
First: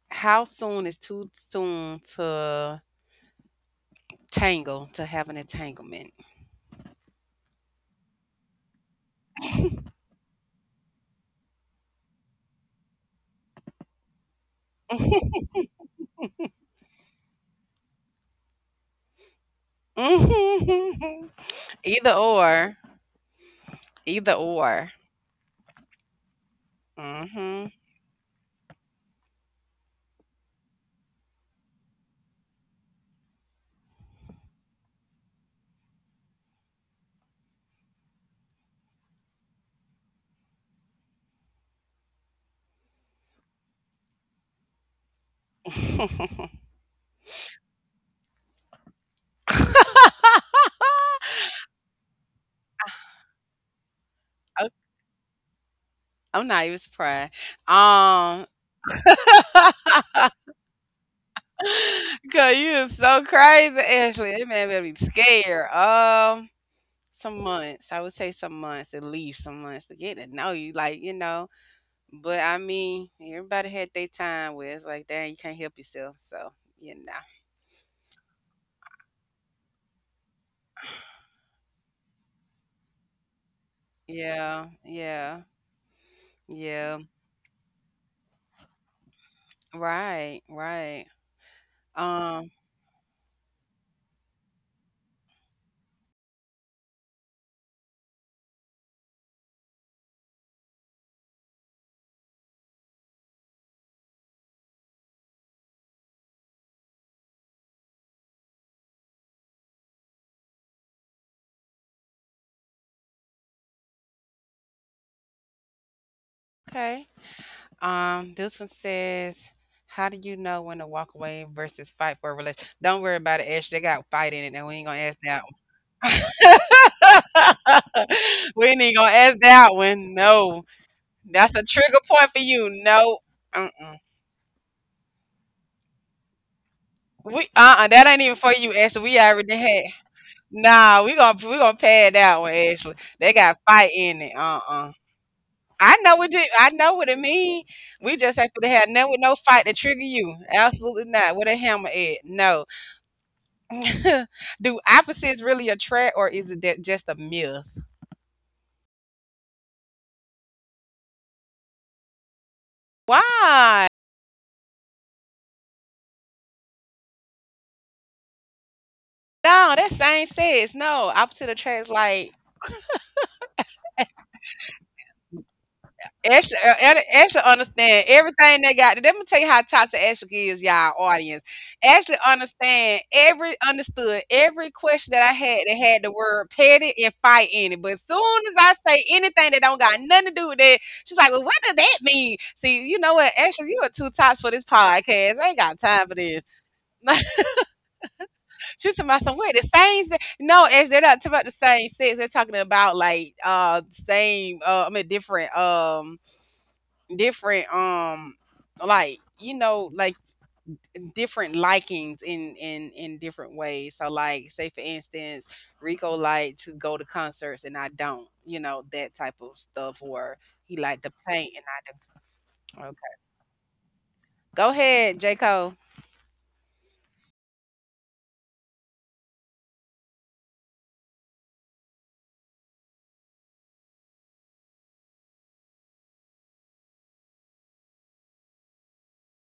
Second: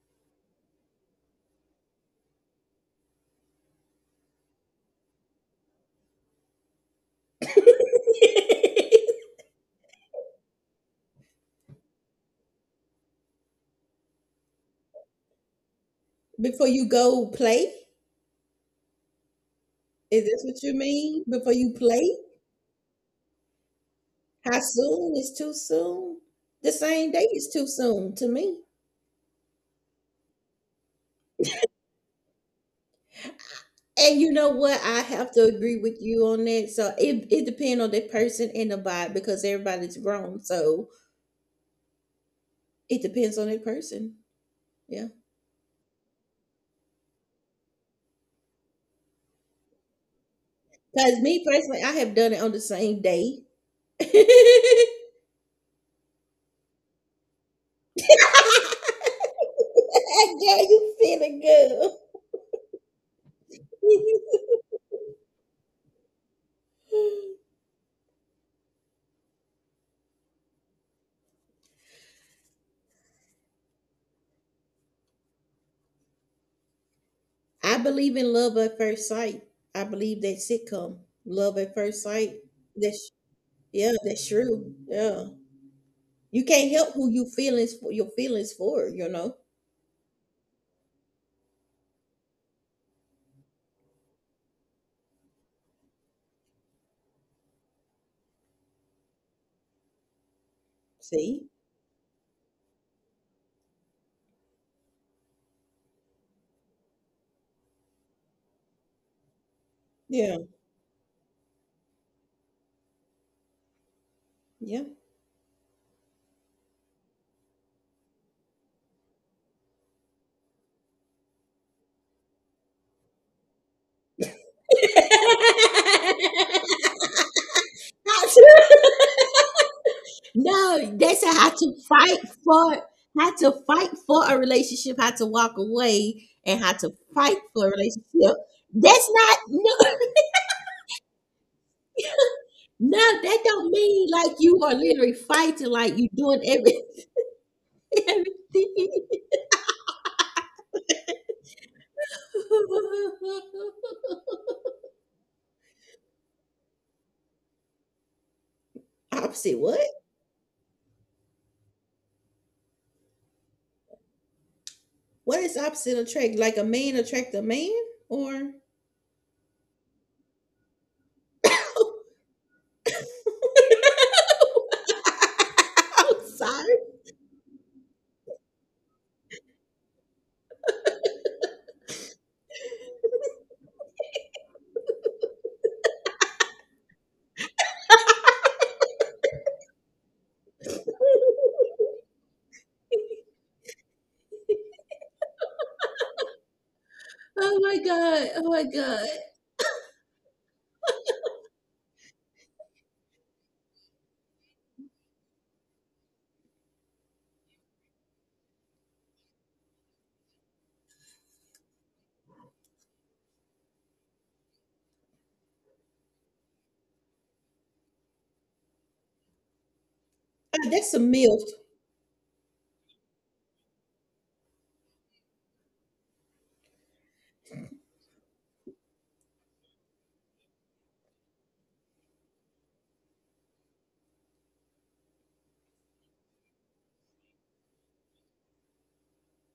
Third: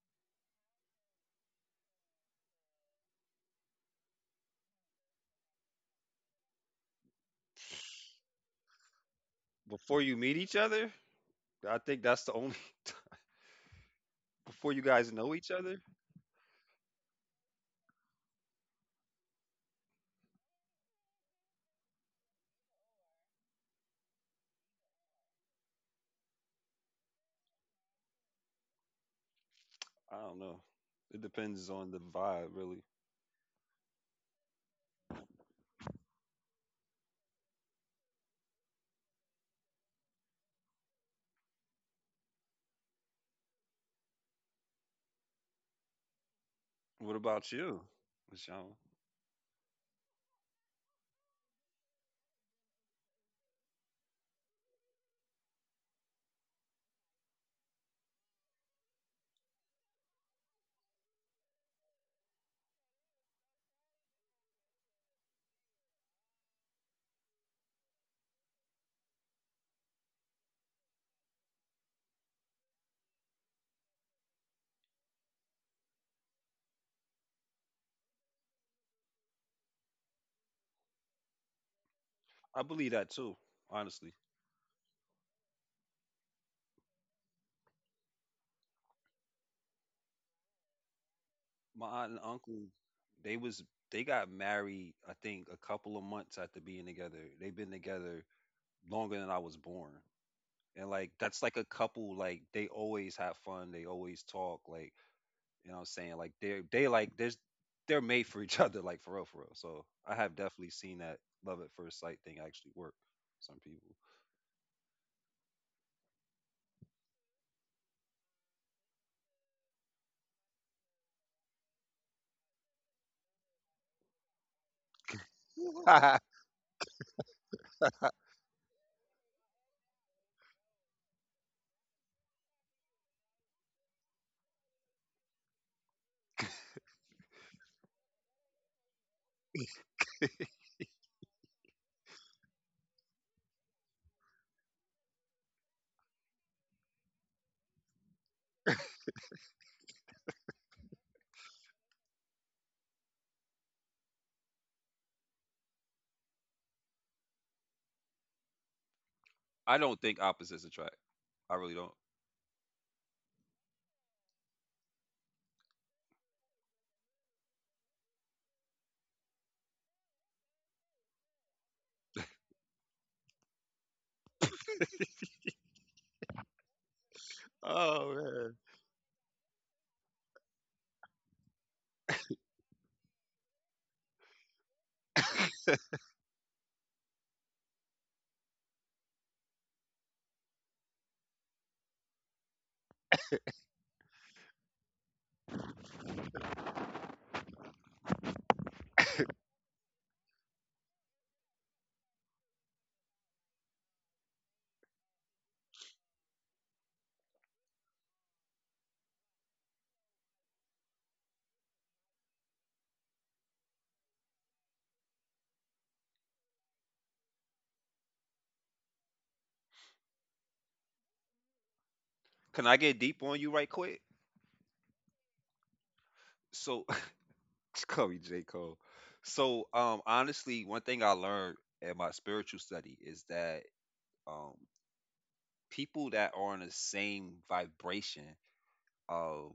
S1: how soon is too soon to have an entanglement? (laughs)
S2: before you meet each other. I think that's the only (laughs) before you guys know each
S1: Mhm.
S2: other.
S3: (laughs) Before you go play? Is this what you mean? Before you
S1: (laughs) Either
S3: play?
S1: or, either
S3: How
S1: or.
S3: soon is too soon? The same day is
S1: Hmm.
S3: too soon to me.
S2: I don't know. It depends on the vibe, really.
S3: And you know what? I have to agree with you on that. So it depends on the person and the vibe because everybody's grown. So it depends on that person. Yeah.
S1: (laughs)
S2: What about you, Michelle?
S3: Because me personally, I have done it on the same day. (laughs)
S1: Oh, I'm not even surprised. Um, (laughs)
S3: Girl, you feeling good.
S1: Cause you is so crazy, Ashley. It made me be scared. Some
S3: (laughs)
S1: months. I would say some months, at least some months to get to know you. Like, you know. But I mean, everybody had their time where it's like, dang, you can't help yourself. So, you know.
S3: I believe in love at first sight. I believe that sitcom, love at first sight.
S2: I believe that
S3: That's
S2: too,
S3: yeah,
S2: honestly.
S3: that's
S1: Yeah,
S3: true. Yeah,
S1: yeah,
S3: you can't help
S1: yeah.
S3: who you feelings for your feelings for. You know.
S1: Right, right.
S2: My aunt and
S1: Um,
S2: uncle, they was they got married. I think a couple of months after being together. They've been together longer than I was born, and like that's
S3: See.
S2: like a couple. Like they always have fun. They always talk. Like you know what I'm saying? Like they're they like there's they're made for each (laughs) other, like for real, for real. So I have
S3: Yeah.
S2: definitely seen that love at first sight thing actually work for some people.
S3: Yeah. (laughs)
S1: okay. This one says, how do you know when to walk away versus fight for a relationship? Don't worry about it, Ash. They got fight in it, and we ain't gonna ask that one.
S3: Not
S1: (laughs) We
S3: true.
S1: ain't gonna ask that one. No,
S3: No, that's a how
S1: that's a
S3: to
S1: trigger
S3: fight
S1: point for you.
S3: for
S1: No,
S3: how to fight
S1: uh-uh.
S3: for a relationship, how to walk away, and how to fight for a
S1: That ain't
S3: relationship.
S1: even for you, Ashley.
S3: That's
S1: We
S3: not
S1: already
S3: no,
S1: had. Nah, we gonna pad that one,
S3: (laughs)
S1: Ashley.
S3: no.
S1: They
S3: That
S1: got
S3: don't
S1: fight
S3: mean
S1: in it.
S3: like you are
S1: Uh-uh.
S3: literally fighting, like you doing
S1: I
S3: every
S1: know what it mean.
S3: (laughs)
S1: We just ain't gonna have none with no fight to trigger you. Absolutely not. With a hammer at no. (laughs) Do opposites really attract, or is it that just a myth?
S3: opposite
S2: I
S3: what?
S2: don't think opposites attract. I really don't.
S1: Why?
S3: What is opposite attract? Like a man attract a man? Or (laughs) I'm
S1: No, that same says no. Opposite attracts like Ashley,
S3: sorry.
S1: uh, Ad- Ashley understand
S2: Oh, man.
S1: everything they got. Let me tell you how toxic Ashley is, y'all audience. Ashley understand every understood every question that I had that had the word petty and fight in it. But as soon as I say anything that don't got nothing to do with that, she's like, "Well, what does that mean?" See, you know what, Ashley, you are too toxic for this podcast. I ain't got time for this. (laughs)
S3: Oh my god. Oh my
S1: She's
S3: god.
S1: talking about some way the same. No, Ashley, they're not talking about the same sex. They're talking about like same. I mean different. Different like different likings in different ways, so like say for instance, Rico like to go to concerts and I don't, you know, that type of stuff, or he
S3: That's a
S1: like to
S3: MILF.
S1: paint, and
S2: Can I
S1: I okay,
S2: get deep on you right quick?
S1: go ahead, J. Cole.
S2: So (laughs) call me J. Cole. So honestly, one thing I learned in my spiritual study is that um people that are on the same vibration um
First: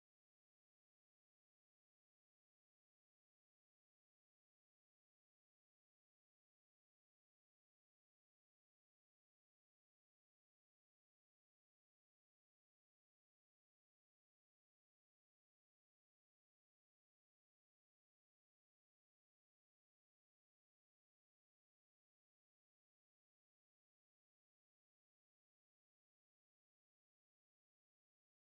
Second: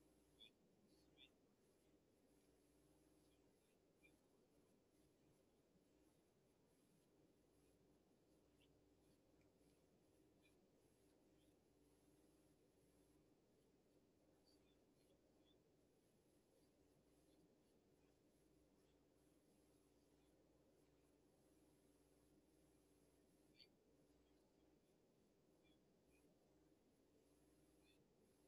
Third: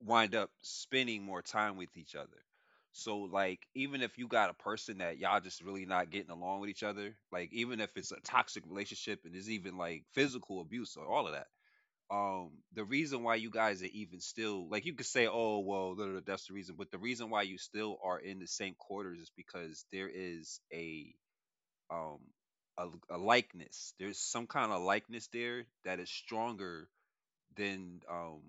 S2: wind up spending more time with each other. So like even if you got a person that y'all just really not getting along with each other, like even if it's a toxic relationship and there's even like physical abuse or all of that. The reason why you guys are even still like you could say, oh well, da, da, da, that's the reason, but the reason why you still are in the same quarters is because there is a um a likeness. There's some kind of likeness there that is stronger then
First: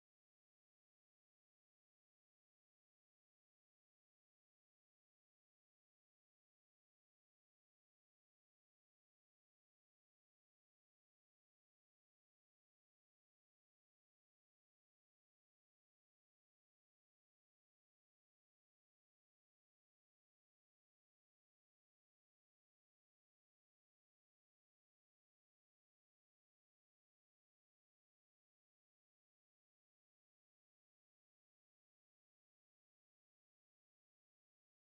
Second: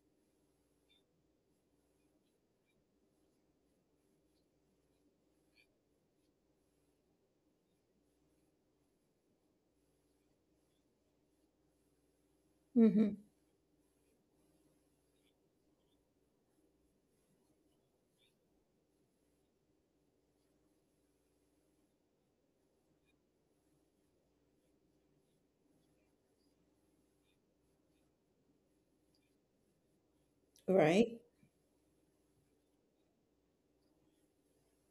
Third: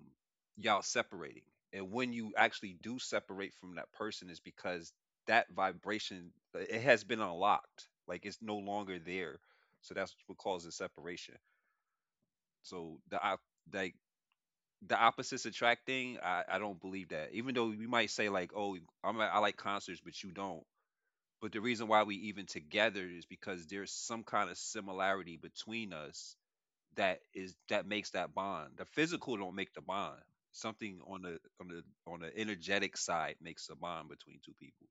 S2: y'all separating, and when you actually do separate from that person is because that vibration it has been unlocked like it's no longer there. So that's what causes separation. So
S3: Hmm.
S2: the like the opposites attracting, I don't believe that, even though we might say like oh I like concerts but you don't, but the reason why we even together is because there's some kind of similarity between us that makes that bond. The physical don't make the bond. Something
S3: Right.
S2: on the on the energetic side makes a bond between two people.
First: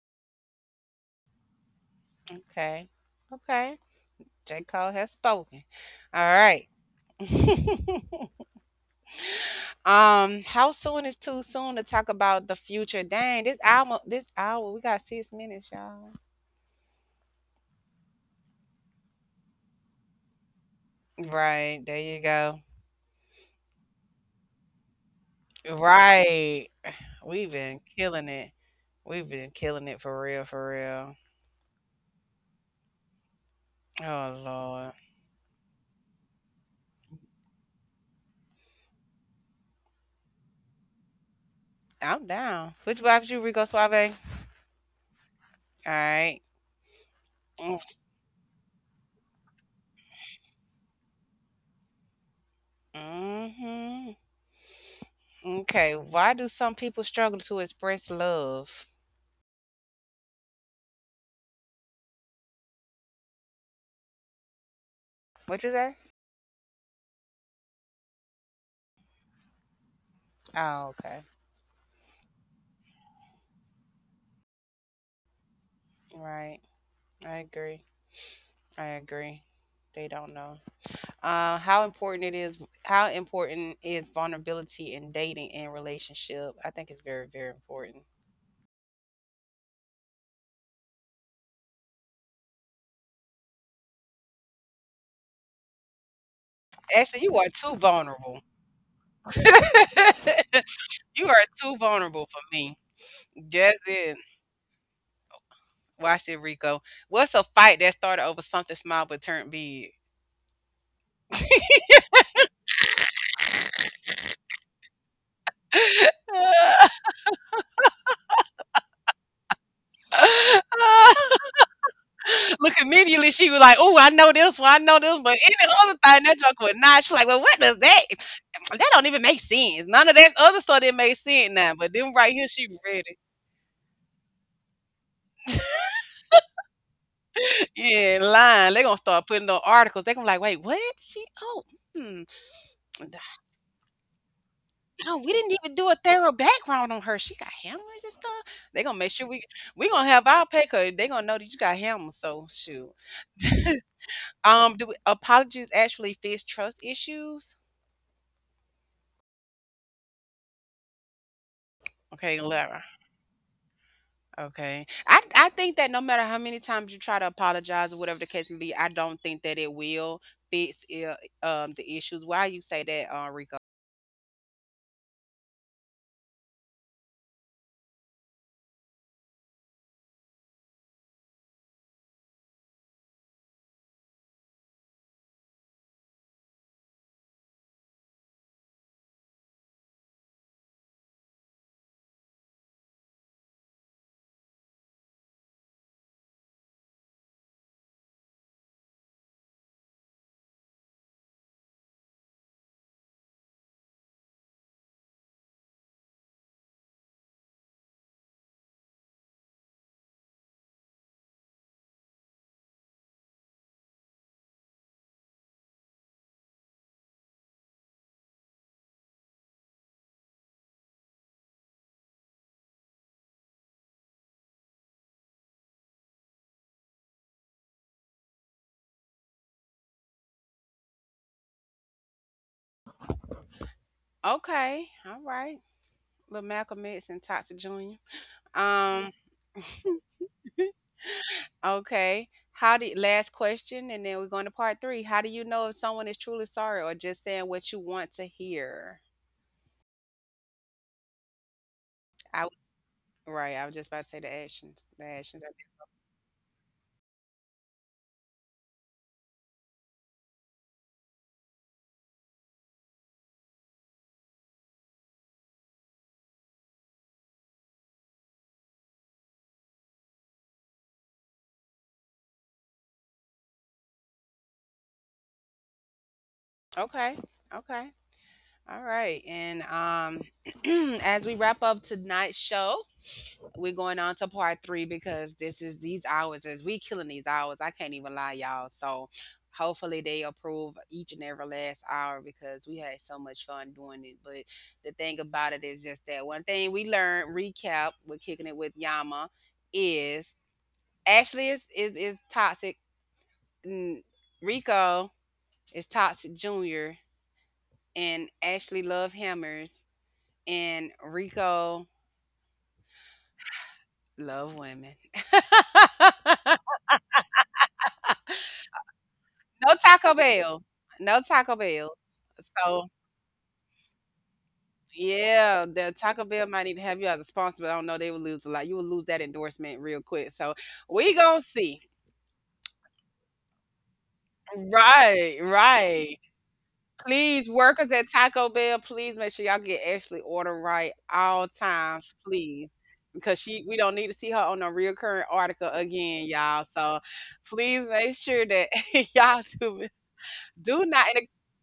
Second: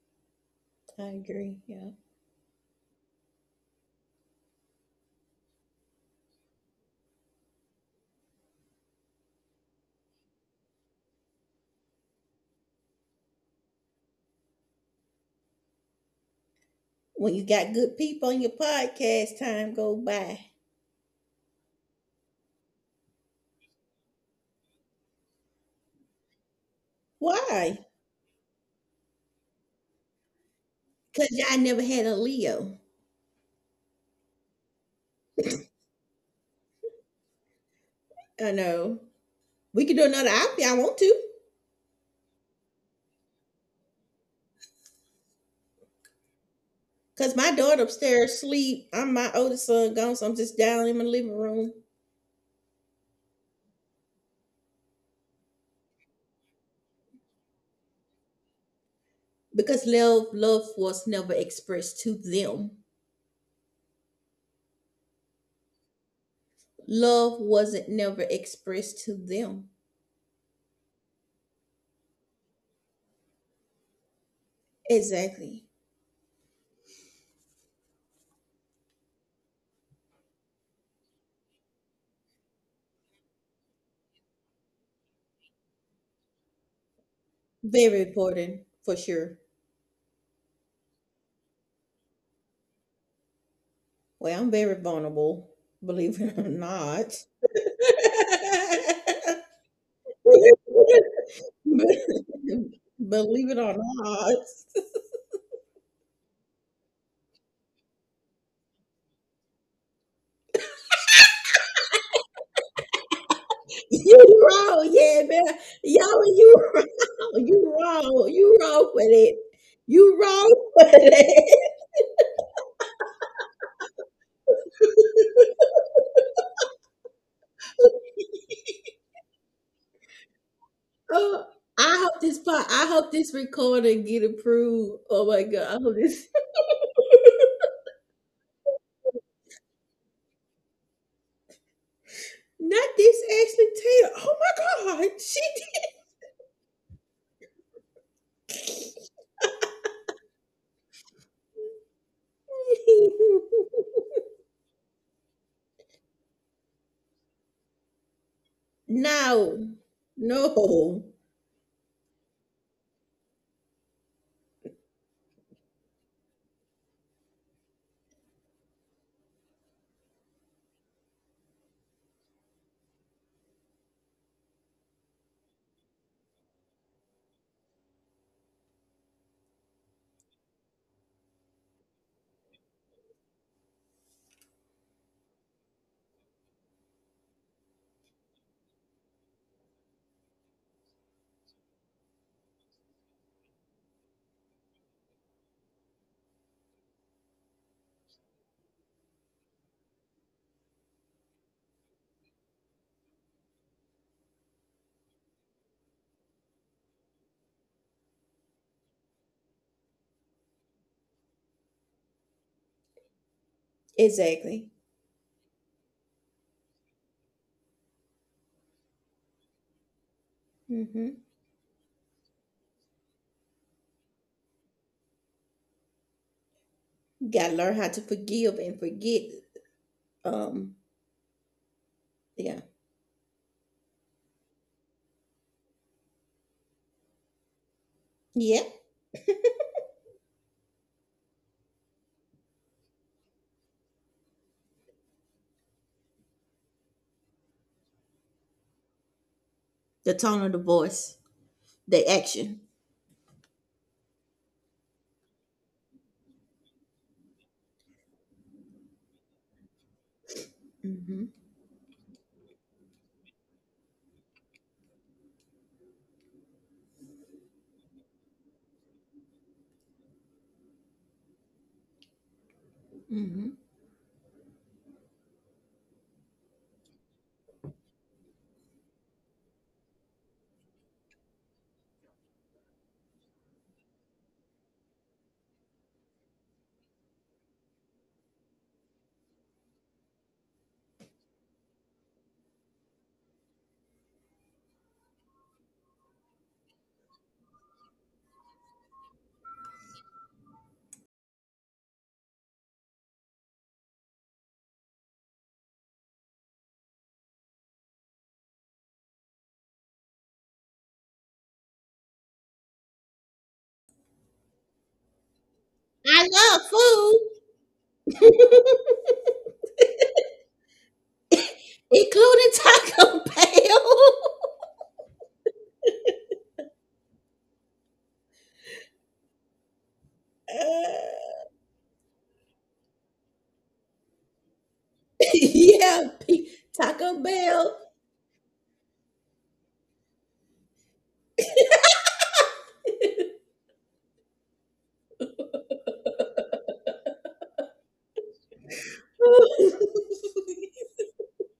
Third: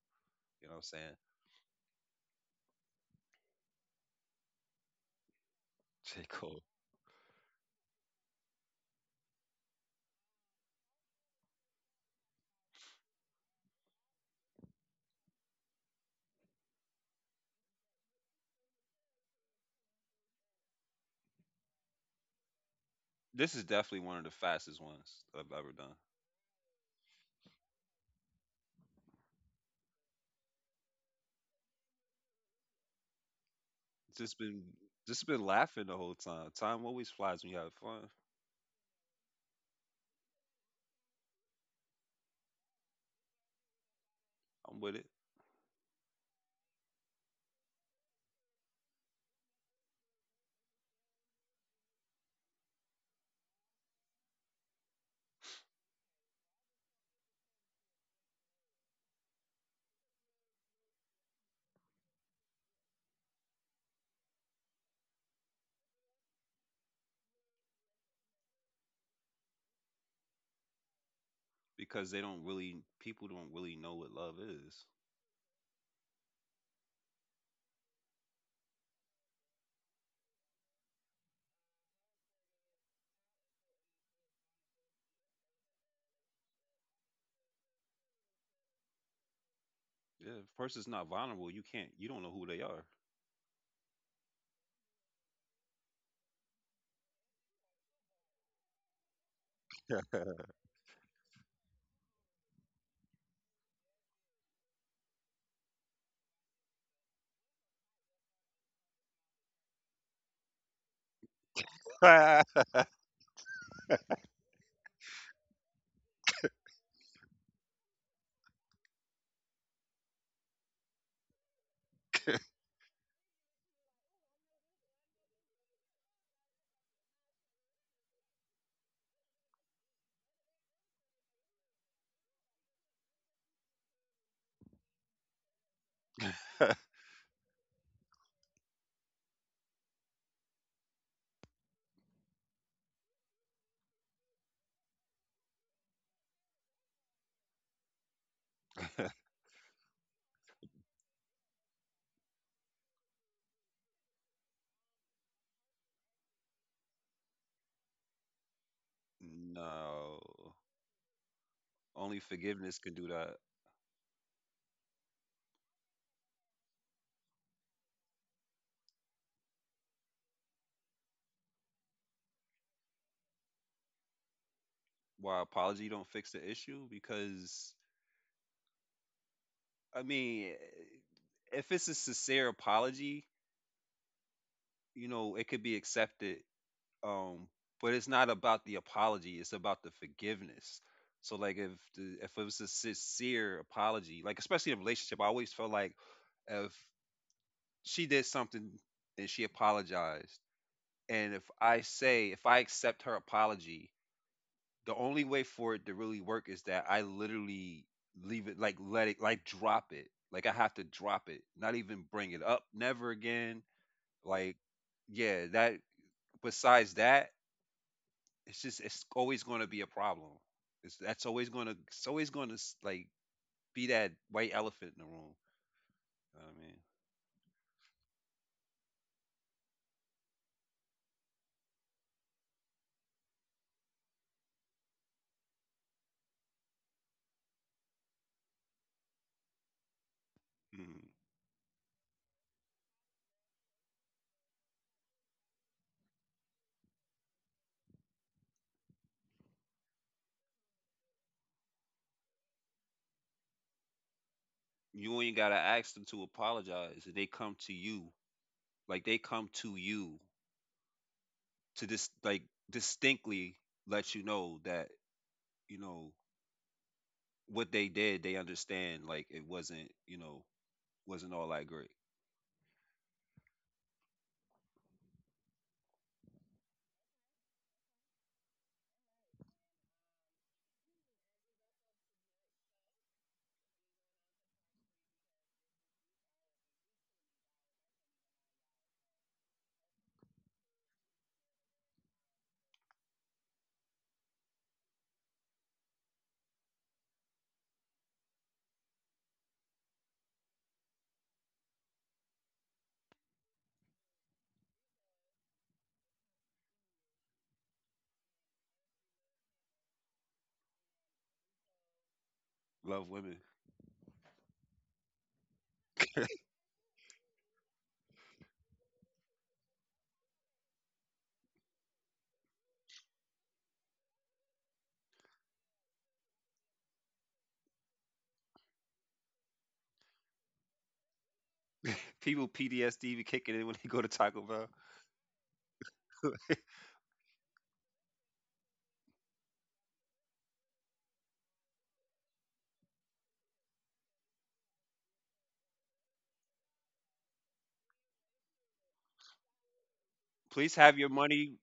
S2: You know what I'm
S3: I
S2: saying?
S3: agree. Yeah.
S1: Okay, okay. J. Cole has spoken.
S2: (laughs)
S1: All
S2: J. Cole.
S1: right. (laughs) How soon is too soon to talk about the future? Dang, this album, this hour, we got 6 minutes, y'all.
S3: When you got good people on your podcast, time go by.
S1: Right, there you go.
S2: This is definitely one of the fastest ones I've ever done.
S1: Right. We've been
S3: Why?
S1: killing it. We've been killing it for real, for real.
S3: Because y'all never had a Leo.
S1: Oh
S2: Just been
S1: Lord.
S2: just been laughing the whole time. Time always flies when you have fun.
S3: I know. We could do another op. if y'all want to?
S1: I'm down. Which vibes you, Rico Suave?
S2: I'm with it.
S1: All right.
S3: Cause my daughter upstairs sleep. I'm my oldest son gone, so I'm just down in my living room.
S1: Mm-hmm. Okay. Why do some people struggle to express love?
S3: Because love, love was never expressed to them.
S1: What you say?
S3: Love wasn't never expressed to them.
S1: Oh, okay.
S2: Because they don't really people don't really know what love is.
S3: Exactly.
S1: Right. I agree. I agree. They don't know. How important is vulnerability in dating and relationship? I think it's very, very important.
S3: Very important for sure.
S2: Yeah, if a person's not vulnerable, you can't you don't know who they are.
S3: Well, I'm very vulnerable, believe it or not.
S1: Actually, you are too vulnerable. (laughs) You are
S3: (laughs)
S1: too vulnerable for me.
S3: Believe it
S1: That's
S3: or
S1: it.
S3: not.
S1: Watch it, Rico. What's a fight that started over something small but turned big? (laughs)
S3: You wrong, yeah, man. Y'all, you (laughs) wrong. You wrong. You wrong with it. You wrong (laughs) with it.
S1: Look, immediately she was like, "Oh, I know this one. I know this." one." But any other thing, that joke would not. She's like, "Well, what does that? (sniffs) That don't even make sense. None of that other stuff that makes
S3: Oh,
S1: sense now. But
S3: I
S1: them
S3: hope
S1: right
S3: this
S1: here, she
S3: part. I hope
S1: ready.
S3: this recording get approved. Oh my god. I hope this.
S1: (laughs) Yeah, lying. They gonna start putting the articles. They gonna be like, wait, what? She? Oh, hmm.
S3: (laughs) Not this Ashley Taylor. Oh my god.
S1: No, we
S3: She
S1: didn't even do a thorough background on her. She got hammers and stuff. They gonna make sure we gonna have our pay because they gonna know that you got hammers. So shoot.
S3: did.
S1: (laughs) Do apologies actually fix trust issues?
S3: (laughs) No.
S2: (laughs) No.
S3: No.
S2: Only
S1: Okay,
S2: forgiveness
S1: Lara.
S2: can do that.
S1: Okay, I think that no matter how many times you try to apologize or whatever the case may be, I don't think that it will fix the issues. Why you say that, Rico?
S2: Why apology don't fix the issue? Because I mean, if it's a sincere apology, you know, it could be accepted. Um, but it's not about the apology; it's about the forgiveness. So, like, if if it was a sincere apology, like especially in a relationship, I always felt like if she did something and she apologized, and if I say if I accept her apology, the only way for it to really work is that I literally leave it like let it like drop it. Like I have to drop it, not even bring it up, never again. Like
S3: Exactly.
S2: yeah, that besides that, it's just it's always going to be a problem. It's that's
S3: Hmm.
S2: always going to it's always going to like be that white elephant in the room. You know what I
S3: Gotta learn how to forgive and forget. Um. Yeah.
S1: Okay, all right, little Malcolm X and Toxic Junior.
S3: Yeah.
S1: Um. (laughs)
S2: mean, mhm.
S1: Okay. How do Last question, and then we're going to part three. How do you know if someone is truly sorry or just saying what you want to hear?
S3: The tone of the voice, the
S1: I was
S3: action.
S1: right. I was just about to say the actions. The
S2: You ain't
S1: actions
S2: gotta ask them to apologize. They come to you, like they come to you
S3: Hmm.
S2: to just like distinctly let you know that you know what they did, they understand like it wasn't, you know, wasn't all that great.
S3: Hmm.
S1: are okay. Okay. All right. And (clears throat) as we wrap up tonight's show, we're going on to part three because this is these hours is we killing these hours. I can't even lie, y'all. So hopefully they approve each and every last hour because we had so much fun doing it. But the thing about it is just that one thing we learned, recap, we're kicking it with Yama, is Ashley is toxic. mm, Rico is toxic junior and Ashley love hammers and Rico
S2: Love women.
S1: love women.
S3: I
S2: (laughs)
S3: love
S1: (laughs)
S3: food,
S1: No Taco Bell. No Taco Bell.
S3: (laughs) including
S1: So,
S3: Taco Bell.
S1: yeah, the Taco Bell might need to have you as a sponsor, but I don't know, they would lose a lot. You would lose that endorsement real quick. So,
S3: (laughs) uh,
S1: we gonna see.
S2: People PTSD be kicking in when they go to Taco Bell.
S1: Right,
S3: yeah,
S1: right.
S2: (laughs)
S3: Taco
S1: Please,
S3: Bell.
S1: workers at Taco Bell, please make sure y'all get Ashley order right all times, please. Because she we don't need to see her on a recurring article again, y'all. So please make sure that (laughs) y'all
S3: (laughs)
S2: Please
S1: do
S2: have
S1: not.
S2: your money.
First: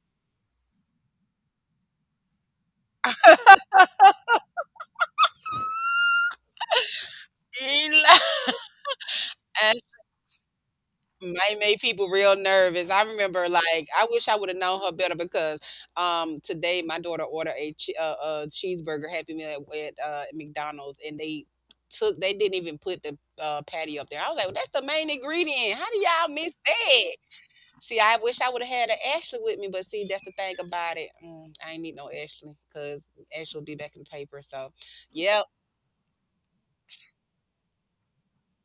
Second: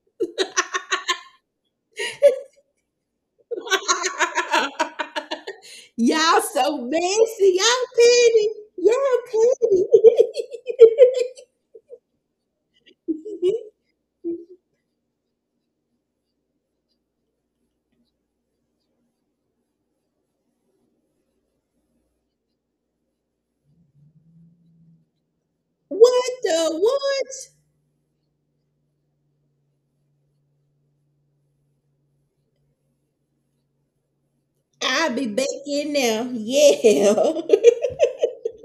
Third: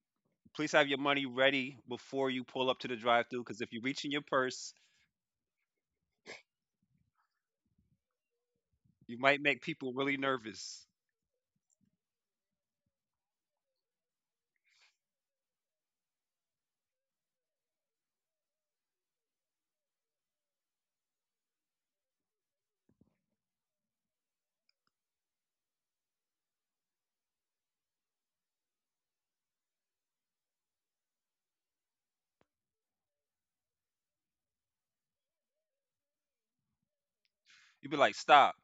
S2: Please have your money ready before you pull up to the drive-through, because if you reach in your purse,
S3: Y'all so messy. Y'all petty.
S1: (laughs)
S3: Y'all
S2: you might make
S1: And
S3: petty.
S2: people really nervous.
S1: might make people real nervous. I remember,
S3: (laughs)
S1: like, I wish I would have known her better because today my daughter ordered a cheeseburger Happy Meal at McDonald's, and they took they didn't even put the patty up there. I was like, well, that's the main ingredient. How do
S3: What
S1: y'all miss
S3: the
S1: that?
S3: what?
S1: See, I wish I would have had an Ashley with me, but see, that's the thing about it. I ain't need no Ashley because Ashley will be back in the paper. So,
S3: I'll be
S1: yeah,
S3: back in there. Yeah. (laughs) And
S2: You be like, "Stop,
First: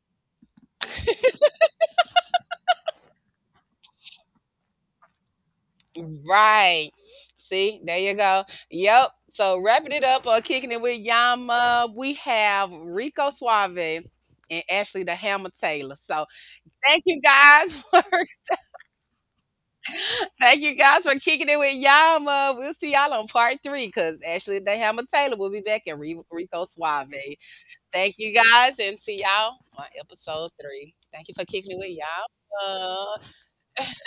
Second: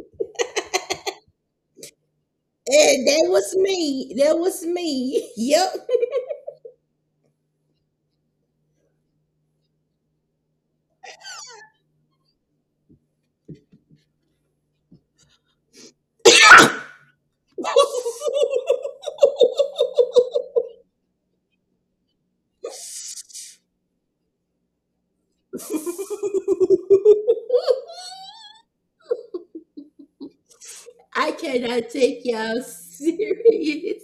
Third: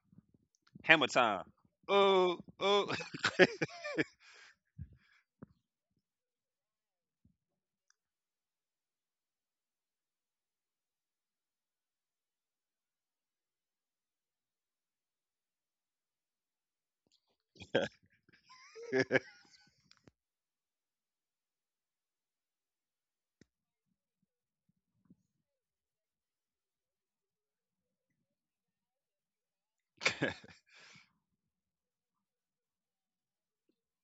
S2: hammer time." Oh, oh.
S3: that was me. That was me. (laughs) Yep.
S1: right. See, there you go. Yep. So wrapping it up or kicking it with Yama, we have Rico Suave and Ashley the Hammer Taylor. So thank you guys (laughs) for thank you guys for kicking it with Yama. We'll see y'all on part three because Ashley the Hammer Taylor will be back in Rico Suave. Thank you guys and see y'all on episode
S2: (laughs)
S1: three. Thank
S3: I
S1: you for kicking it with
S3: cannot take y'all
S1: Yama.
S3: serious.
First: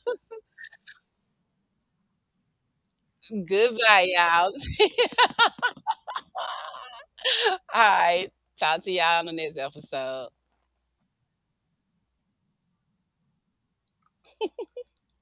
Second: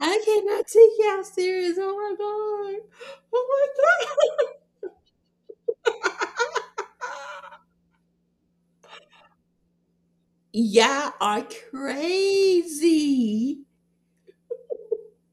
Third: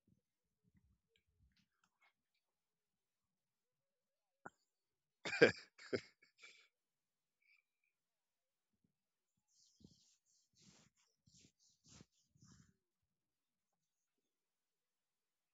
S3: I cannot take y'all serious. Oh my god. Oh my
S1: Goodbye,
S3: god.
S1: y'all. (laughs) (laughs) All right. Talk to y'all on the next episode.
S3: Y'all are crazy.